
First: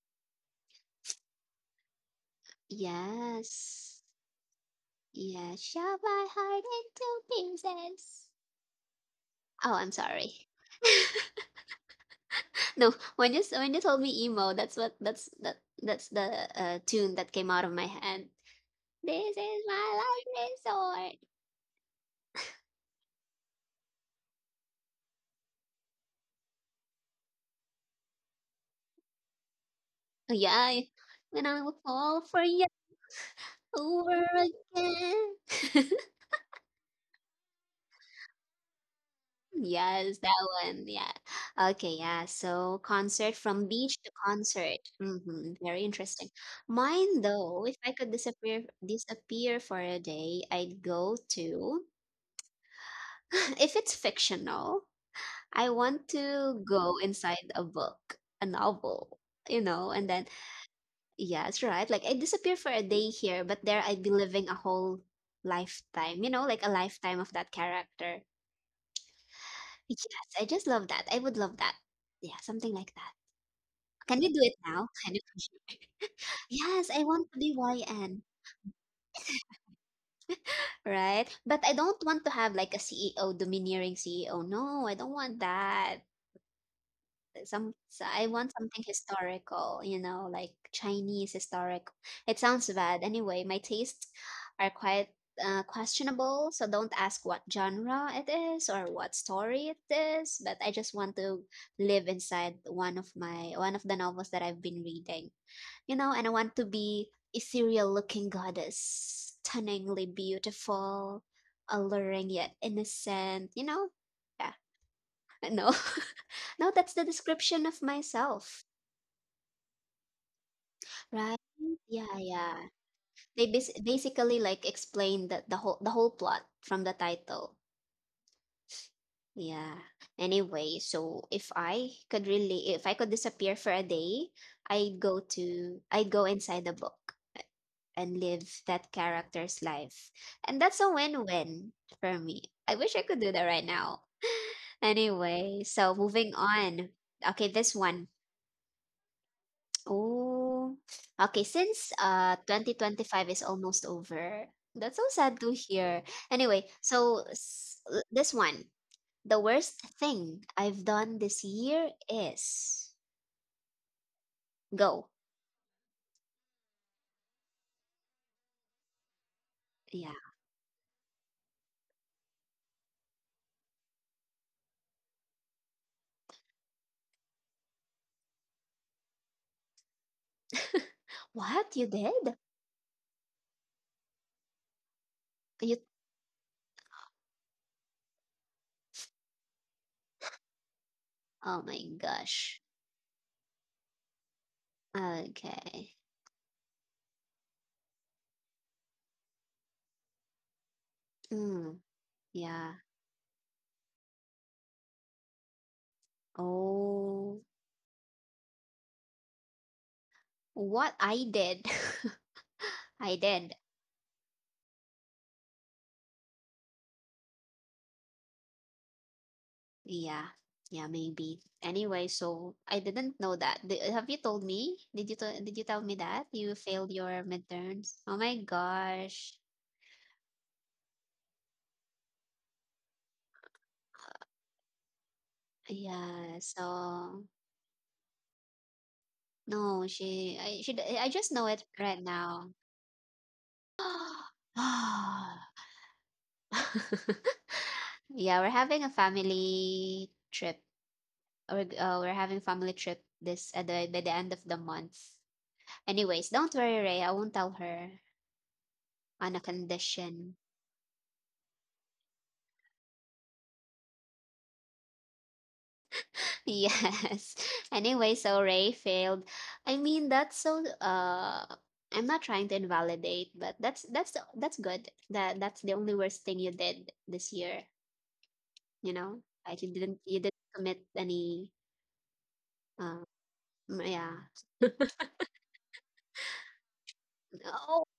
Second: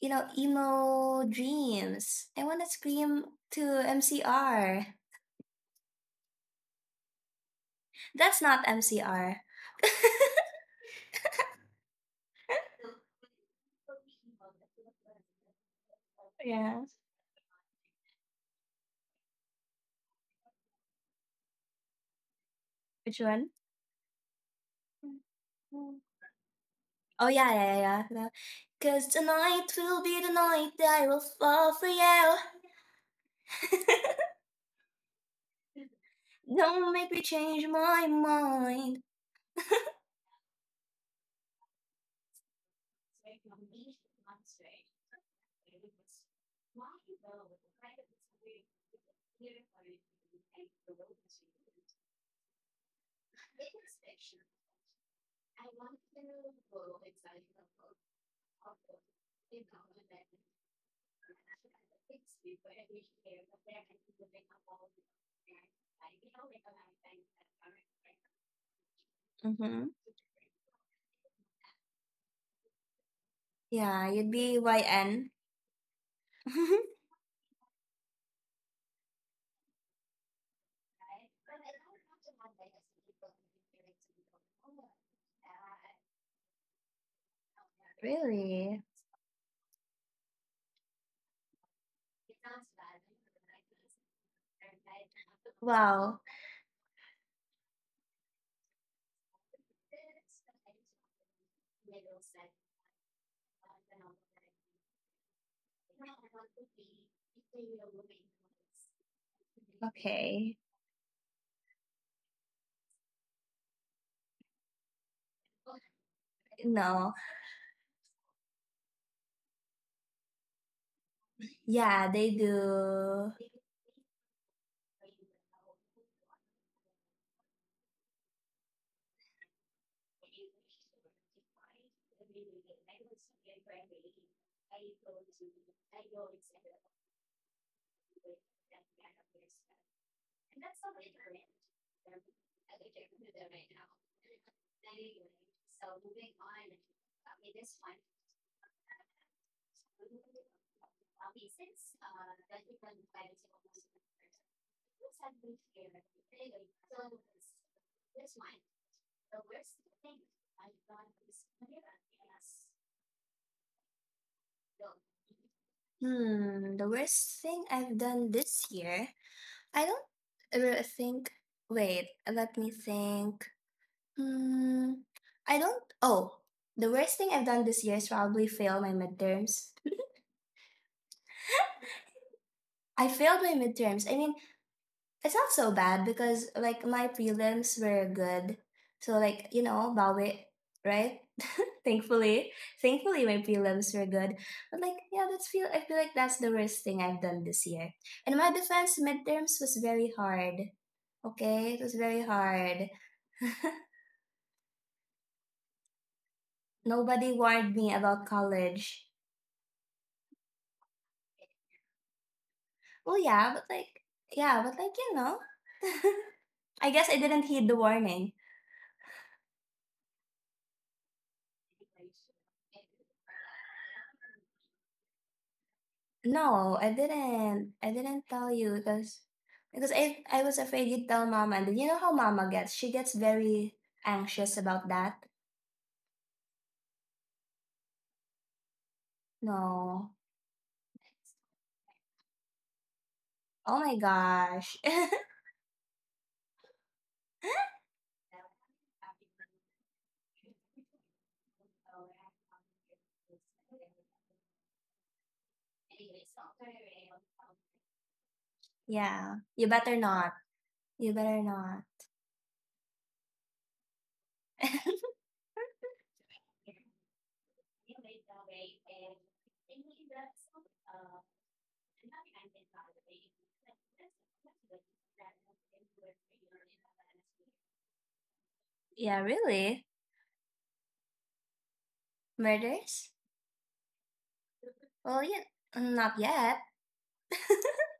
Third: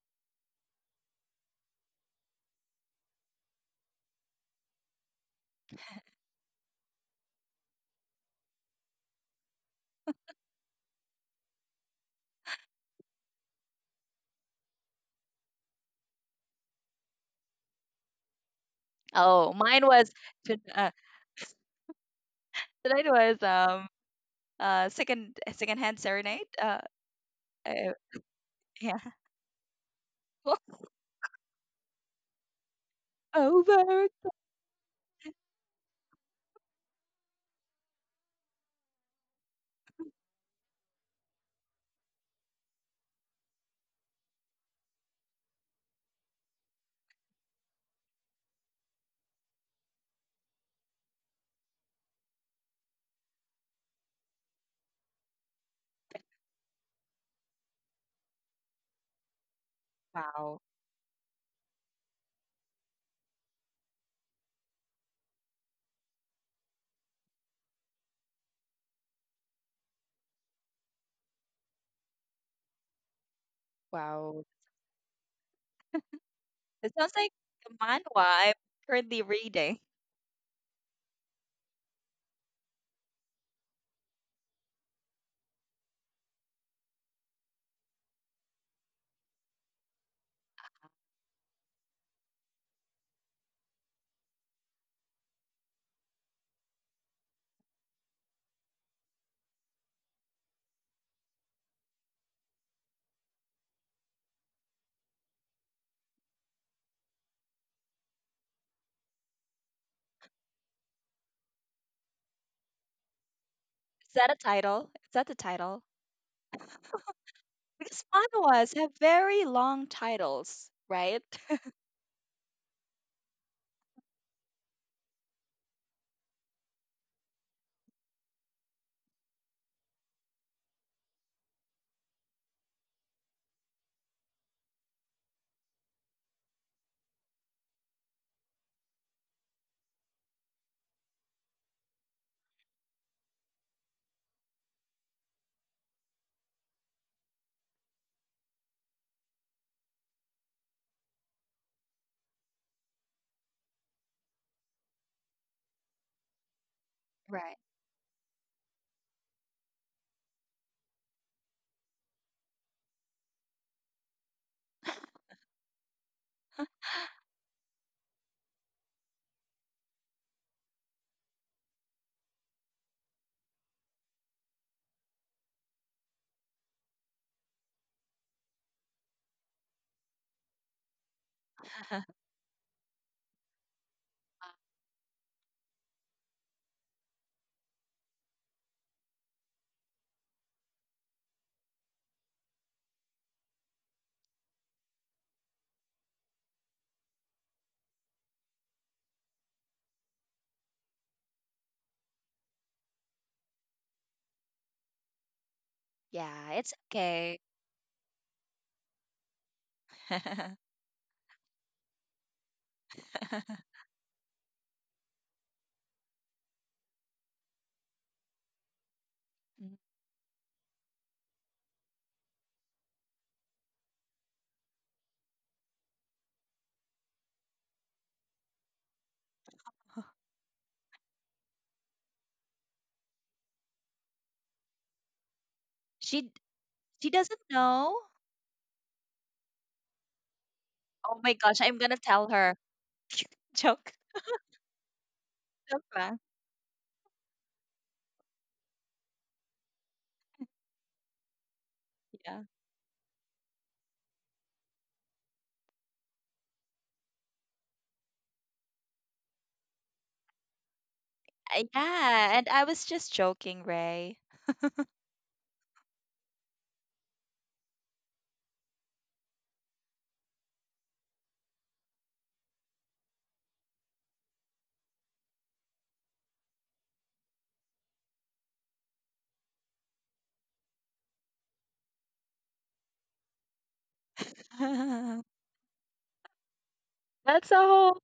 Speaker 3: emo dreams. I wanna scream to
Speaker 1: Yes.
Speaker 3: MCR.
Speaker 1: Yeah, shove my heart into pieces.
Speaker 3: That's not MCR.
Speaker 1: Oh, I'm sorry. (laughs) No, when you told me emo, that's the
Speaker 3: Yeah.
Speaker 1: tune that came out of my head. This
Speaker 2: Oh,
Speaker 1: is
Speaker 2: mine
Speaker 1: my
Speaker 2: was
Speaker 1: life
Speaker 2: to- uh,
Speaker 1: resort.
Speaker 2: tonight
Speaker 3: Which
Speaker 2: was
Speaker 3: one?
Speaker 2: second hand
Speaker 3: (laughs)
Speaker 2: serenade.
Speaker 3: Oh yeah, yeah,
Speaker 2: Uh
Speaker 3: yeah, yeah.
Speaker 2: yeah.
Speaker 3: Cause tonight will be the
Speaker 1: Oh, yeah,
Speaker 2: (laughs)
Speaker 3: night
Speaker 2: Walk.
Speaker 3: that I will
Speaker 1: when I
Speaker 3: fall
Speaker 1: will
Speaker 3: for
Speaker 1: fall
Speaker 3: you.
Speaker 1: for you
Speaker 2: Over.
Speaker 1: over again. (laughs)
Speaker 3: Don't make me change my mind.
Speaker 1: Yes, that one. Yeah. Okay. Yeah. So concert. From beach to concert. Hmm. Very interesting. Mine though, if I could disappear for a day, I'd go to. (laughs) If it's fictional, I want to go inside a book, a novel. You know, and then
Speaker 2: Wow.
Speaker 1: yes, right. Like I disappear for a day here, but there I'd be living a whole lifetime. You know, like a lifetime of that character.
Speaker 3: Mm-hmm.
Speaker 1: Yes, I just love that. I would love that. Yeah, something like that.
Speaker 3: Yeah,
Speaker 1: Can we
Speaker 3: you'd
Speaker 2: Wow.
Speaker 1: do it
Speaker 3: be
Speaker 1: now? Can you
Speaker 3: Y/N. (laughs)
Speaker 2: It
Speaker 1: Yes, I
Speaker 2: sounds like
Speaker 1: want to be
Speaker 2: the manhwa
Speaker 1: YN,
Speaker 2: I'm currently reading.
Speaker 1: right? But I don't want to have like a CEO, domineering CEO. No, I don't want that. Some So I want
Speaker 3: really?
Speaker 1: something historical, you know, like Chinese historic. It sounds bad. Anyway, my tastes are quite
Speaker 3: Wow.
Speaker 1: questionable, so don't ask what genre it is or what story it is, but I just want to live inside one of the novels that I've been reading. You know, and I want to be ethereal looking goddess, stunningly
Speaker 3: Okay.
Speaker 1: beautiful, alluring yet innocent, you know?
Speaker 2: Is that a
Speaker 1: Yeah.
Speaker 2: title? Is that the
Speaker 1: No.
Speaker 2: title?
Speaker 1: (laughs) No, that's the
Speaker 3: No.
Speaker 1: description of
Speaker 2: Because
Speaker 1: myself,
Speaker 2: manhwas have very long titles, right?
Speaker 1: right?
Speaker 2: (laughs)
Speaker 3: Yeah,
Speaker 1: Yeah,
Speaker 3: they
Speaker 1: yeah.
Speaker 3: do.
Speaker 1: They basically like explain the whole plot from the title. Yeah. Anyway, so if I could disappear for a day, I'd go inside the book and live that character's life. And that's a win-win for me. I wish I could do that right now. Anyway, so moving on. Okay, this one. Oh, okay. Since 2025 is almost over, that's so sad to hear. Anyway, so
Speaker 2: Right.
Speaker 1: this one, the worst thing I've done this year is go.
Speaker 3: Hmm. The worst thing I've done this year, I don't
Speaker 1: Yeah.
Speaker 3: think. Wait, let me think. Hmm. I don't. Oh, the worst thing I've done this year is probably fail my midterms. (laughs)
Speaker 1: (laughs) What you
Speaker 2: (laughs)
Speaker 1: did?
Speaker 3: I failed my midterms. I mean, it's not so
Speaker 1: You
Speaker 3: bad because like my prelims were good. So like, Bawi, right?
Speaker 1: Oh my
Speaker 3: Thankfully,
Speaker 1: gosh.
Speaker 3: thankfully, my prelims were good. But like, yeah, that's feel I
Speaker 1: Okay.
Speaker 3: feel like that's the worst thing I've done this year. In my defense, midterms was very hard. Okay,
Speaker 1: Mm,
Speaker 3: it was very
Speaker 1: yeah.
Speaker 3: hard. (laughs)
Speaker 2: Yeah, it's
Speaker 3: Nobody
Speaker 2: okay.
Speaker 1: Oh,
Speaker 3: warned me about college.
Speaker 2: (laughs)
Speaker 1: what I did. (laughs) I
Speaker 3: Well,
Speaker 1: did.
Speaker 3: yeah, but like, yeah, but like, you know, (laughs) I guess I didn't heed the warning.
Speaker 2: Mm.
Speaker 1: Yeah. Yeah, maybe. Anyway, so I didn't know that. Have you told me? Did you tell me that you
Speaker 3: No,
Speaker 1: failed
Speaker 3: I
Speaker 1: your
Speaker 3: didn't. I
Speaker 1: midterms? Oh
Speaker 3: didn't
Speaker 1: my
Speaker 3: tell you because
Speaker 1: gosh.
Speaker 3: because I was afraid you'd tell mama, and then you know how mama gets. She gets very anxious about that.
Speaker 2: She
Speaker 1: Yeah. So
Speaker 2: doesn't know.
Speaker 1: no,
Speaker 3: No.
Speaker 1: she I she d- I
Speaker 2: Oh
Speaker 1: just
Speaker 2: my
Speaker 1: know
Speaker 2: gosh,
Speaker 1: it
Speaker 2: I'm
Speaker 1: right
Speaker 2: gonna tell
Speaker 1: now.
Speaker 2: her. (laughs)
Speaker 3: Oh
Speaker 2: Joke.
Speaker 3: my
Speaker 1: (gasps)
Speaker 3: gosh.
Speaker 2: Diba?
Speaker 1: (laughs)
Speaker 3: (laughs)
Speaker 1: Yeah, we're having a family trip. We're
Speaker 2: Yeah.
Speaker 1: having family trip this at the by the end of the month. Anyways, don't worry, Ray. I won't tell her on
Speaker 3: yeah.
Speaker 1: a
Speaker 3: You better not.
Speaker 1: condition.
Speaker 3: You better not.
Speaker 2: Yeah, and I was just joking, Ray.
Speaker 3: (laughs)
Speaker 1: Yes. (laughs) Anyway, so Ray failed. I mean, that's so I'm not trying to invalidate, but that's good. That's the only worst thing you did this year, you
Speaker 3: yeah,
Speaker 1: know? Like
Speaker 3: really?
Speaker 1: you didn't commit any. um
Speaker 3: Murders?
Speaker 1: yeah.
Speaker 3: Well,
Speaker 2: (laughs)
Speaker 3: yeah, not yet.
Speaker 2: That's a
Speaker 1: Oh,
Speaker 2: whole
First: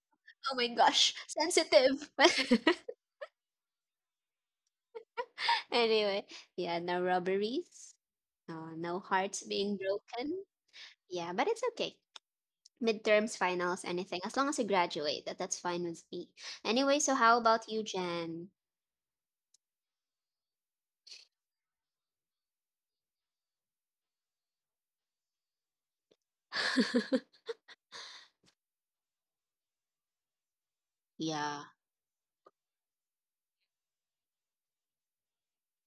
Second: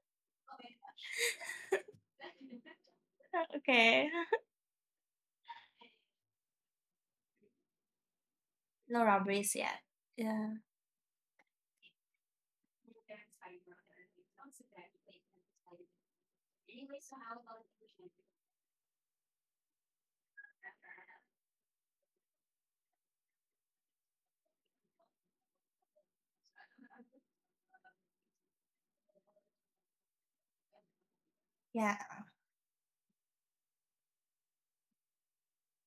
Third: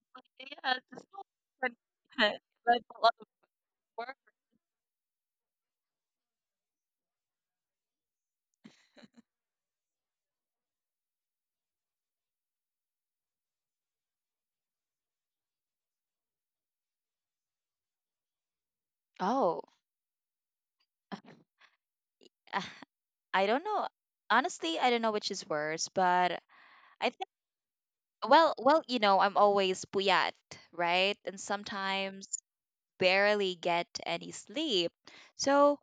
Speaker 1: oh my
Speaker 2: yeah, it's a
Speaker 1: gosh,
Speaker 2: whole different-
Speaker 1: sensitive. (laughs)
Speaker 2: (laughs) like a lot of
Speaker 3: Okay.
Speaker 2: work.
Speaker 3: (laughs)
Speaker 1: Anyway, yeah, no robberies. No
Speaker 3: No
Speaker 1: hearts
Speaker 3: robberies
Speaker 1: being
Speaker 3: yet.
Speaker 1: broken.
Speaker 3: Yeah.
Speaker 1: Yeah, but it's okay. Midterms, finals, anything. As long as you graduate, that's fine with me. Anyway, so how about you, Jen?
Speaker 2: Oh, uh, I don't know. Honestly, I don't know which is worse, but I
Speaker 1: (laughs)
Speaker 2: think well, well, you know, I'm always puyat, right? And
Speaker 1: Yeah.
Speaker 3: Yeah.
Speaker 2: sometimes barely get any sleep. So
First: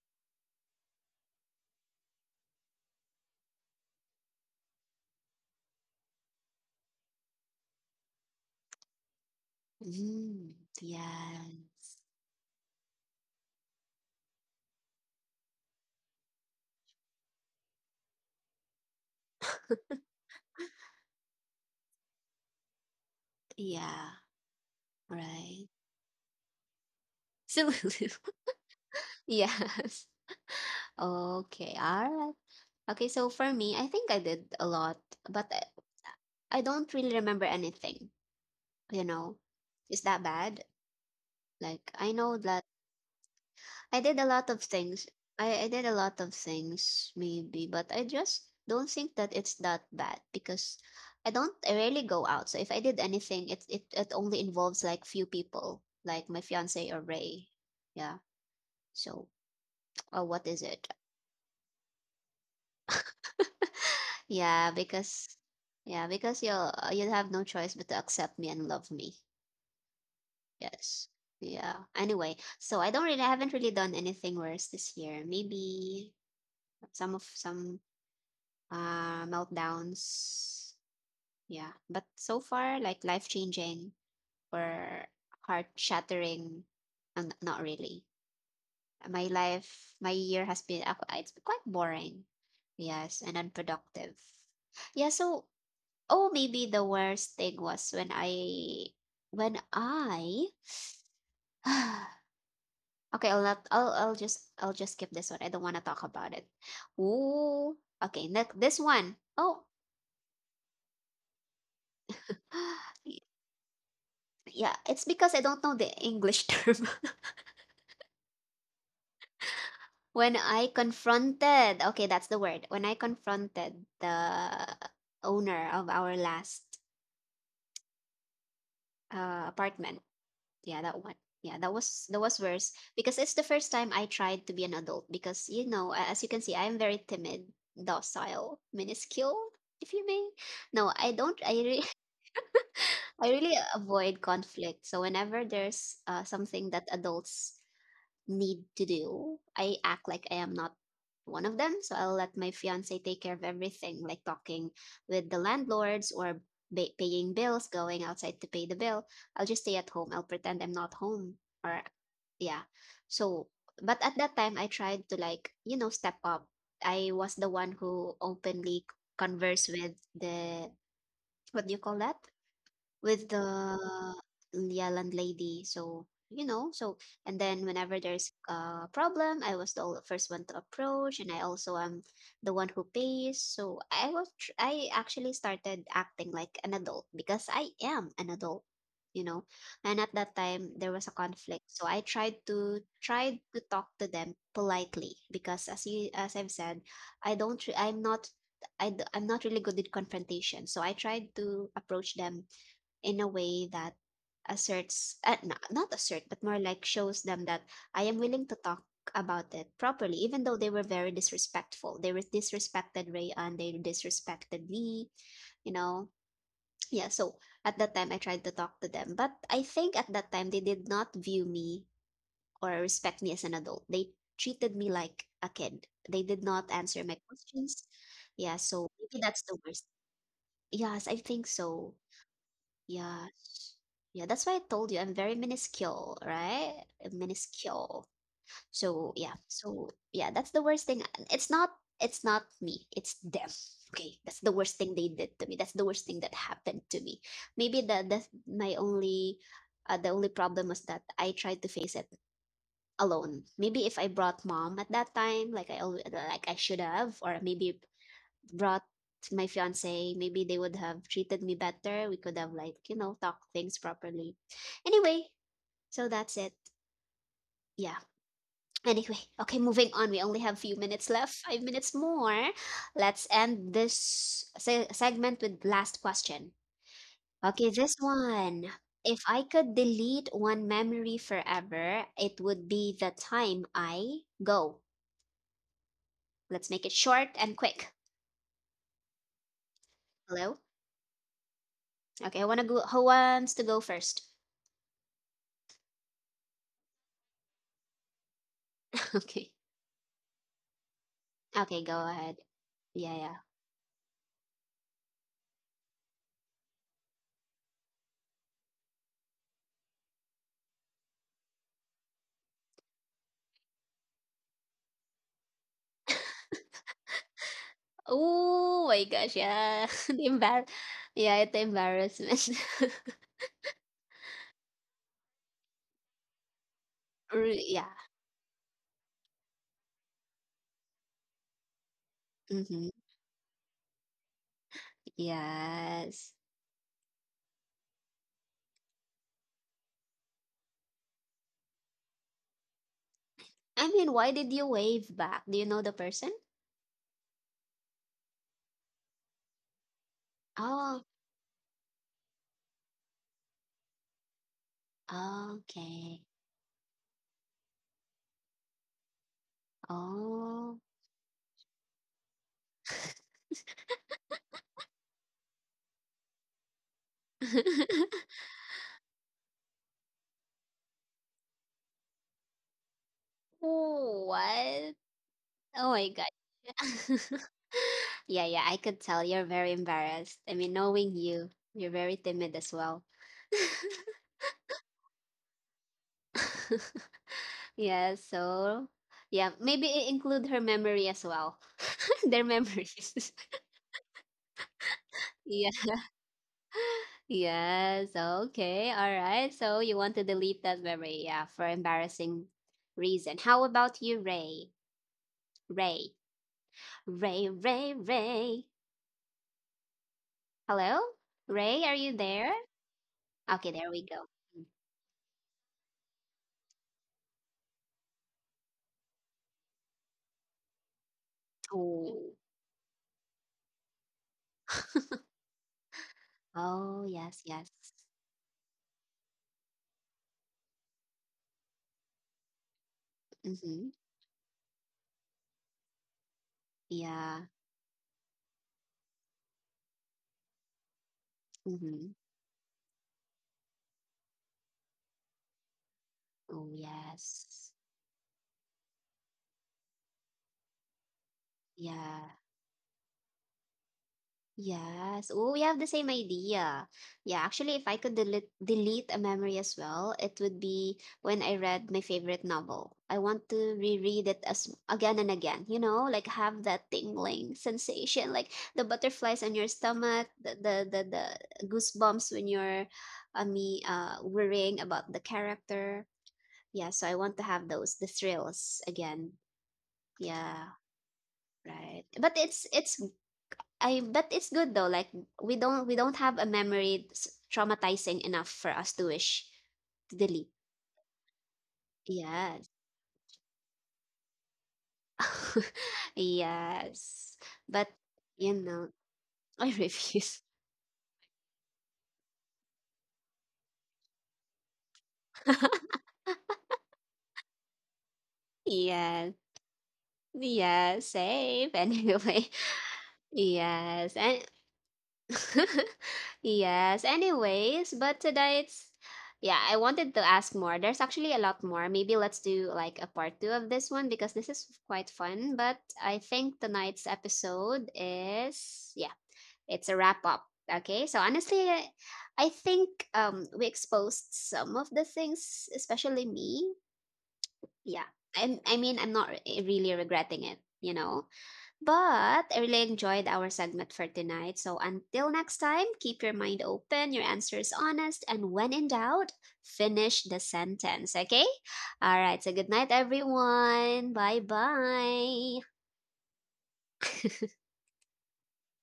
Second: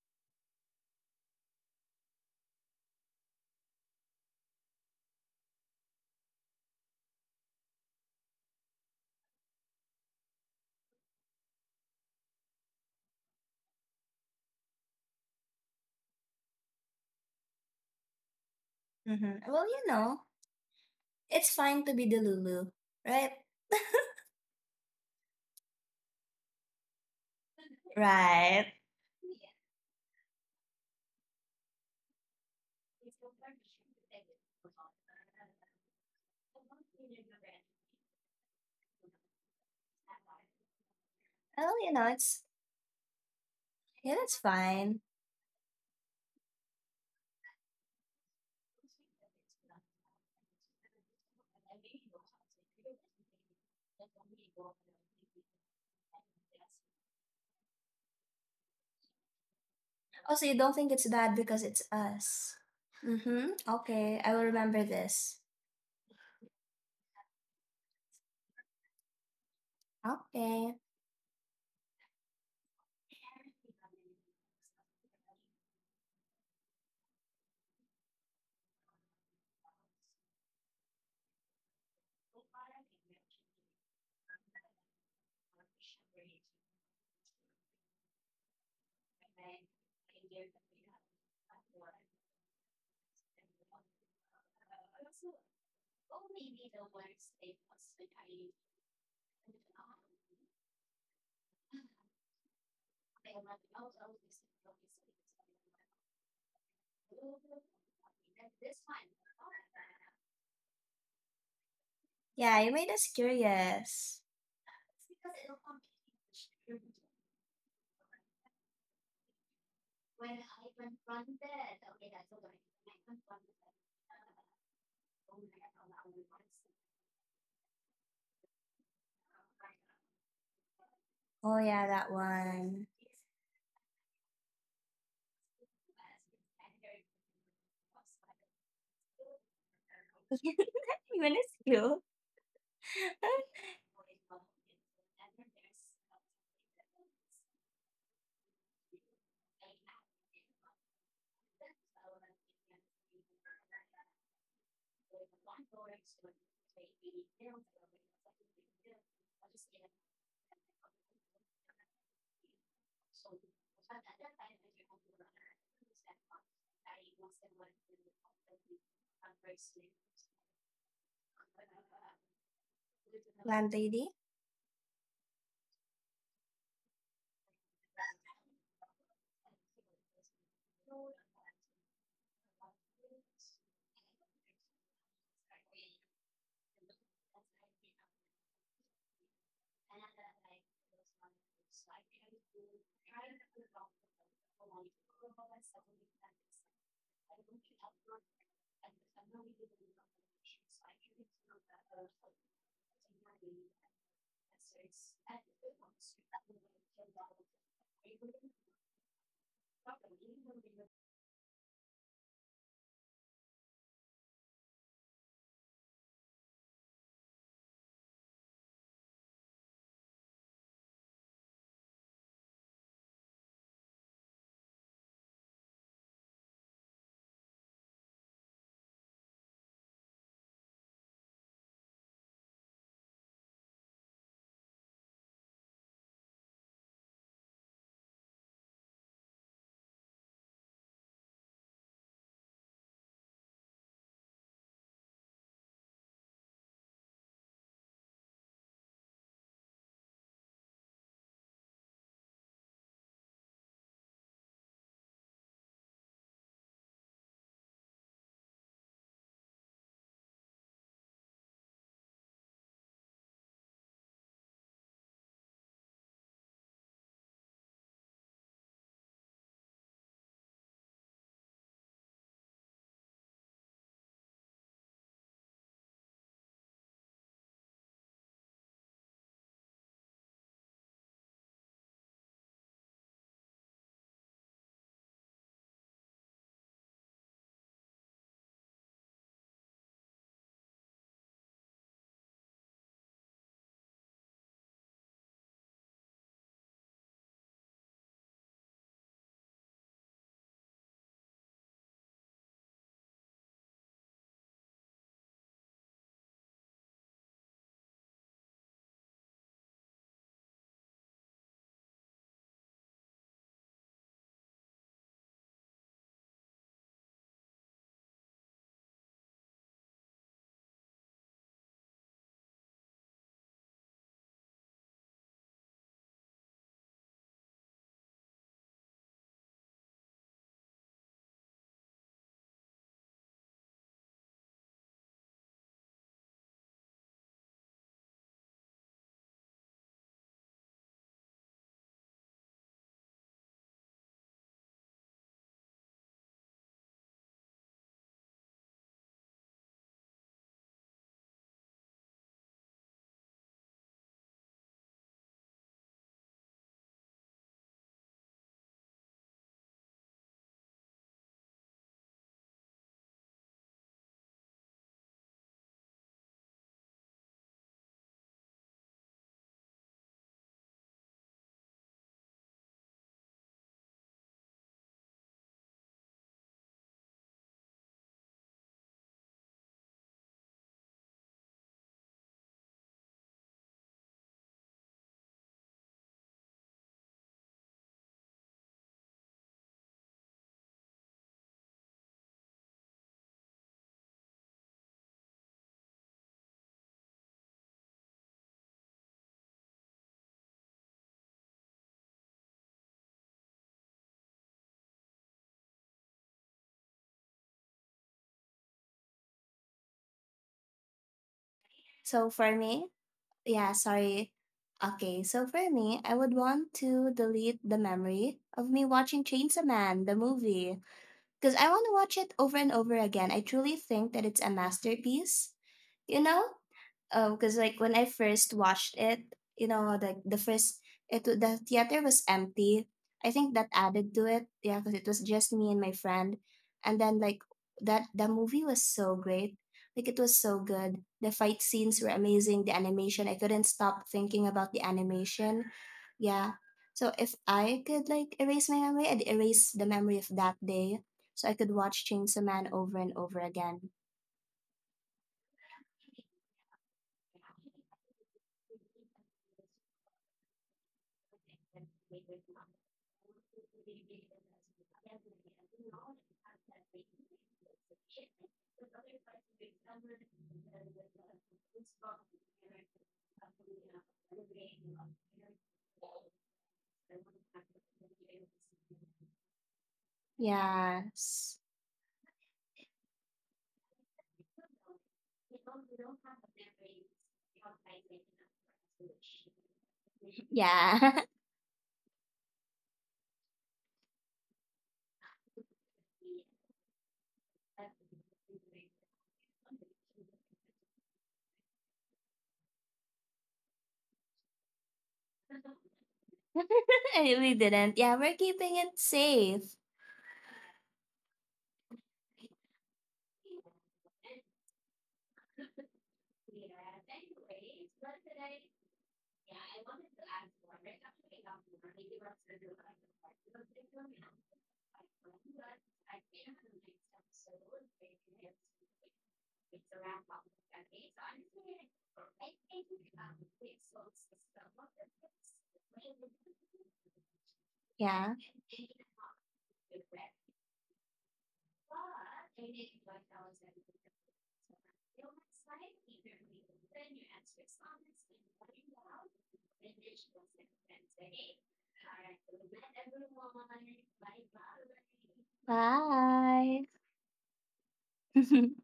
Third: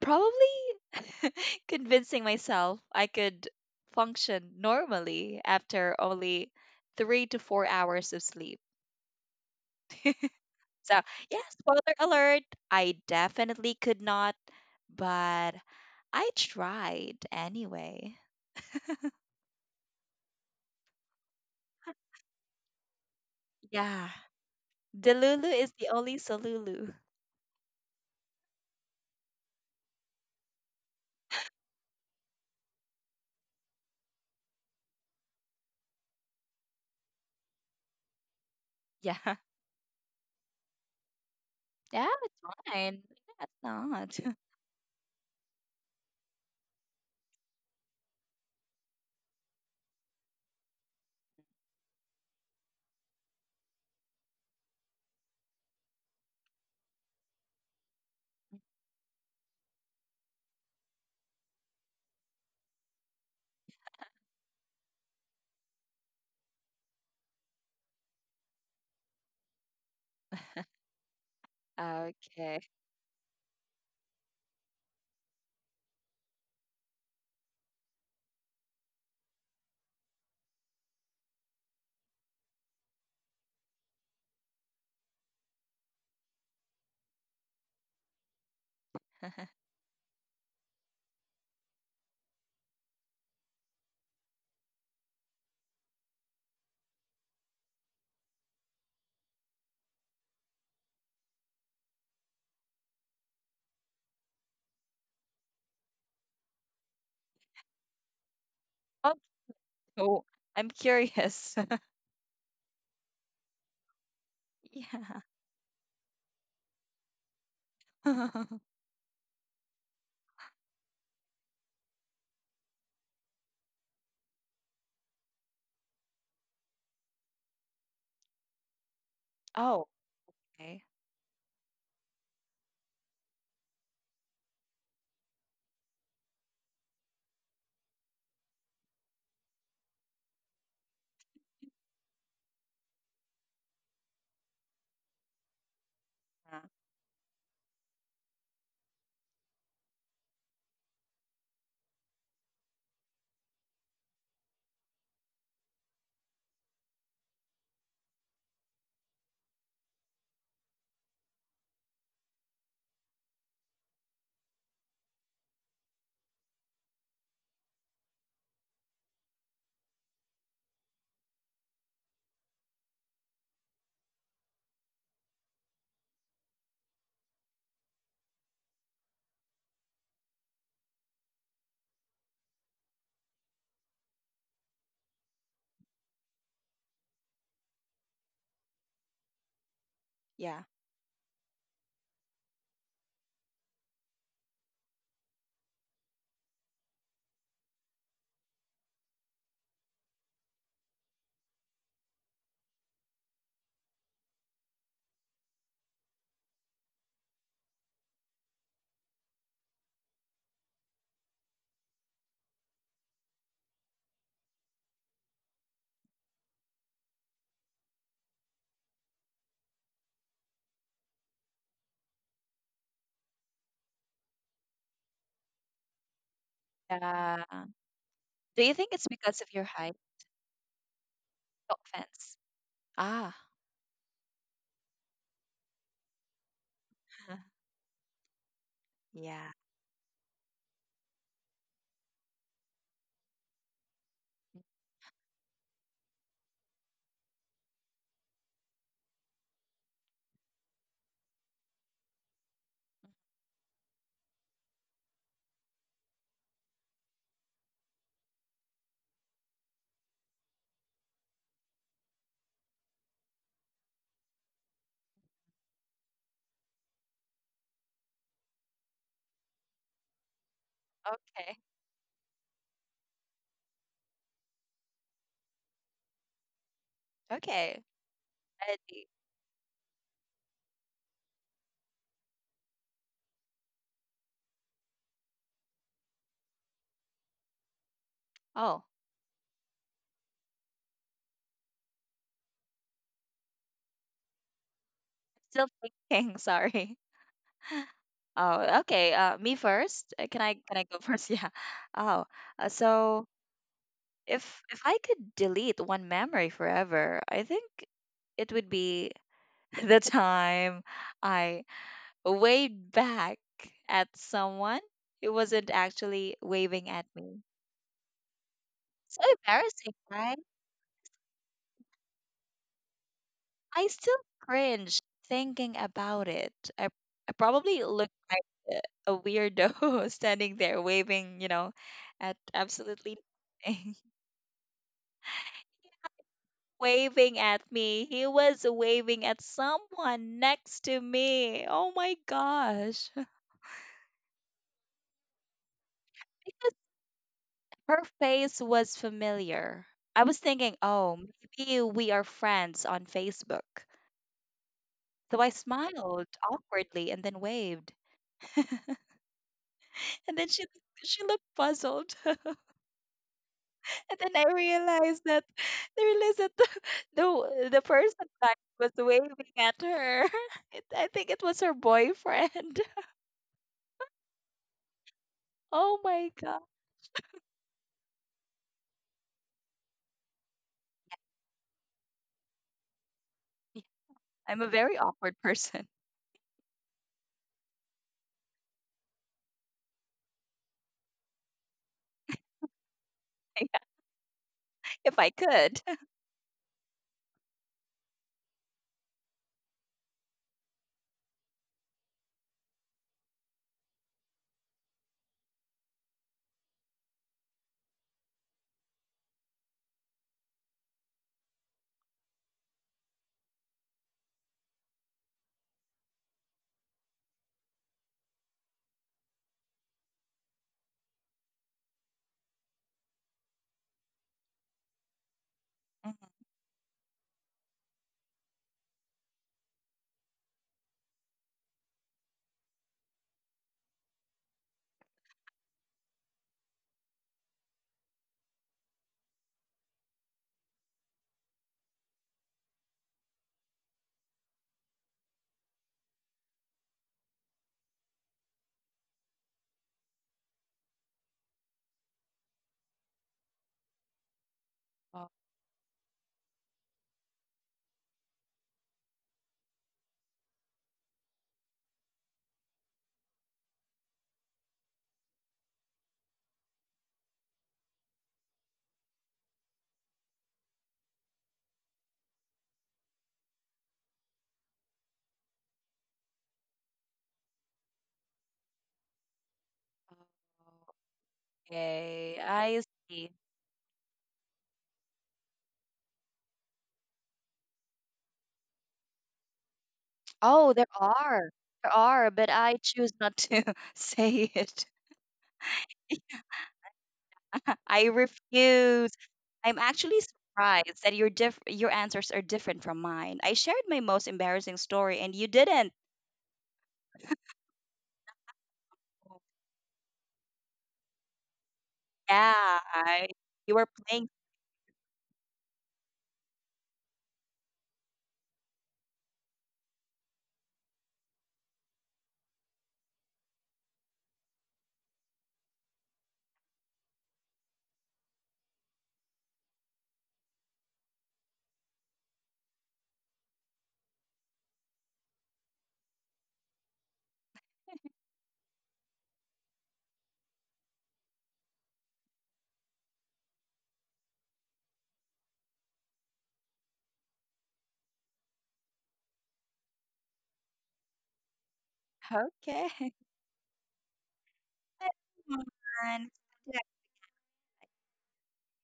Speaker 2: probably (laughs) convincing myself I could function normally after only 3 to 4 hours of sleep.
Speaker 1: Mm,
Speaker 2: So, yeah,
Speaker 1: yes.
Speaker 2: spoiler alert, I definitely could not, but I tried anyway.
Speaker 3: Mm-hmm. Well, it's fine to be the Lulu, right?
Speaker 2: Yeah.
Speaker 1: Yeah.
Speaker 2: Delulu
Speaker 1: Right.
Speaker 2: is the only Salulu.
Speaker 1: So,
Speaker 3: Right.
Speaker 1: (laughs) yes. Okay. All right. Okay. So for me, I think I did a lot, but I don't really remember anything. You
Speaker 2: Yeah. (laughs)
Speaker 1: know, is that bad?
Speaker 3: Well,
Speaker 1: Like,
Speaker 2: Yeah,
Speaker 1: I
Speaker 2: it's
Speaker 1: know
Speaker 3: it's
Speaker 1: that
Speaker 2: fine. Yeah, it's
Speaker 1: I
Speaker 2: not.
Speaker 3: yeah,
Speaker 1: did a
Speaker 3: that's
Speaker 2: (laughs)
Speaker 1: lot of
Speaker 3: fine.
Speaker 1: things. I did a lot of things, maybe, but I just don't think that it's that bad because I don't I rarely go out. So if I did anything, it only involves like few people, like my fiance or Ray. Yeah. So, oh,
Speaker 3: Also,
Speaker 1: what
Speaker 3: you
Speaker 1: is
Speaker 3: don't
Speaker 1: it?
Speaker 3: think it's bad because it's us. Mm-hmm.
Speaker 1: (laughs)
Speaker 3: Okay, I will
Speaker 1: yeah,
Speaker 3: remember
Speaker 1: because
Speaker 3: this.
Speaker 1: yeah, because you'll have no choice but to accept me and love me.
Speaker 3: Okay.
Speaker 1: Yes. Yeah. Anyway,
Speaker 2: Okay.
Speaker 1: so I haven't really done anything worse this year. Maybe some meltdowns. Yeah, but so far, like life changing or heart shattering, not really. My
Speaker 2: (laughs)
Speaker 1: life, my year has been it's been quite boring. Yes, and unproductive. Yeah, so oh, maybe the worst thing was when I (sighs) okay, I'll not I'll I'll just skip this one. I don't want to talk about it. Ooh, okay, next this
Speaker 2: Oh,
Speaker 1: one. Oh,
Speaker 2: no, I'm curious. (laughs)
Speaker 3: Yeah, you made us
Speaker 1: (gasps)
Speaker 3: curious.
Speaker 1: Yeah, it's
Speaker 2: Yeah.
Speaker 1: because I don't know the English (laughs) term.
Speaker 2: (laughs)
Speaker 1: When I confronted, okay, that's the word. When I confronted the owner of our last
Speaker 2: Oh,
Speaker 1: apartment, yeah,
Speaker 2: okay.
Speaker 1: that one. Yeah,
Speaker 3: Oh yeah, that
Speaker 1: that was worse
Speaker 3: one.
Speaker 1: because it's the first time I tried to be an adult because you know, as you can see, I'm very timid, docile, minuscule, if you may. No,
Speaker 3: (laughs)
Speaker 1: I
Speaker 3: Even
Speaker 1: don't.
Speaker 3: it's
Speaker 1: (laughs)
Speaker 3: you.
Speaker 1: I really avoid conflict. So whenever there's something that adults need to do. I act like I am not one of them. So I'll let my fiance take care of everything, like talking with the landlords or paying bills, going outside to pay the bill. I'll just stay at home. I'll pretend I'm not home. Or, yeah. So, but at that time, I tried to, like, you know, step up. I was the one who openly converse with the, what do you call that? With
Speaker 3: Plant lady. (laughs)
Speaker 1: the, yeah, landlady. So you know, so and then whenever there's a problem, I was the first one to approach, and I also am the one who pays. So I actually started acting like an adult because I am an adult, you know. And at that
Speaker 2: Yeah.
Speaker 1: time there was a conflict, so I tried to talk to them politely because as I've said, I don't re- I'm not really good at confrontation. So I tried to approach them in a way that asserts not, assert, but more like shows them that I am willing to talk about it properly, even though they were very disrespectful. They were disrespected Rayan. They disrespected me, you know. Yeah. So at that time I tried to talk to them, but I think at that time they did not view me or respect me as an adult. They treated me like a kid. They did not answer my
Speaker 2: Yeah.
Speaker 1: questions. Yeah,
Speaker 2: Do you
Speaker 1: so
Speaker 2: think it's
Speaker 1: maybe that's
Speaker 2: because of
Speaker 1: the
Speaker 2: your
Speaker 1: worst.
Speaker 2: height?
Speaker 1: Yes, I think
Speaker 2: No
Speaker 1: so.
Speaker 2: offense. Ah,
Speaker 1: Yes. Yeah, that's why I told you I'm very minuscule, right?
Speaker 2: (laughs)
Speaker 1: Minuscule. So yeah,
Speaker 2: yeah.
Speaker 1: so yeah, that's the worst thing. It's not, it's not me, it's them. Okay, that's the worst thing they did to me. That's the worst thing that happened to me. Maybe that's my only the only problem was that I tried to face it alone. Maybe if I brought mom at that time, like I always like I should have, or maybe brought my fiance, maybe they would have treated me better. We could have like, you know, talked things properly. Anyway, so that's it. Yeah. Anyway, okay, moving on. We only have few minutes left, five
Speaker 2: Okay.
Speaker 1: minutes more. Let's end this segment with last question. Okay, this
Speaker 2: Okay.
Speaker 1: one. If I
Speaker 2: Ready.
Speaker 1: could delete one memory forever, it would be the time I go. Let's make it short and quick.
Speaker 2: Oh,
Speaker 1: Hello? Okay, I want to go. Who wants to go first?
Speaker 2: still thinking. (laughs) Sorry.
Speaker 1: (laughs)
Speaker 2: Oh,
Speaker 1: Okay.
Speaker 2: okay. Me first. Can I go
Speaker 1: Okay,
Speaker 2: first? (laughs)
Speaker 1: go
Speaker 2: Yeah.
Speaker 1: ahead.
Speaker 2: Oh,
Speaker 1: Yeah, yeah.
Speaker 2: so if I could delete one memory forever, I think it would be (laughs) the time I waved back at someone who wasn't actually waving at me.
Speaker 1: Oh my gosh,
Speaker 2: So
Speaker 1: yeah. (laughs)
Speaker 2: embarrassing, right?
Speaker 1: Yeah, it's embarrassment. (laughs)
Speaker 2: I still cringe thinking about it. I
Speaker 1: Yeah.
Speaker 2: probably look like a weirdo (laughs) standing there waving, you know, at
Speaker 1: Mm-hmm.
Speaker 2: absolutely nothing.
Speaker 1: Yes.
Speaker 2: (laughs) Waving at me. He was waving at someone next to me. Oh my gosh. (laughs)
Speaker 1: I mean, why did you wave back? Do you know the person?
Speaker 2: Because her face was familiar. I was thinking,
Speaker 1: Oh,
Speaker 2: oh, maybe we are friends on Facebook. So I
Speaker 1: okay.
Speaker 2: smiled awkwardly and then waved. (laughs) And then
Speaker 1: Oh.
Speaker 2: she looked puzzled. (laughs) And then I realized that (laughs) the the person
Speaker 1: (laughs)
Speaker 2: like was waving at her. (laughs) It, I think it was her boyfriend. (laughs)
Speaker 1: Oh, what? Oh
Speaker 2: Oh
Speaker 1: my God.
Speaker 2: my god.
Speaker 1: (laughs) Yeah, yeah, I could tell you're very embarrassed. I mean, knowing you, you're very timid as well.
Speaker 2: Yeah, I'm a very awkward person.
Speaker 1: (laughs) Yeah, so yeah, maybe include her memory as well. (laughs) Their memories.
Speaker 2: (laughs)
Speaker 1: (laughs)
Speaker 2: If I
Speaker 1: Yeah.
Speaker 2: could.
Speaker 1: Yes. Okay. All right. So you want to delete that memory, yeah, for embarrassing reason. How about you, Ray? Ray. Ray, Ray, Ray. Hello? Ray, are you
Speaker 3: So for
Speaker 1: there?
Speaker 3: me, yeah,
Speaker 1: Okay, there we go.
Speaker 3: sorry.
Speaker 1: Mm. (laughs)
Speaker 3: Okay, so for me, I would want to delete the memory of me watching Chainsaw Man, the movie, because I want to watch it
Speaker 1: Oh.
Speaker 3: over and over again. I truly think that it's a masterpiece, you know?
Speaker 2: Mhm.
Speaker 1: Oh,
Speaker 3: Oh,
Speaker 1: yes,
Speaker 3: because
Speaker 1: yes.
Speaker 3: like when I first watched it, you know, like the first it w- the theater was empty. I think that
Speaker 1: Mm-hmm.
Speaker 3: added to it, yeah, because it was just me and my friend. And then like
Speaker 1: Yeah.
Speaker 3: that, the movie was so great. Like, it was so good. The fight scenes
Speaker 1: Mm-hmm.
Speaker 3: were amazing. The animation, I couldn't stop thinking about the animation. Yeah.
Speaker 1: Oh,
Speaker 3: So if
Speaker 1: yes.
Speaker 3: I could like erase my memory, I'd erase the memory of that day. So I could watch
Speaker 1: Yeah.
Speaker 3: Chainsaw Man over and over again.
Speaker 1: Yes.
Speaker 2: Oh,
Speaker 1: Oh, we have the same idea. Yeah, actually, if I could delete a memory as well, it would be when I read my favorite novel. I want to reread it as again and again, you know, like have that tingling sensation, like the butterflies on your stomach, the goosebumps when you're me worrying about the character. Yeah, so I want to have those, the thrills again. Yeah,
Speaker 3: Yes.
Speaker 1: right. But
Speaker 2: okay, I
Speaker 1: it's
Speaker 2: see.
Speaker 1: I but it's good though. Like we don't have a memory that's traumatizing enough for us to wish to delete.
Speaker 2: Oh, there
Speaker 3: Yeah. (laughs)
Speaker 2: are. There are, but
Speaker 1: Yes.
Speaker 2: I choose not to (laughs) say it.
Speaker 1: (laughs) Yes.
Speaker 2: (laughs)
Speaker 1: But
Speaker 2: I
Speaker 1: you know,
Speaker 2: refuse.
Speaker 1: I
Speaker 2: I'm actually
Speaker 1: refuse.
Speaker 2: surprised that your diff- your answers are different from mine. I shared my most embarrassing story and you didn't.
Speaker 3: (laughs) I really didn't. Yeah, we're
Speaker 1: (laughs)
Speaker 3: keeping it
Speaker 1: Yes.
Speaker 3: safe.
Speaker 1: Yes. Safe. (laughs) Anyway.
Speaker 2: Yeah, I, you were
Speaker 1: Yes.
Speaker 2: playing.
Speaker 1: And (laughs) yes. Anyways, but today it's, yeah, I wanted to ask more. There's actually a lot more. Maybe let's do like a part 2 of this one because this is quite fun, but I think tonight's episode is, yeah, it's a wrap up. Okay? So honestly, I think we exposed some of the things, especially me. Yeah.
Speaker 3: Yeah.
Speaker 1: I mean, I'm not really regretting it, you know. But I really enjoyed our segment for tonight. So until next time, keep your mind open, your answers honest, and when in doubt, finish the sentence, okay? All right, so good night,
Speaker 2: Okay.
Speaker 1: everyone. Bye
Speaker 2: (laughs) Come
Speaker 1: bye.
Speaker 2: on.
Speaker 3: Bye. (laughs)